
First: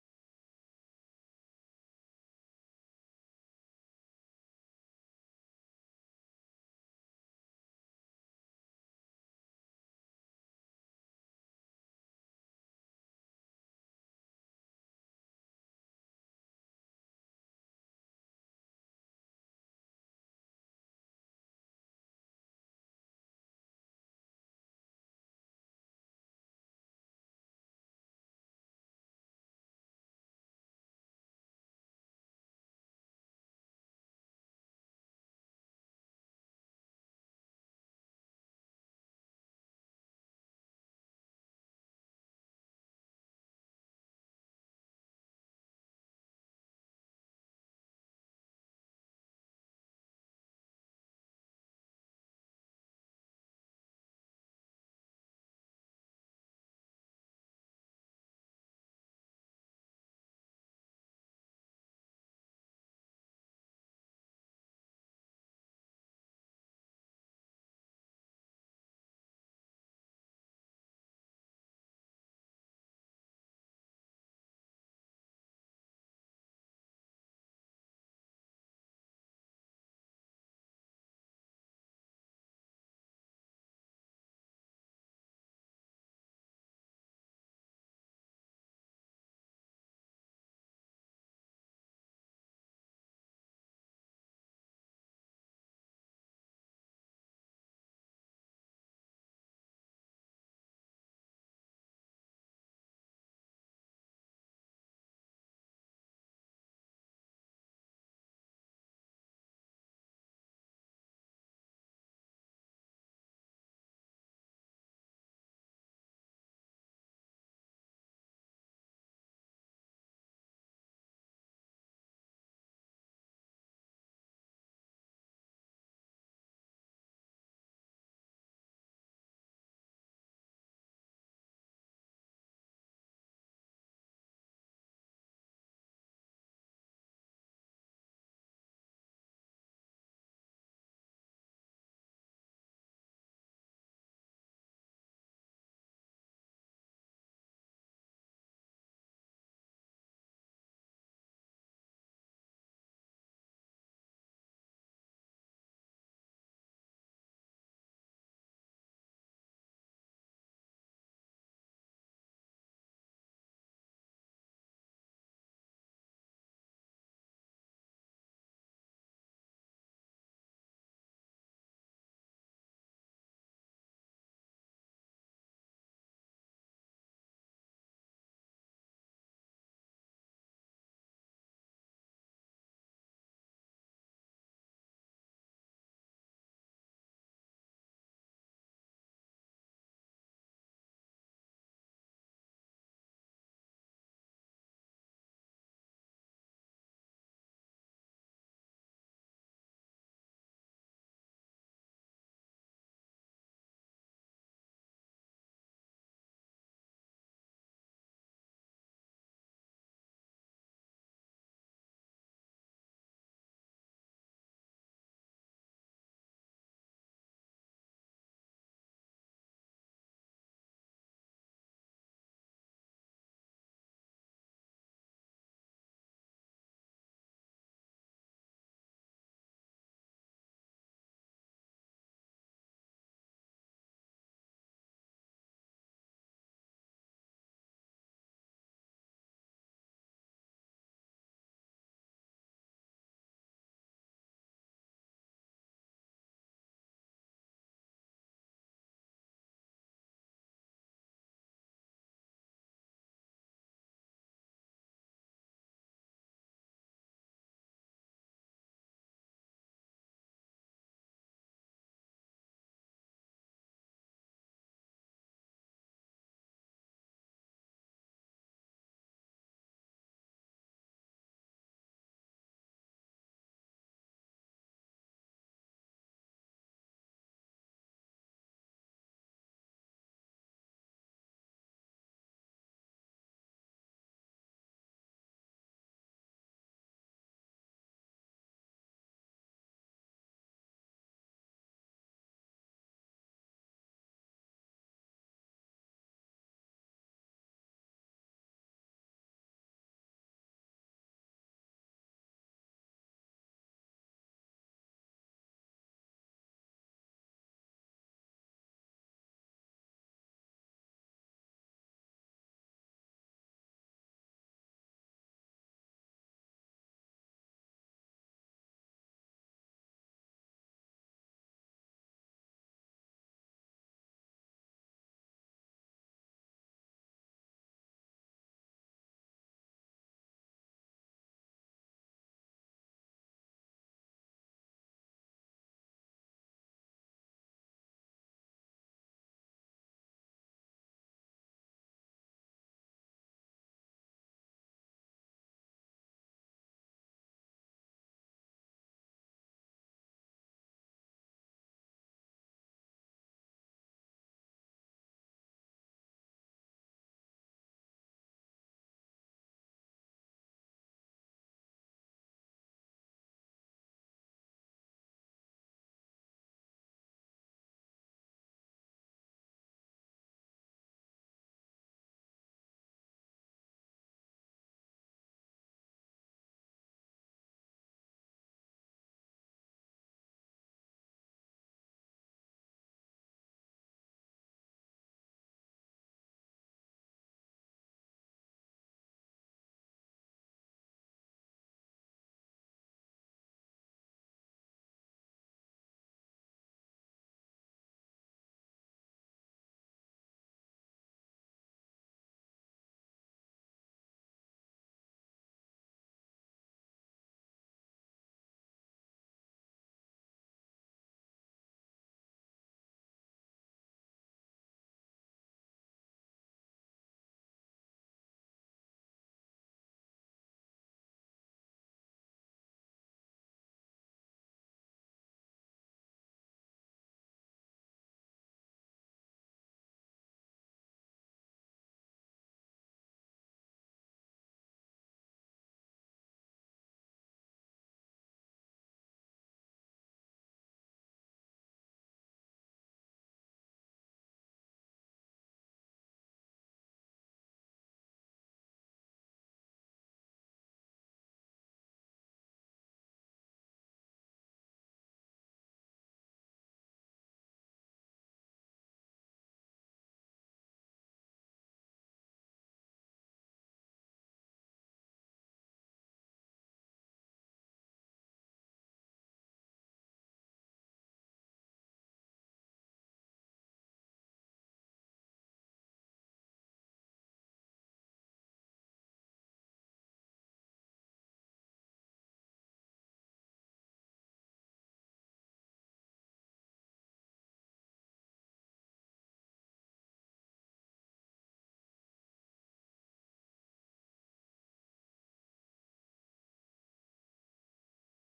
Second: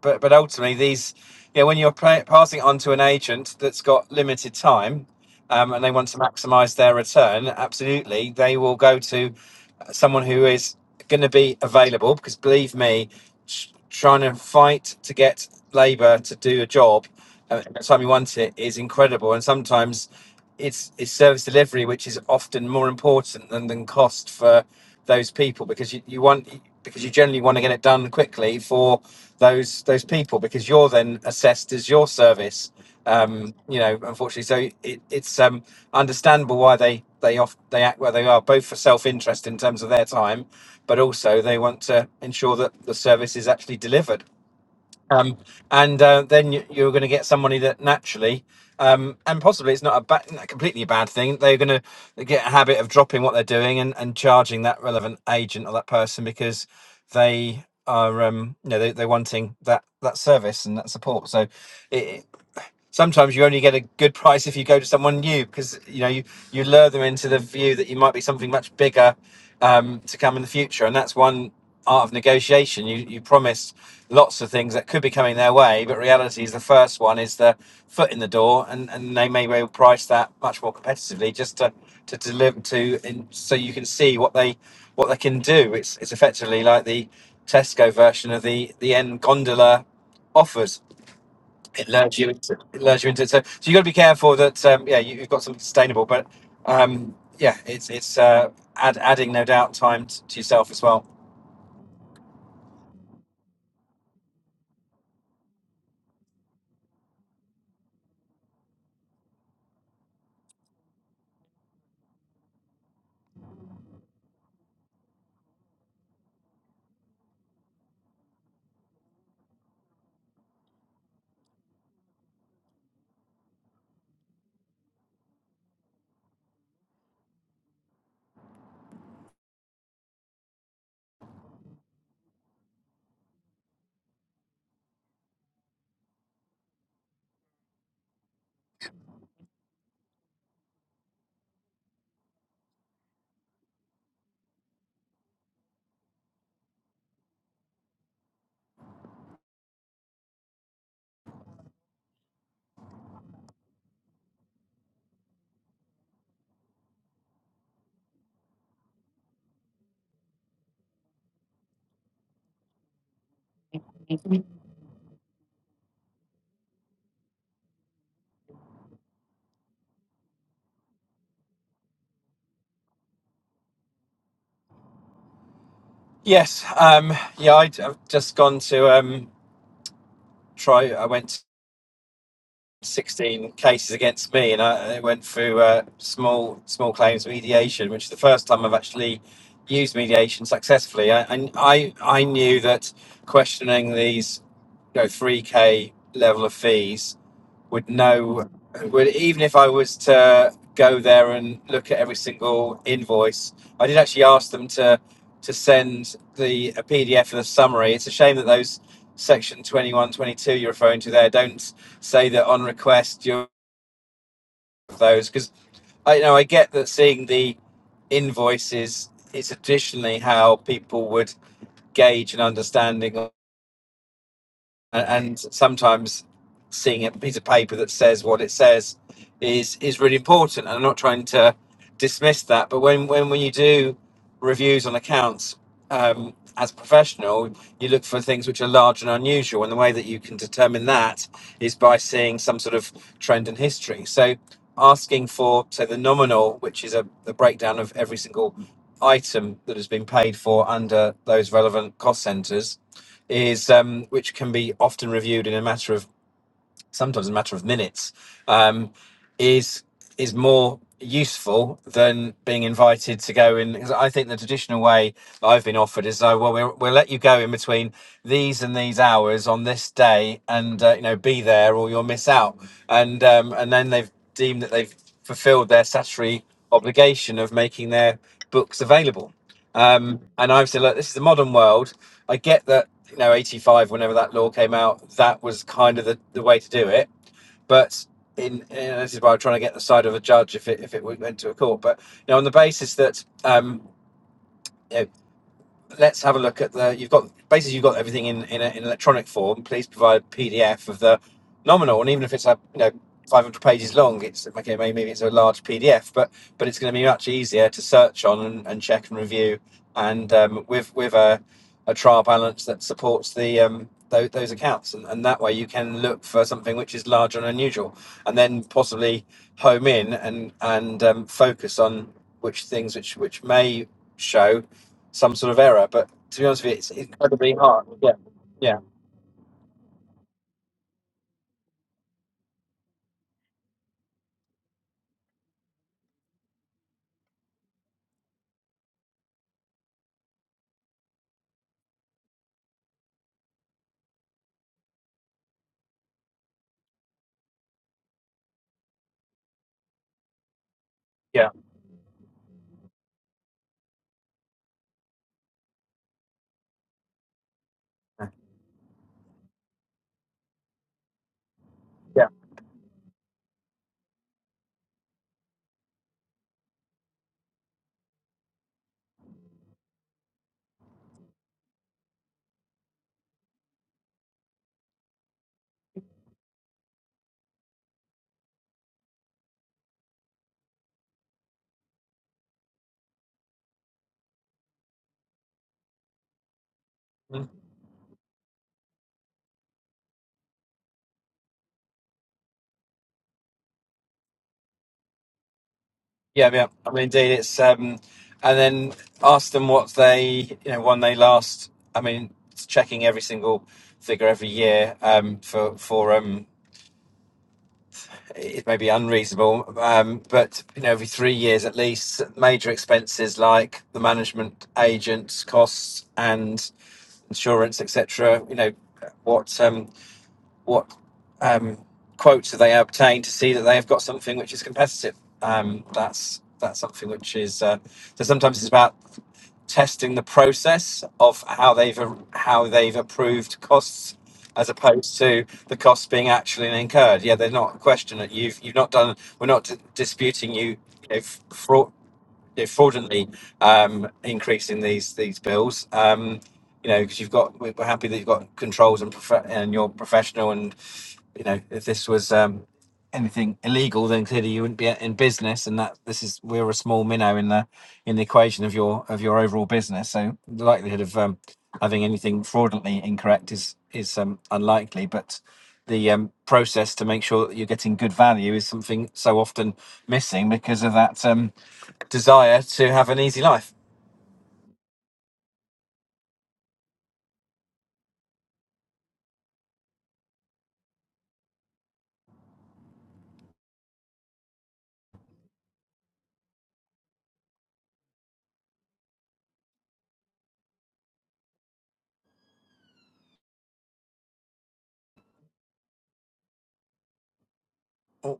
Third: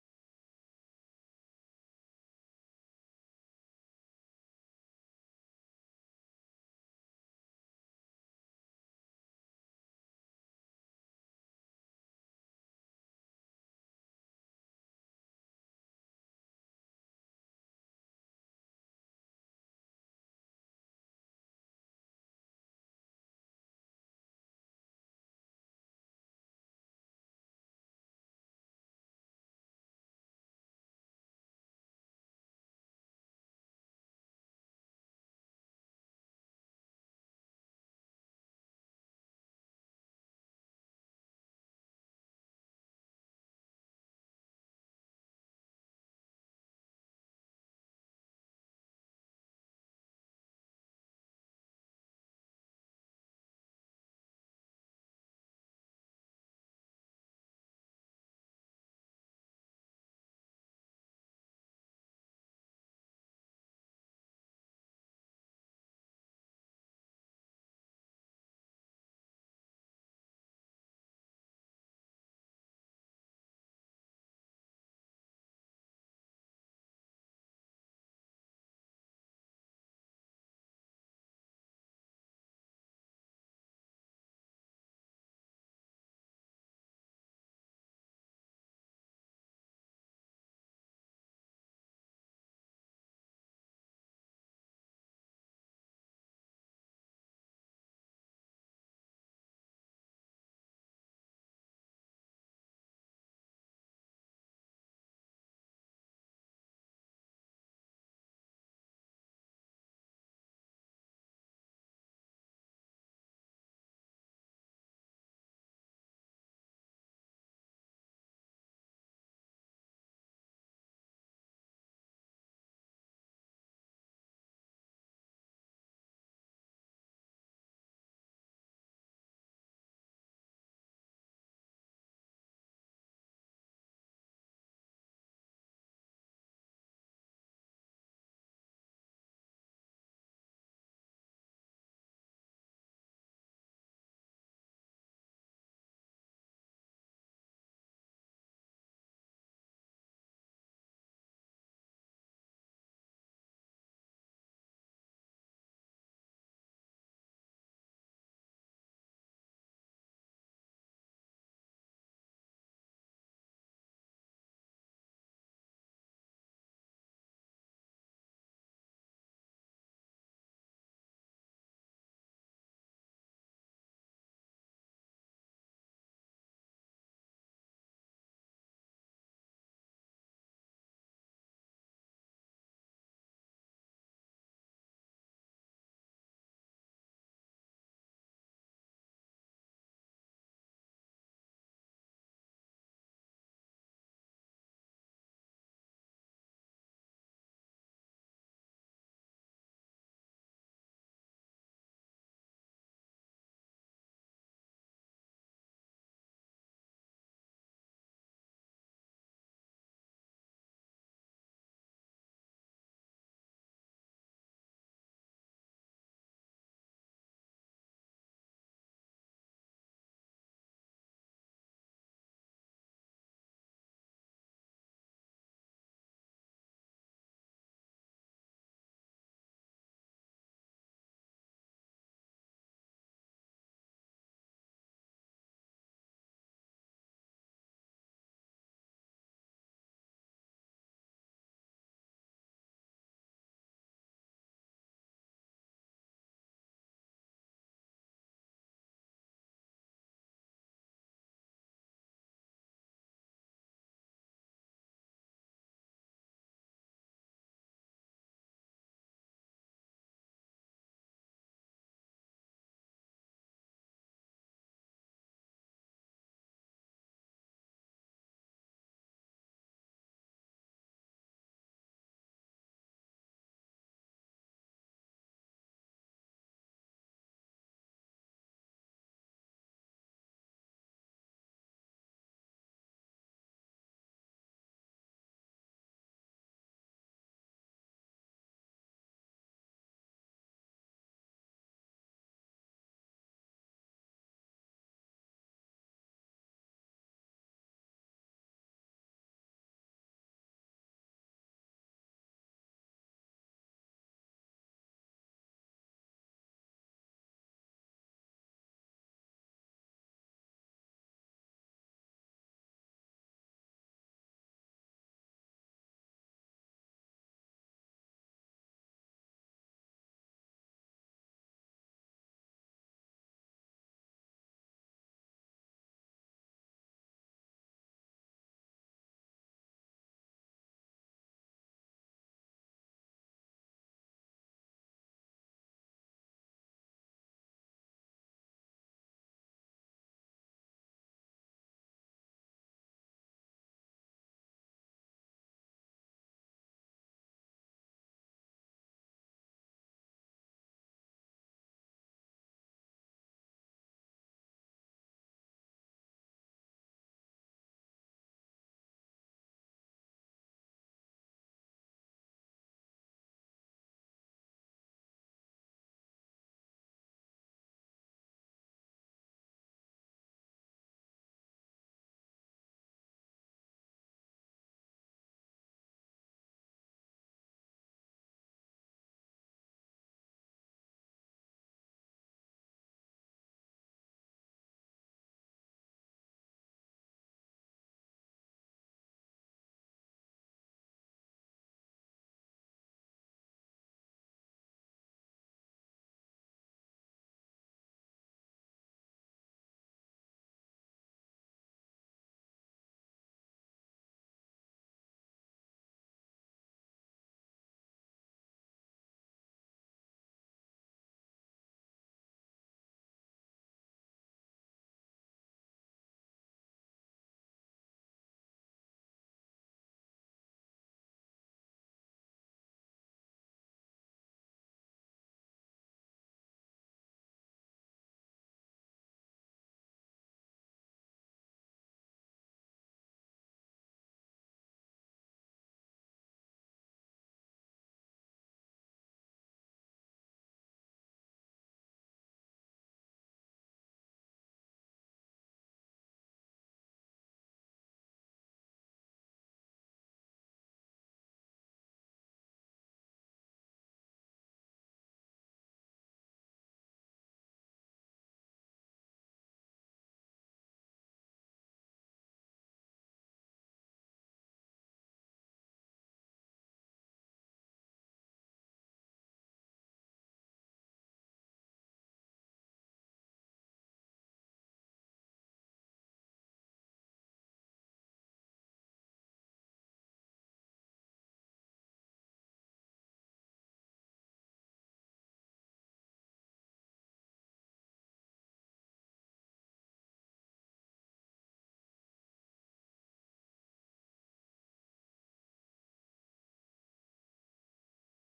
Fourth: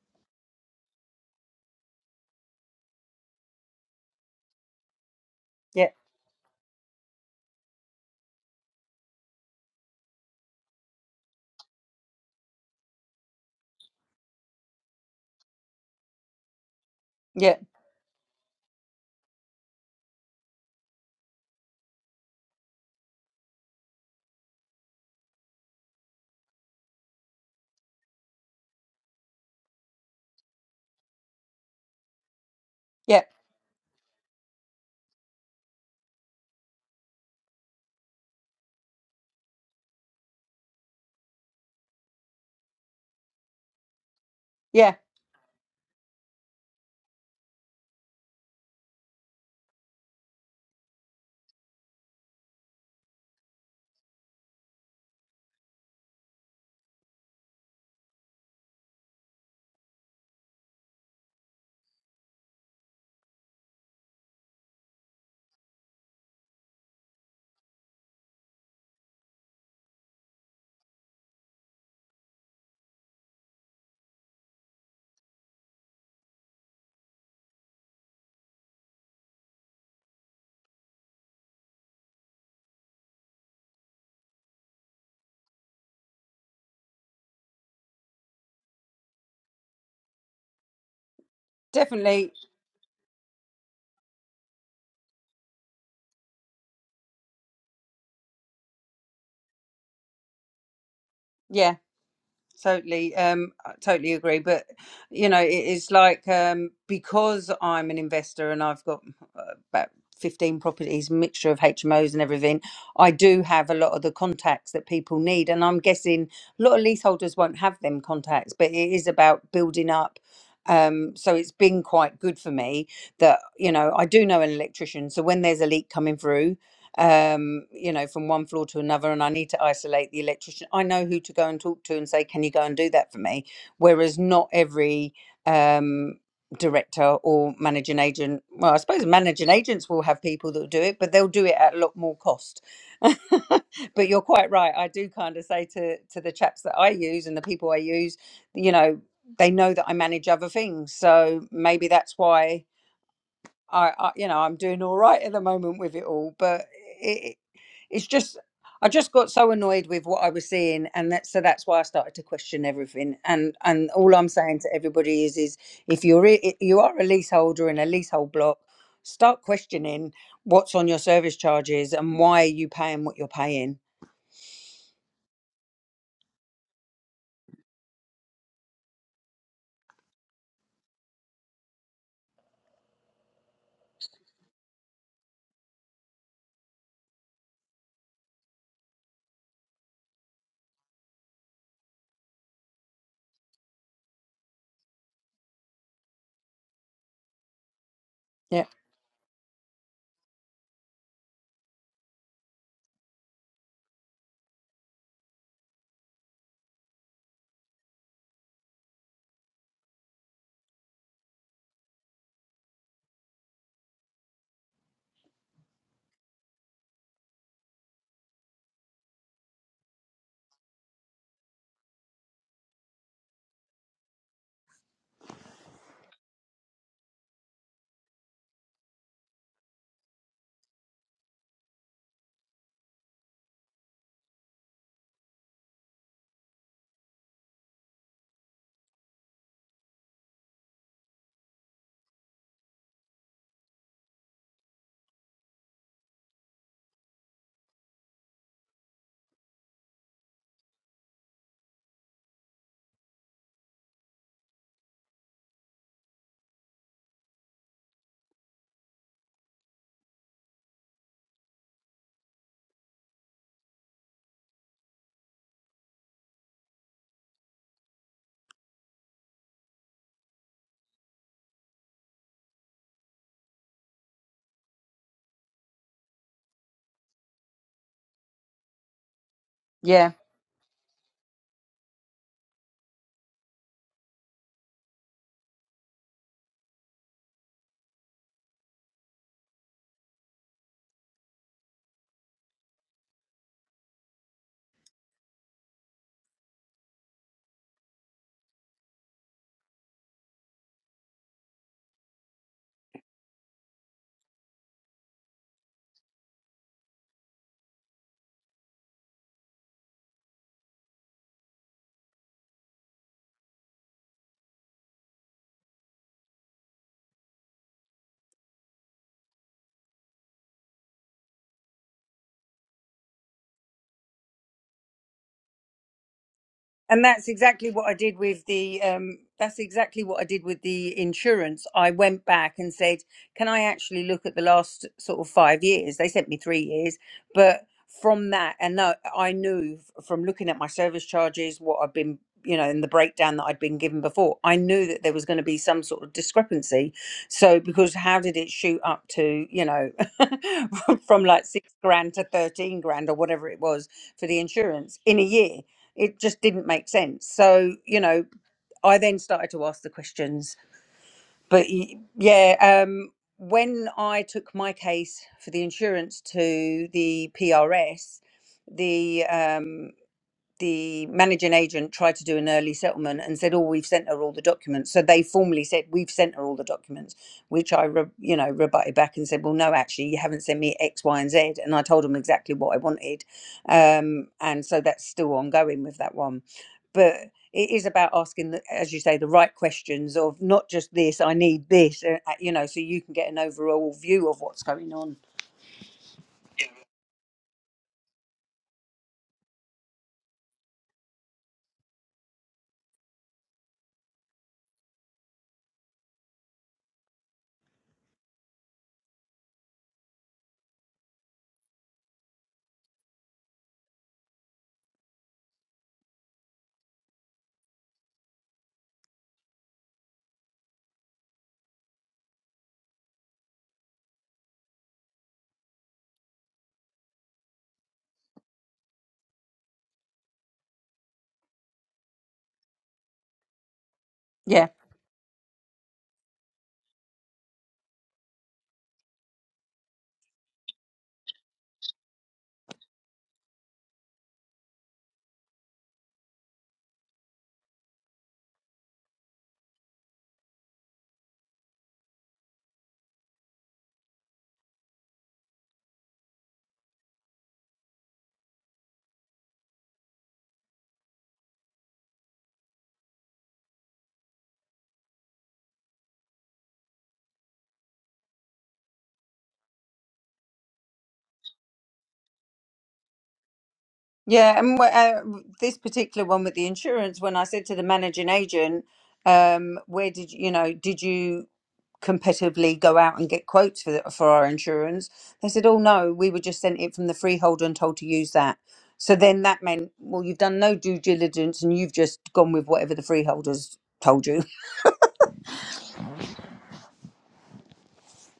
but but ultimately these, you know, when you're pla passing it on to an agent that's got limited time, um, and
Yeah.
they want to maximise their return, absolutely, they will go to uh, someone who is going to be available. Because believe me, tr- trying to fight to get labour to do a job
Yeah.
uh, every time you want it is incredible. And sometimes it's it's service delivery, which is often more important than, than cost for those people because you, you want because you generally want to get it done quickly for those those people because you're then assessed as your service.
Yeah.
Um, you know, unfortunately, so it, it's um, understandable why they they off they act where they are, both for self interest in terms of their time, but also they want to ensure that the service is actually delivered
Yeah.
um, and uh, then you, you're going to get somebody that naturally, um, and possibly it's not a ba- not completely a bad thing. They're going to get a habit of dropping what they're doing and, and charging that relevant agent or that person because they are, um, you know, they, they're wanting that that service and that support. So, it, sometimes you only get a good price if you go to someone new because you know you you lure them into the view that you might be something much bigger um, to come in the future, and that's one art of negotiation. You you promise lots of things that could be coming their way, but reality is the first one is the foot in the door, and, and they may well price that much more competitively just to to deliver to, and so you can see what they what they can do. It's it's effectively like the Tesco version of the the end gondola offers it lures you
Definitely.
into it lures you into it. So, so you got to be careful that um, yeah you, you've got something sustainable, but um, yeah, it's it's uh, add, adding no doubt time t- to yourself as well.
Yeah. totally um I totally agree but you know it is like um because i'm an investor and i've got uh, about 15 properties mixture of hmos and everything i do have a lot of the contacts that people need and i'm guessing a lot of leaseholders won't have them contacts but it is about building up um so it's been quite good for me that you know i do know an electrician so when there's a leak coming through um, you know, from one floor to another, and I need to isolate the electrician. I know who to go and talk to and say, "Can you go and do that for me?" Whereas not every um, director or managing agent, well, I suppose managing agents will have people that will do it, but they'll do it at a lot more cost. but you're quite right. I do kind of say to to the chaps that I use and the people I use, you know, they know that I manage other things, so maybe that's why I, I you know I'm doing all right at the moment with it all, but it, it's just I just got so annoyed with what I was seeing, and that so that's why I started to question everything. And and all I'm saying to everybody is is if you're i- i- you are a leaseholder in a leasehold block, start questioning what's on your service charges and why are you paying what you're paying.
Yes, um, yeah, i have just gone to um, try. I went to 16 cases against me, and I, I went through uh, small small claims mediation, which is the first time I've actually used mediation successfully. I I I I knew that questioning these you know 3k level of fees would know
Yeah,
would even if I was to go there and look at every single invoice, I did actually ask them to to send the a PDF of the summary. It's a shame that those section twenty you're referring to there don't say that on request you those because I you know I get that seeing the invoices is traditionally how people would gauge an understanding a- and sometimes seeing a piece of paper that says what it says is is really important. And I'm not trying to dismiss that, but when when, when you do reviews on accounts um, as a professional, you look for things which are large and unusual, and the way that you can determine that is by seeing some sort of trend and history. So asking for say the nominal, which is a the breakdown of every single item that has been paid for under those relevant cost centers is um, which can be often reviewed in a matter of sometimes a matter of minutes um, is is more useful than being invited to go in because I think the traditional way that I've been offered is oh well we'll, we'll let you go in between these and these hours on this day and uh, you know be there or you'll miss out and um, and then they've deemed that they've fulfilled their statutory obligation of making their books available
yeah.
um, and I've said, look, this is the modern world. I get that, you know, 85, whenever that law came out, that was kind of the, the way to do it. But in, in this is why I'm trying to get the side of a judge if it, if it went to a court. But, you know, on the basis that um, you know, let's have a look at the you've got basically you've got everything in in, a, in electronic form please provide a pdf of the nominal and even if it's a you know 500 pages long it's okay maybe it's a large pdf but but it's going to be much easier to search on and, and check and review and um, with with a, a trial balance that supports the um those, those accounts and, and that way you can look for something which is large and unusual and then possibly home in and and um, focus on which things which which may show some sort of error. But to be honest with you, it's
And that's
incredibly
exactly
hard.
what I did with
Yeah,
the um that's exactly what I did with the insurance. I went back and said, "Can I actually look at the last sort of 5 years?" They sent me 3 years, but from that and no, I knew f- from looking at my service charges what I've been you know, in the breakdown that I'd been given before, I knew that there was going to be some sort of discrepancy. So, because how did it shoot up to, you know, from like
yeah,
six grand to 13 grand or whatever it was for the insurance in a year? it just didn't make sense. So, you know, I then started to ask the questions. But y-
yeah,
yeah, um, when I took my case for the insurance to the PRS, the um, the managing agent tried to do an early settlement and said, "Oh, we've sent her all the documents." So they formally said, "We've sent her all the documents," which I, re- you know, rebutted back and said, "Well, no, actually, you haven't sent me X, Y, and Z," and I told them exactly what I wanted, um, and so that's still ongoing with that one. But
Mm.
it is about asking, the, as you say, the right questions of not just this. I need this, uh, uh, you know, so you can get an overall view of what's going on.
yeah, yeah. I mean, indeed, it's um, and then ask them what they, you know, when they last. I mean, it's checking every single figure every year um, for for um, it may be unreasonable, um, but you know, every three years at least, major expenses like the management agents costs and insurance, etc. You know, what um, what um, quotes have they obtained to see that they have got something which is competitive. Um, that's that's something which is uh, so sometimes it's about testing the process of how they've how they've approved costs
Yeah.
as opposed to the costs being actually incurred. Yeah, they're not a question that you've you've not done. We're not d- disputing you if fraud. you Fraudulently um, increasing these these bills, um, you know, because you've got we're happy that you've got controls and prof- and you're professional you know, if this was um, anything illegal, then clearly you wouldn't be in business, and that this is we're a small minnow in the in the equation of your of your overall business. So the likelihood of um, having anything fraudulently incorrect is is um, unlikely, but the um, process to make sure that you're getting good value is something so often missing because of that um, desire to have an easy life.
Yeah, and wh- uh, this particular one with the insurance, when I said to the managing agent, um, "Where did you, you know? Did you competitively go out and get quotes for the, for our insurance?" They said, "Oh no, we were just sent it from the freeholder and told to use that." So then that meant, well, you've done no due diligence and you've just gone with whatever the freeholders told you.
Oh,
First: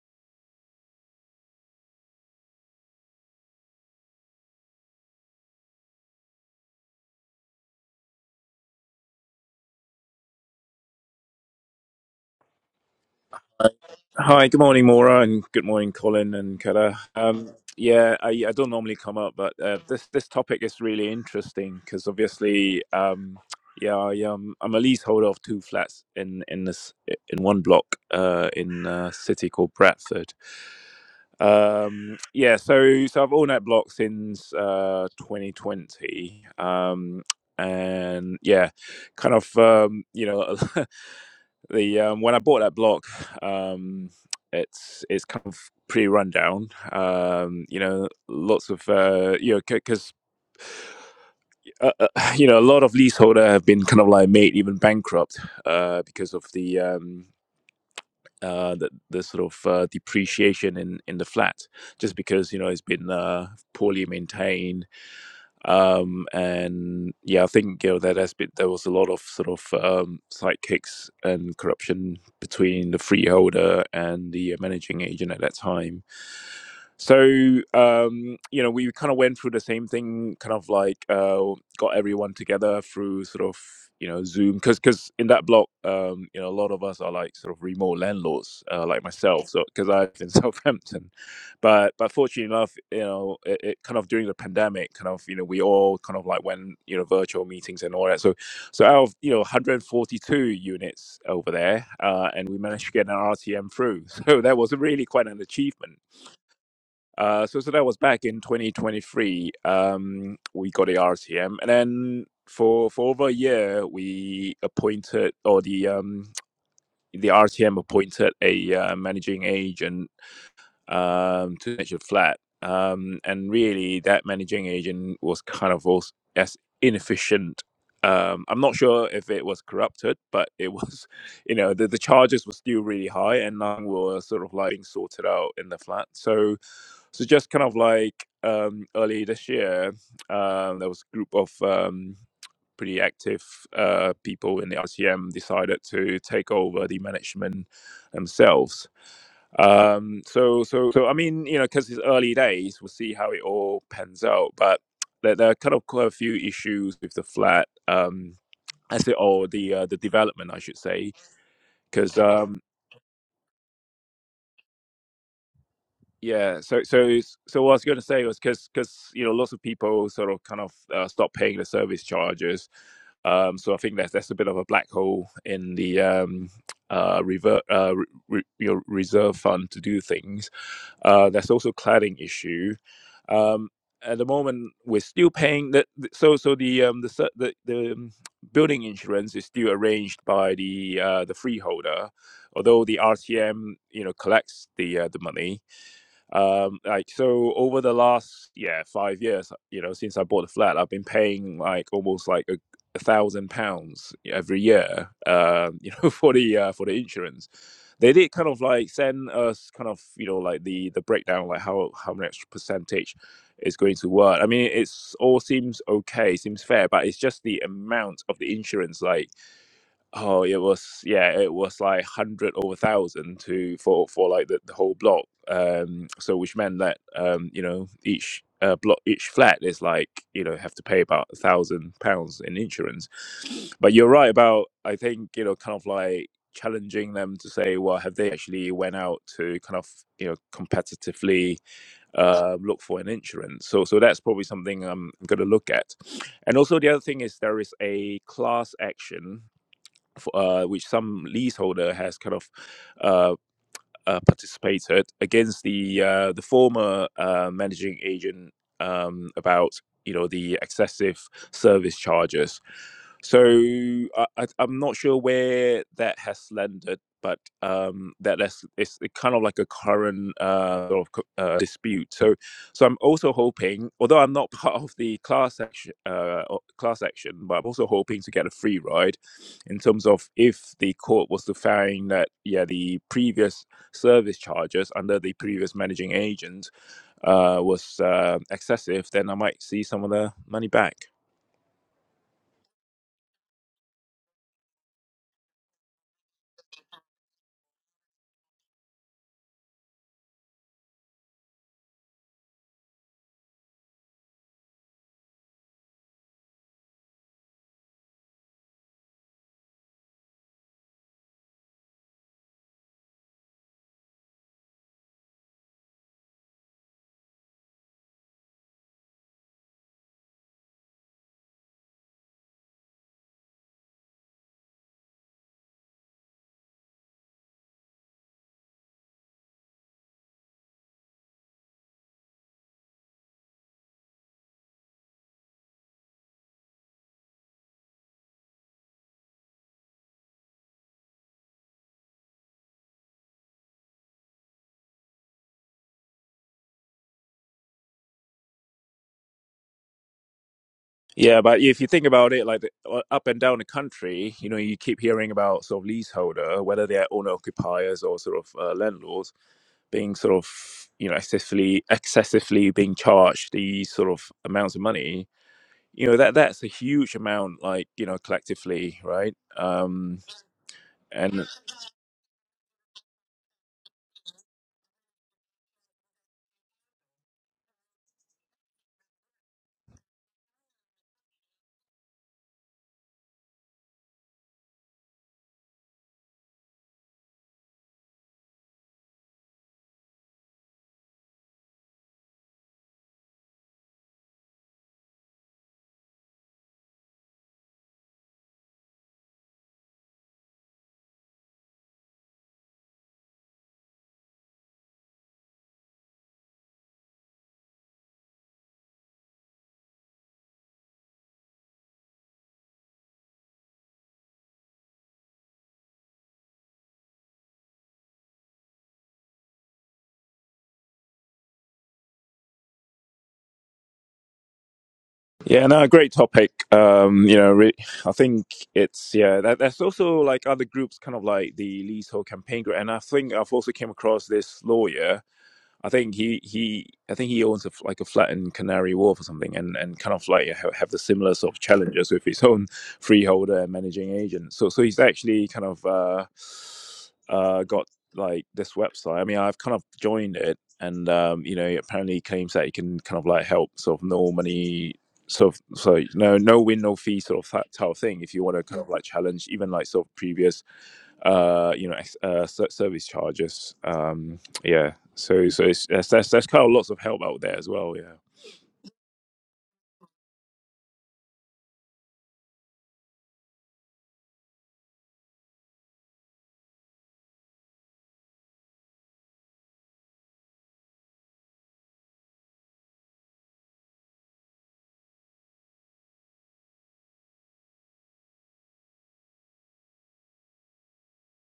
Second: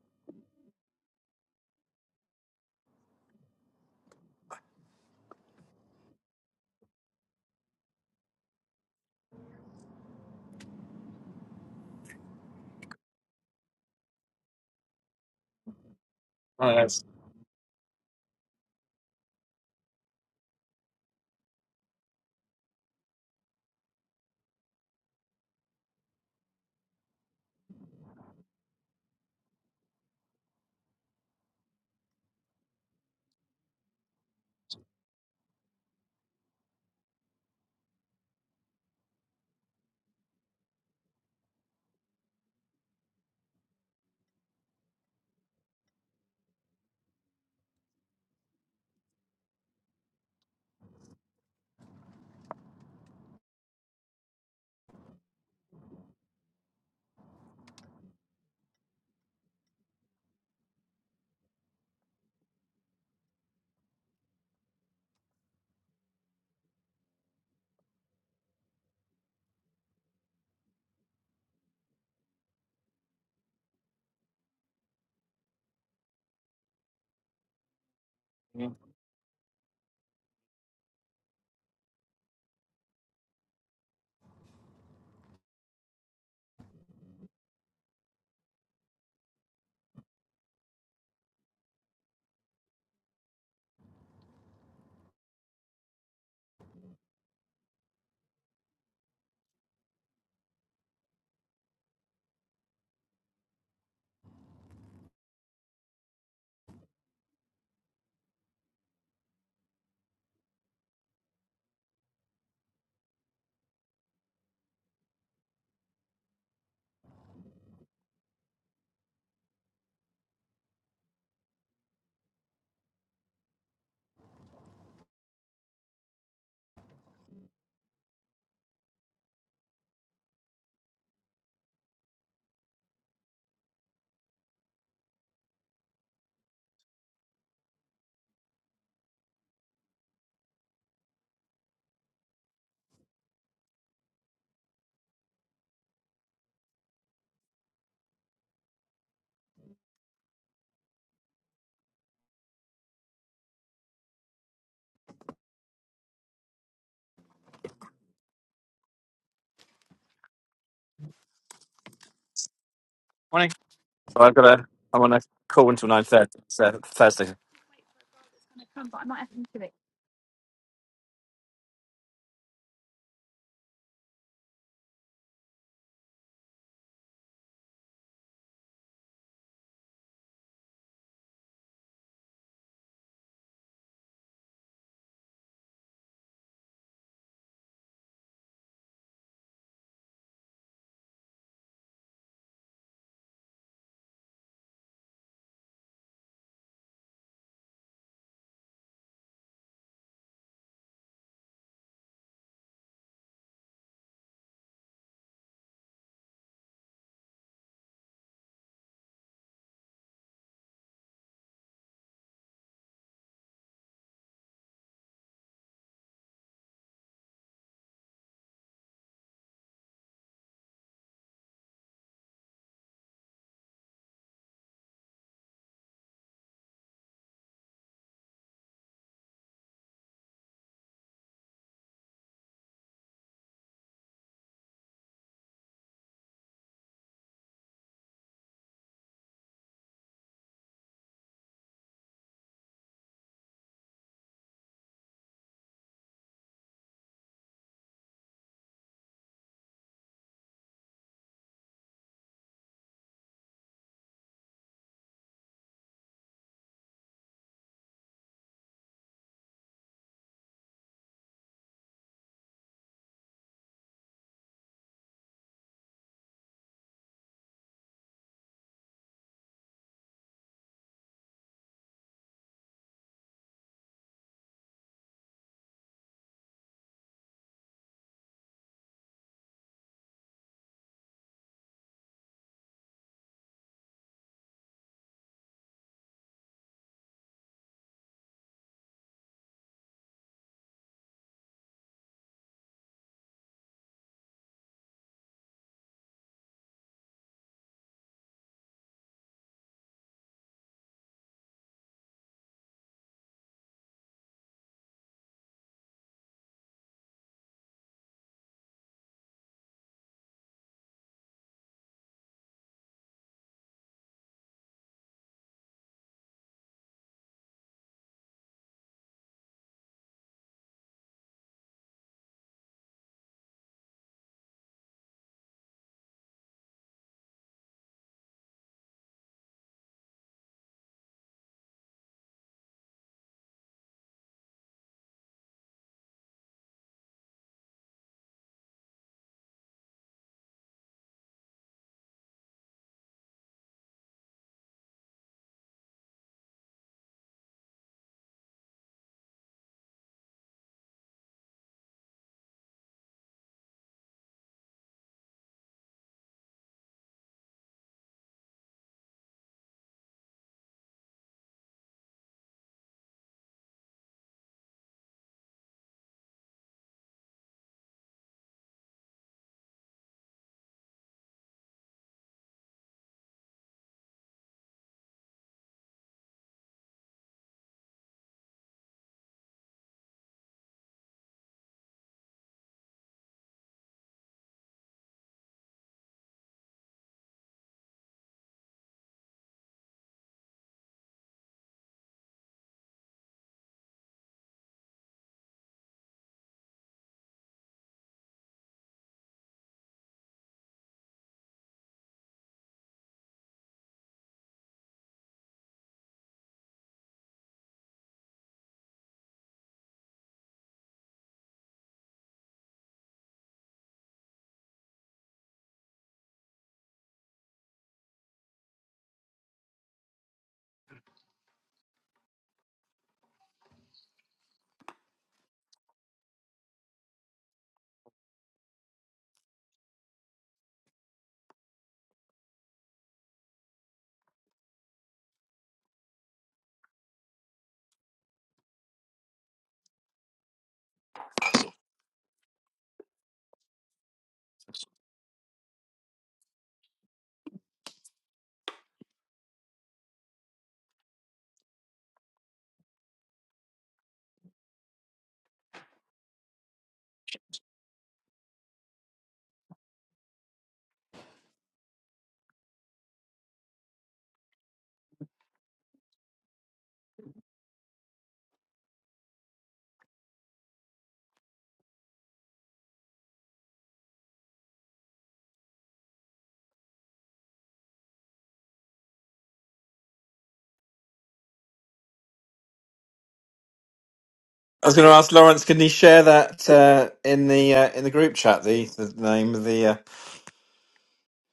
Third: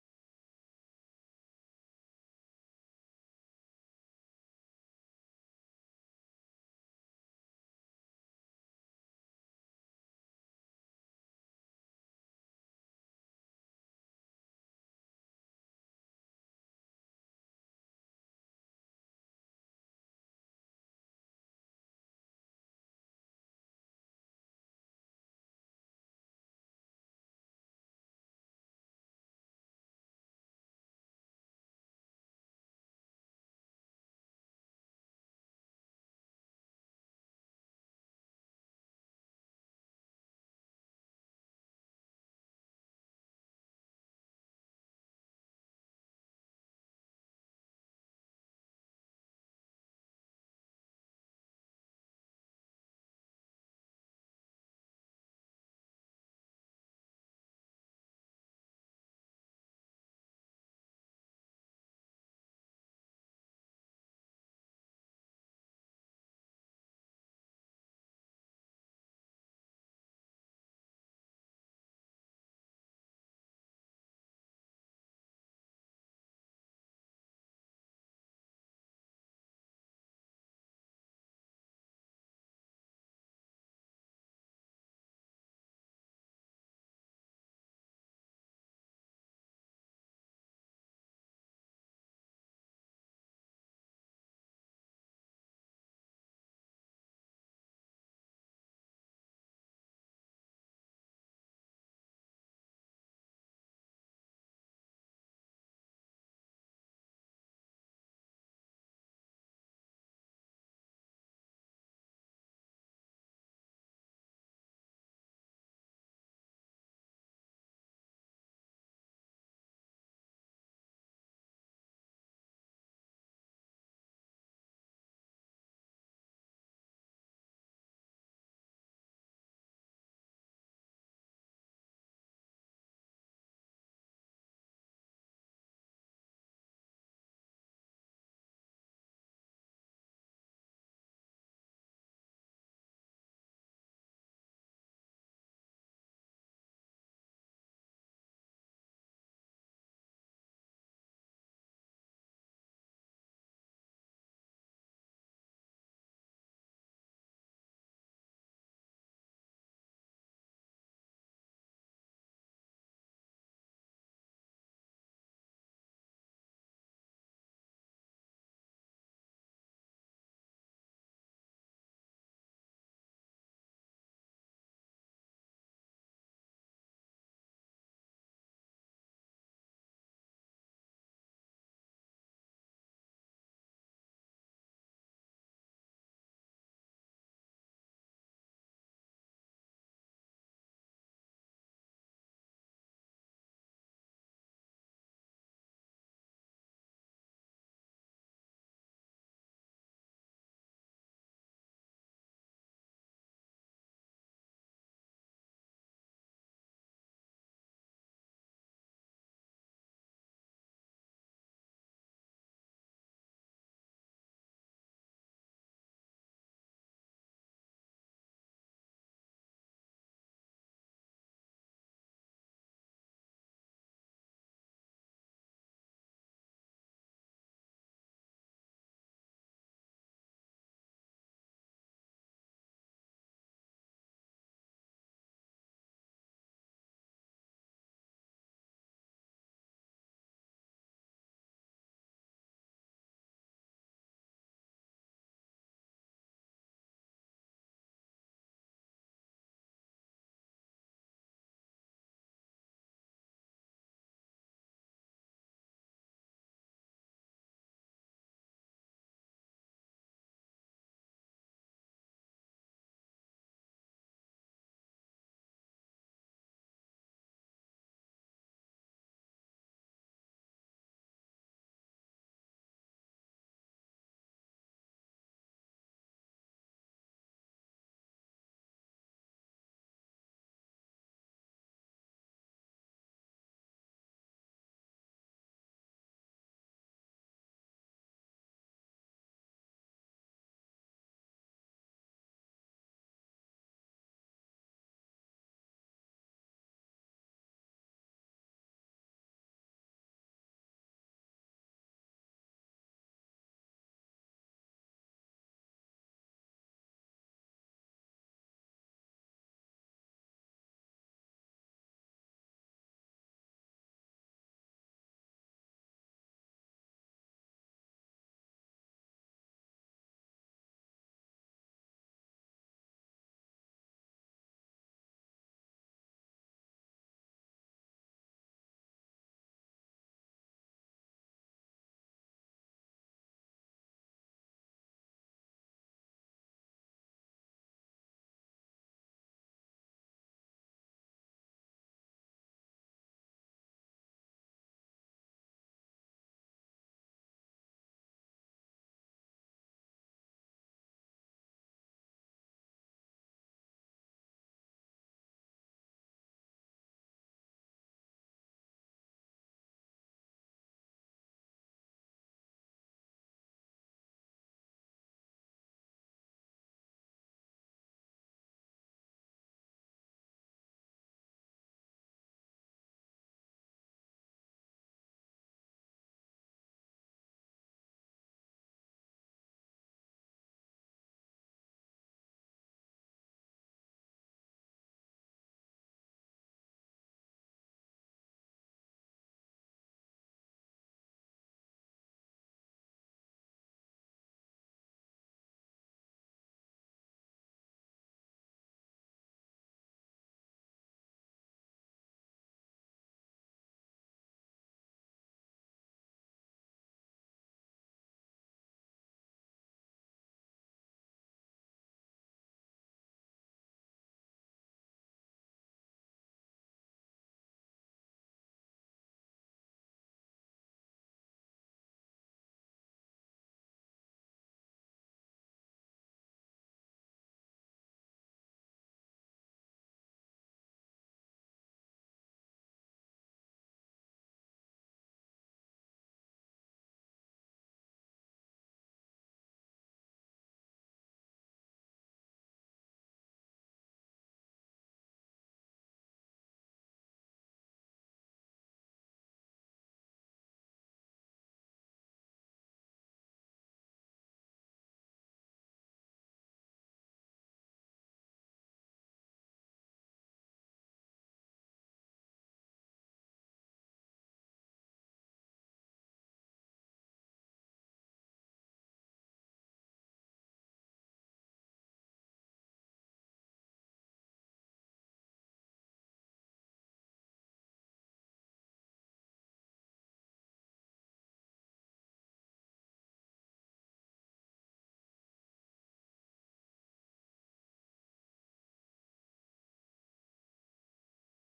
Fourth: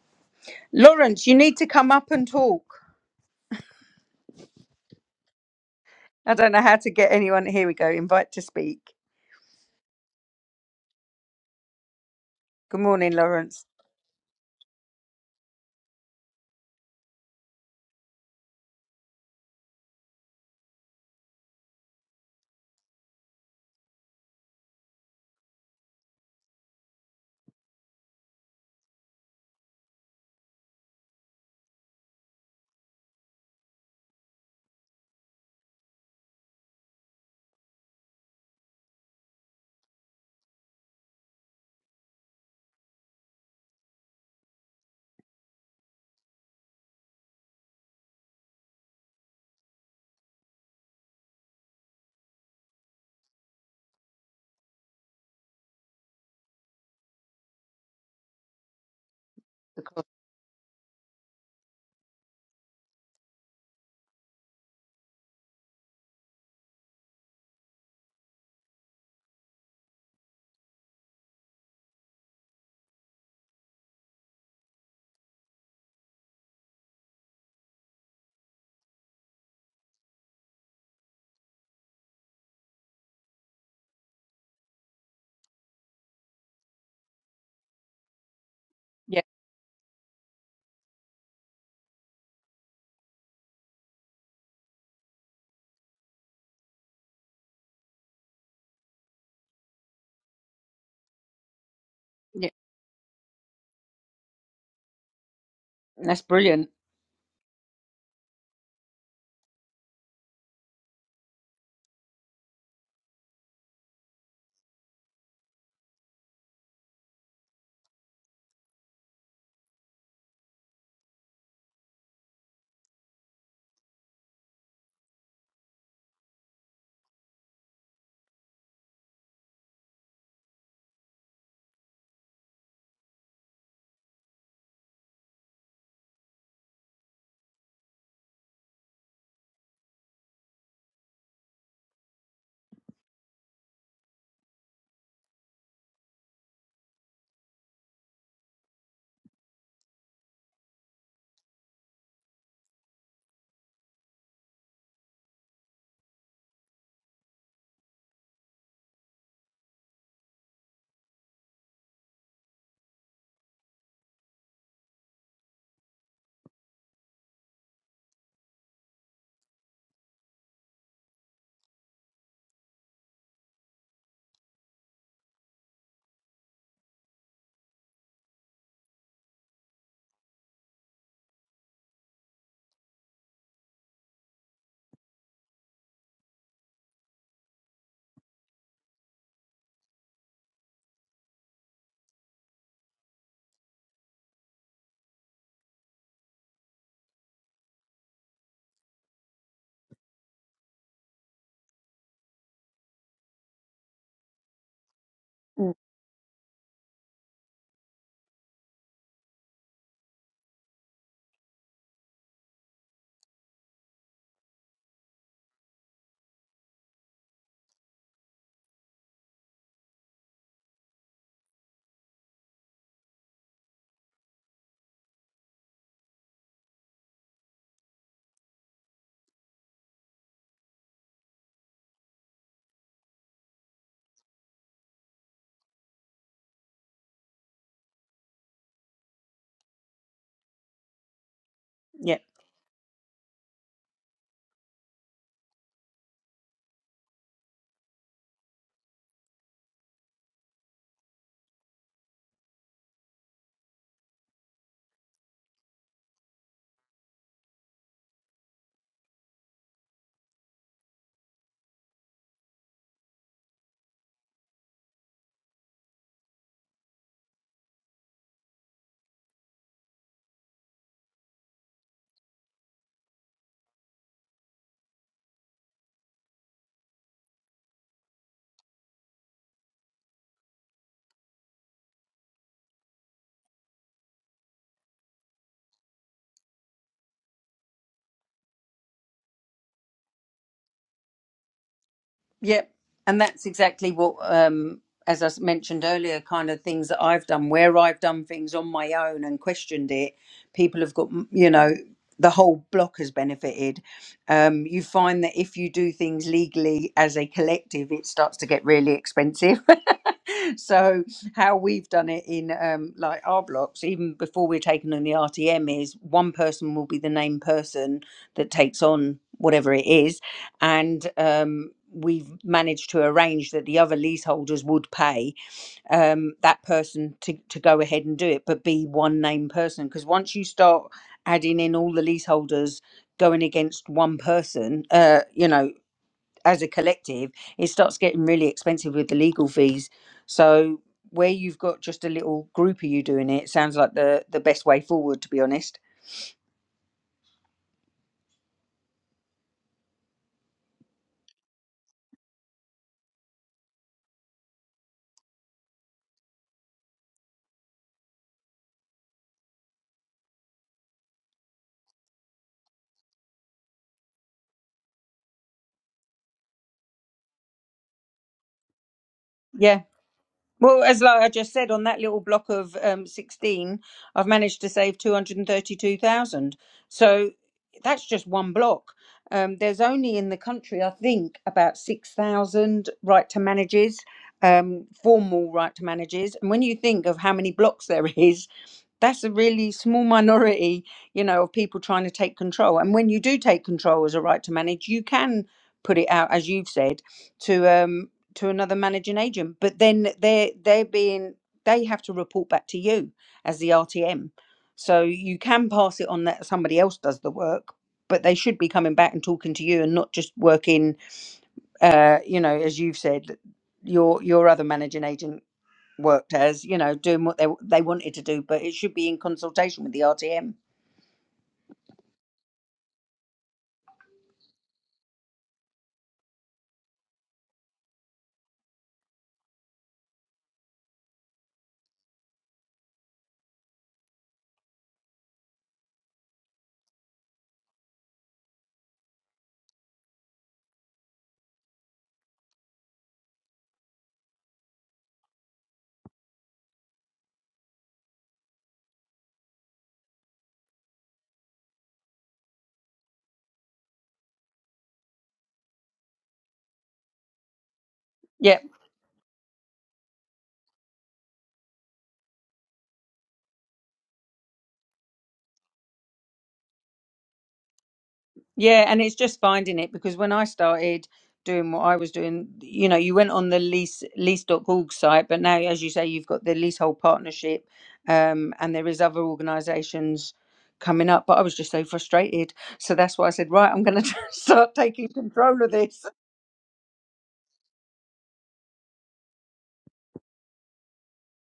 Lawrence, you need to come up and talk. I don't know how to get anyone. Here we go. Invite to speak. Good morning, Lawrence.
Hi, good morning, Maura, and good morning, Colin and
one of
Kara.
those.
Um, yeah, I, I don't normally come up, but uh, this this topic is really interesting because obviously, um, yeah, I, um, I'm a leaseholder of two flats in in this in one block uh, in a city called Bradford. Um, yeah, so so I've owned that block since uh, 2020. Um, and yeah, kind of um, you know the um, when I bought that block, um, it's it's kind of pretty rundown. Um, you know, lots of uh, you know because uh, uh, you know a lot of leaseholder have been kind of like made even bankrupt uh, because of the. Um, uh, the, the sort of uh,
Because
depreciation in, in the flat, just because you know it's been uh, poorly maintained, um and yeah i think you know that has been there was a lot of sort of um sidekicks and corruption between the freeholder and the uh, managing agent at that time so um you
Yeah.
know we kind of went through the same thing kind of like uh got everyone together through sort of you know zoom because because in that block um you know a lot of us are like sort of remote landlords uh, like
yeah,
myself so because i live in southampton but but fortunately enough you know it, it kind of during the pandemic kind of you know we all kind of like went you know virtual meetings and all that so so out of you know 142 units over there uh, and
yeah,
we managed to get an rtm through so that was really quite an achievement
that's brilliant.
uh, so so that was back in 2023 um, we got the rtm and then for for over a year we appointed or the um the rtm appointed a uh, managing agent um, to manage your flat. Um, and really, that managing agent was kind of also as inefficient. Um, I'm not sure if it was corrupted, but it was, you know, the, the charges were still really high and none were sort of like being sorted out in the flat. So, so just kind of like um, early this year, um, there was a group of um, pretty active uh, people in the RCM decided to take over the management themselves um, so, so, so, I mean, you know, because it's early days, we'll see how it all pans out. But there, there are kind of quite a few issues with the flat, um, as it or the uh, the development, I should say, because um,
Morning. So I've got a. I'm on a call until nine thirty.
yeah.
So
So, so,
Thursday.
so, what I was going to say was because because you know, lots of people sort of kind of uh, stop paying the service charges. Um, so I think that's that's a bit of a black hole in the um, uh, revert, uh, re, re, you know, reserve fund to do things. Uh, there's also cladding issue. Um, at the moment, we're still paying that. So, so the um, the the, the um, building insurance is still arranged by the uh, the freeholder, although the RTM you know collects the uh, the money um like so over the last yeah five years you know since i bought the flat i've been paying like almost like a, a thousand pounds every year
Mm,
um you know for the uh, for the insurance they did kind of like send us kind of you know like the the breakdown like how how much percentage is going to work i mean it's all seems okay seems fair but it's just the amount of the insurance like Oh, it was yeah, it was like hundred over thousand to for for like the, the whole block. Um, so which meant that um, you know, each uh, block, each flat is like you know have to pay about a thousand pounds in insurance. But you're right about I think you know kind of like challenging them to say, well, have they actually went out to kind of you know competitively
Yeah,
uh, look for an insurance? So so that's probably something I'm going to look at. And also the other thing is there is a class action f- uh, which some leaseholder has kind of uh, uh, participated against the uh, the former uh, managing agent um, about you know the excessive service charges. So I, I, I'm not sure where that has landed, but um, that that's it's kind of like a current uh, sort of uh, dispute. So so I'm also hoping, although I'm not part of the class action uh, class action, but I'm also hoping to get a free ride in terms of if the court was to find that yeah the previous service charges under the previous managing agent uh, was uh, excessive, then I might see some of the money back.
Yep. And that's exactly what, um, as I s- mentioned earlier, kind of things that I've done, where I've done things on my own and questioned it, people have got, m- you know, the whole block has benefited. Um, you find that if you do things legally as a collective, it starts to get really expensive. so how we've done it in um, like our blocks even before we're taking on the rtm is one person will be the named person that takes on whatever it is and um, we've managed to arrange that the other leaseholders would pay um, that person to, to go ahead and do it but be one named person because once you start adding in all the leaseholders going against one person uh, you know as a collective, it starts getting really expensive with the legal fees. So where you've got just a little group of you doing it, sounds like the the best way forward, to be honest.
Yeah, but if you think about it, like the- uh, up and down the country, you know, you keep hearing about sort of leaseholder, whether they're owner occupiers or sort of uh, landlords. being sort of you know excessively excessively being charged these sort of amounts of money you know that that's a huge amount like you know collectively right
Yeah.
um
Well, as like I
and
just said, on that little block of um, 16, I've managed to save 232,000. So that's just one block. Um, there's only in the country, I think, about 6,000 right to manages, um, formal right to manages. And when you think of how many blocks there is, that's a really small minority, you know, of people trying to take control. And when you do take control as a right to manage, you can put it out, as you've said, to. um, to another managing agent but then they're they're being they have to report back to you as the rtm so you can pass it on that somebody else does the work but they should be coming back and talking to you and not just working uh you know as you've said your your other managing agent worked as you know doing what they they wanted to do but it should be in consultation with the rtm
yeah no great topic um you know re- i think it's yeah that that's also like other groups kind of like the leasehold campaign group and i think i've also came across this lawyer I think he he I think he owns a, f- like a flat in Canary Wharf or something, and and kind of like have, have the similar sort of challenges with his own freeholder and managing agent. So so he's actually kind of uh, uh, got like this website. I mean, I've kind of joined it, and um, you know, it apparently claims that he can kind of like help sort of no money. sort of so no no win no fee sort of that type of thing if you
Yeah.
want to kind of like challenge even like sort of previous uh you know ex- uh, ser- service charges Um, yeah. So so it's that's that's, that's kind of lots of help out there as well. Yeah.
Yeah, and it's just finding it because when I started doing what I was doing, you know, you went on the lease lease.org site, but now as you say, you've got the leasehold partnership, um, and there is other organisations coming up. But I was just so frustrated. So that's why I said, right, I'm gonna start
I was going
taking
to ask
control
Lawrence,
of
can he
this.
share that uh, in the uh, in the group chat? The, the name of the uh,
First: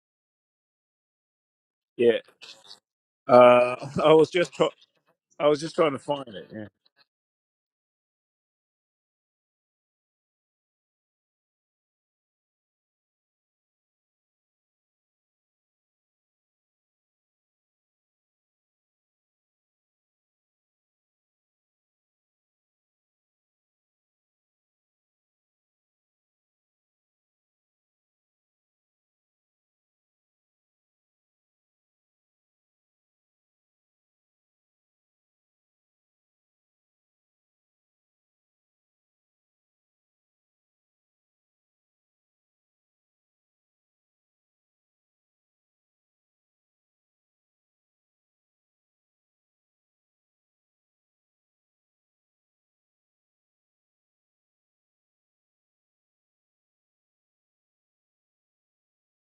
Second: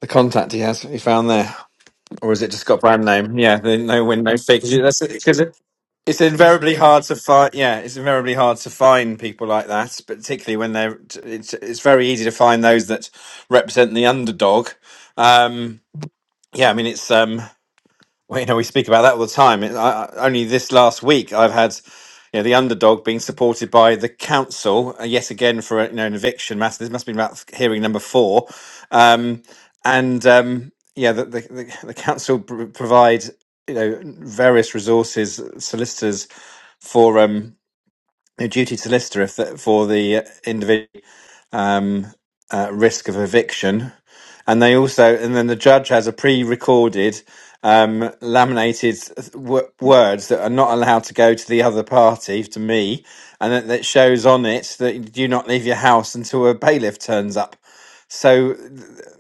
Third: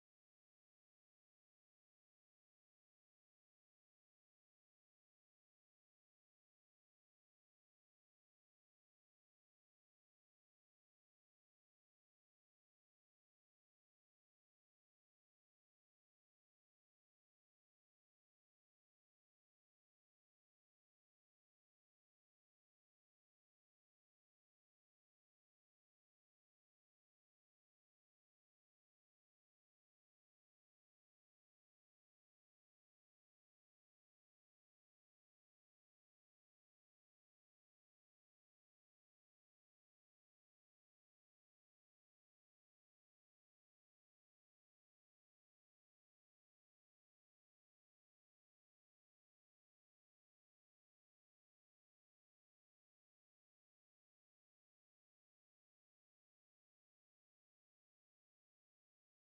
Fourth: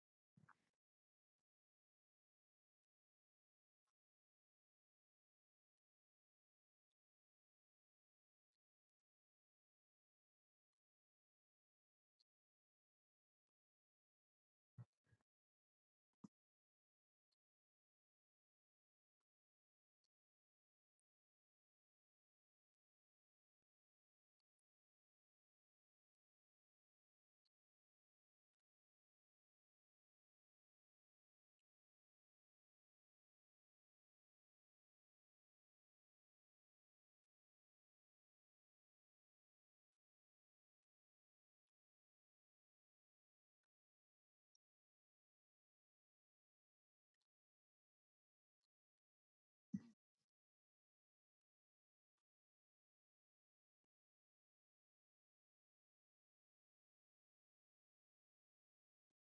the contact he has he found there, or
Yeah.
is it just got brand name? Yeah, the
Uh,
no
I
win
was
no
just
fee
try-
because
I was just trying to
it's
find it. Yeah.
invariably hard to find. Yeah, it's invariably hard to find people like that, particularly when they're. It's it's very easy to find those that represent the underdog. Um, yeah, I mean it's um. Well, you know, we speak about that all the time. It- I, I- only this last week, I've had you know the underdog being supported by the council uh, yet again for a, you know an eviction matter. This must be about hearing number four, um, and um, yeah, the the, the, the council pr- provide you know various resources, solicitors for um, a duty solicitor if the, for the individual um, uh, risk of eviction. And they also, and then the judge has a pre recorded, um, laminated w- words that are not allowed to go to the other party, to me, and that, that shows on it that you do not leave your house until a bailiff turns up. So,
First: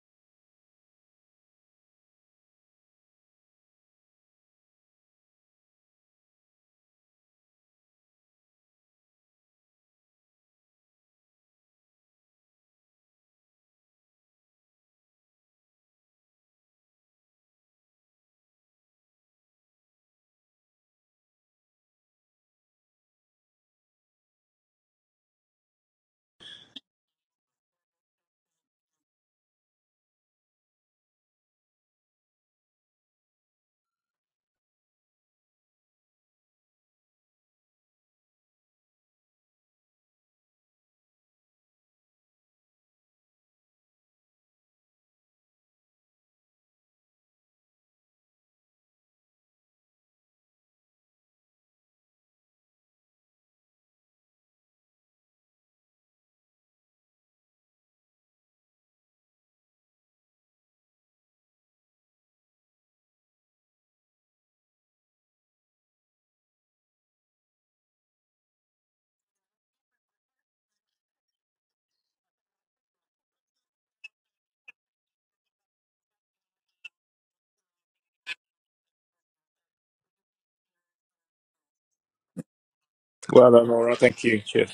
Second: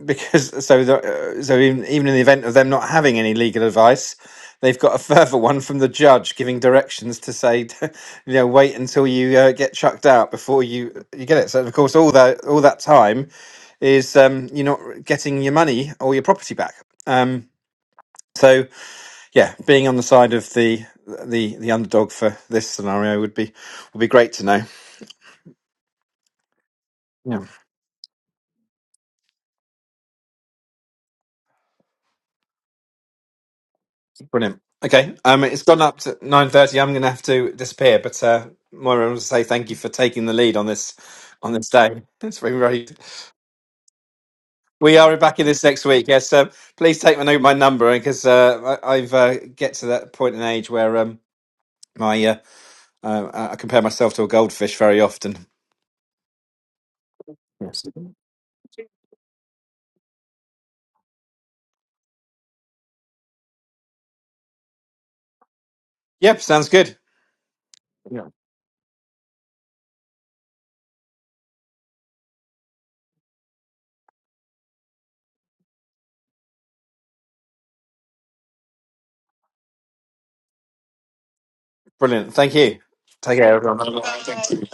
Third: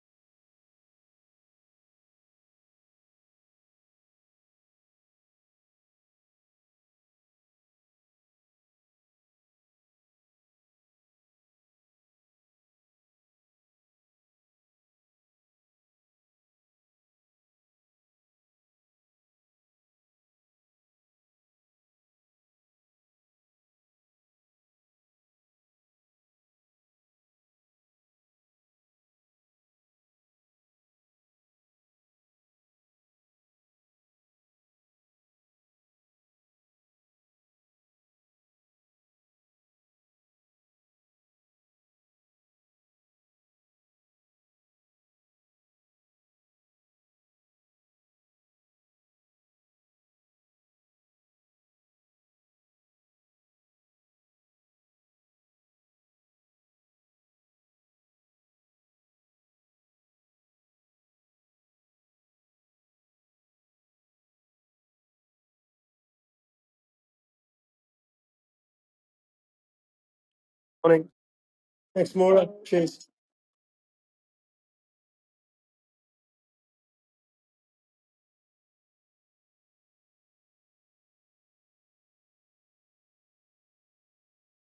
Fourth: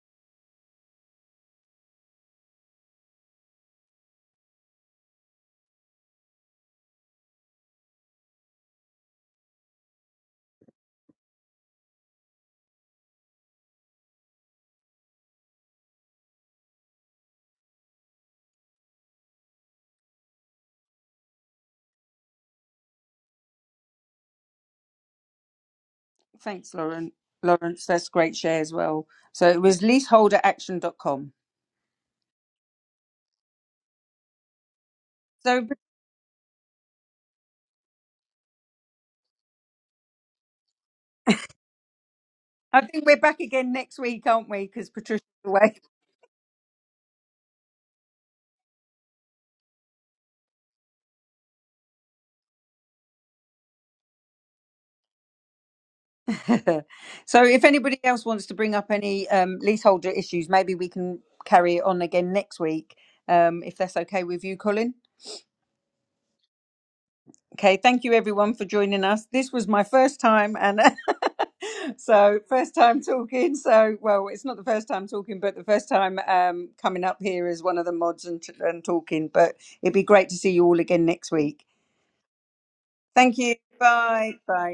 because so the, uh, so even, even in the event of them not having any legal advice, they've got a further one from the judge giving directions to say you know wait until you uh, get chucked out before you you get it so of course all that all that time is um you're not getting your money or your property back um so yeah being on the side of the the the underdog for this scenario would be would be great to know
Thanks, Lauren.
yeah
Lawrence, that's great share as well. So it was leaseholderaction dot com.
brilliant okay um it's
So
gone up to 9.30 i'm gonna have to disappear but uh Moira, I want to say thank you for taking the lead on this on this day. It's very,
I
very
think we're back again next week, aren't we? Because
We are
Patricia's
back in this
away.
next week. Yes, um, please take my note, my number, because uh, I- I've uh, get to that point in age where um, my uh, uh, I compare myself to a goldfish very often.
so if
Yes.
anybody else wants to bring up any um, leaseholder issues, maybe we can carry it on again next week, um, if that's okay with you, Colin.
Yep, sounds good.
Okay, thank you
Yeah.
everyone for joining us. This was my first time, and
Morning. Thanks,
so
Maura.
first
Cheers.
time talking. So well, it's not the first time talking, but the first time um, coming up here as one of the mods and, and talking. But it'd be great to see you all again next week.
Brilliant. Thank you.
Thank
Take
Well
care,
you.
done, all right.
everyone.
Thank
Bye.
you. Cheers.
Bye.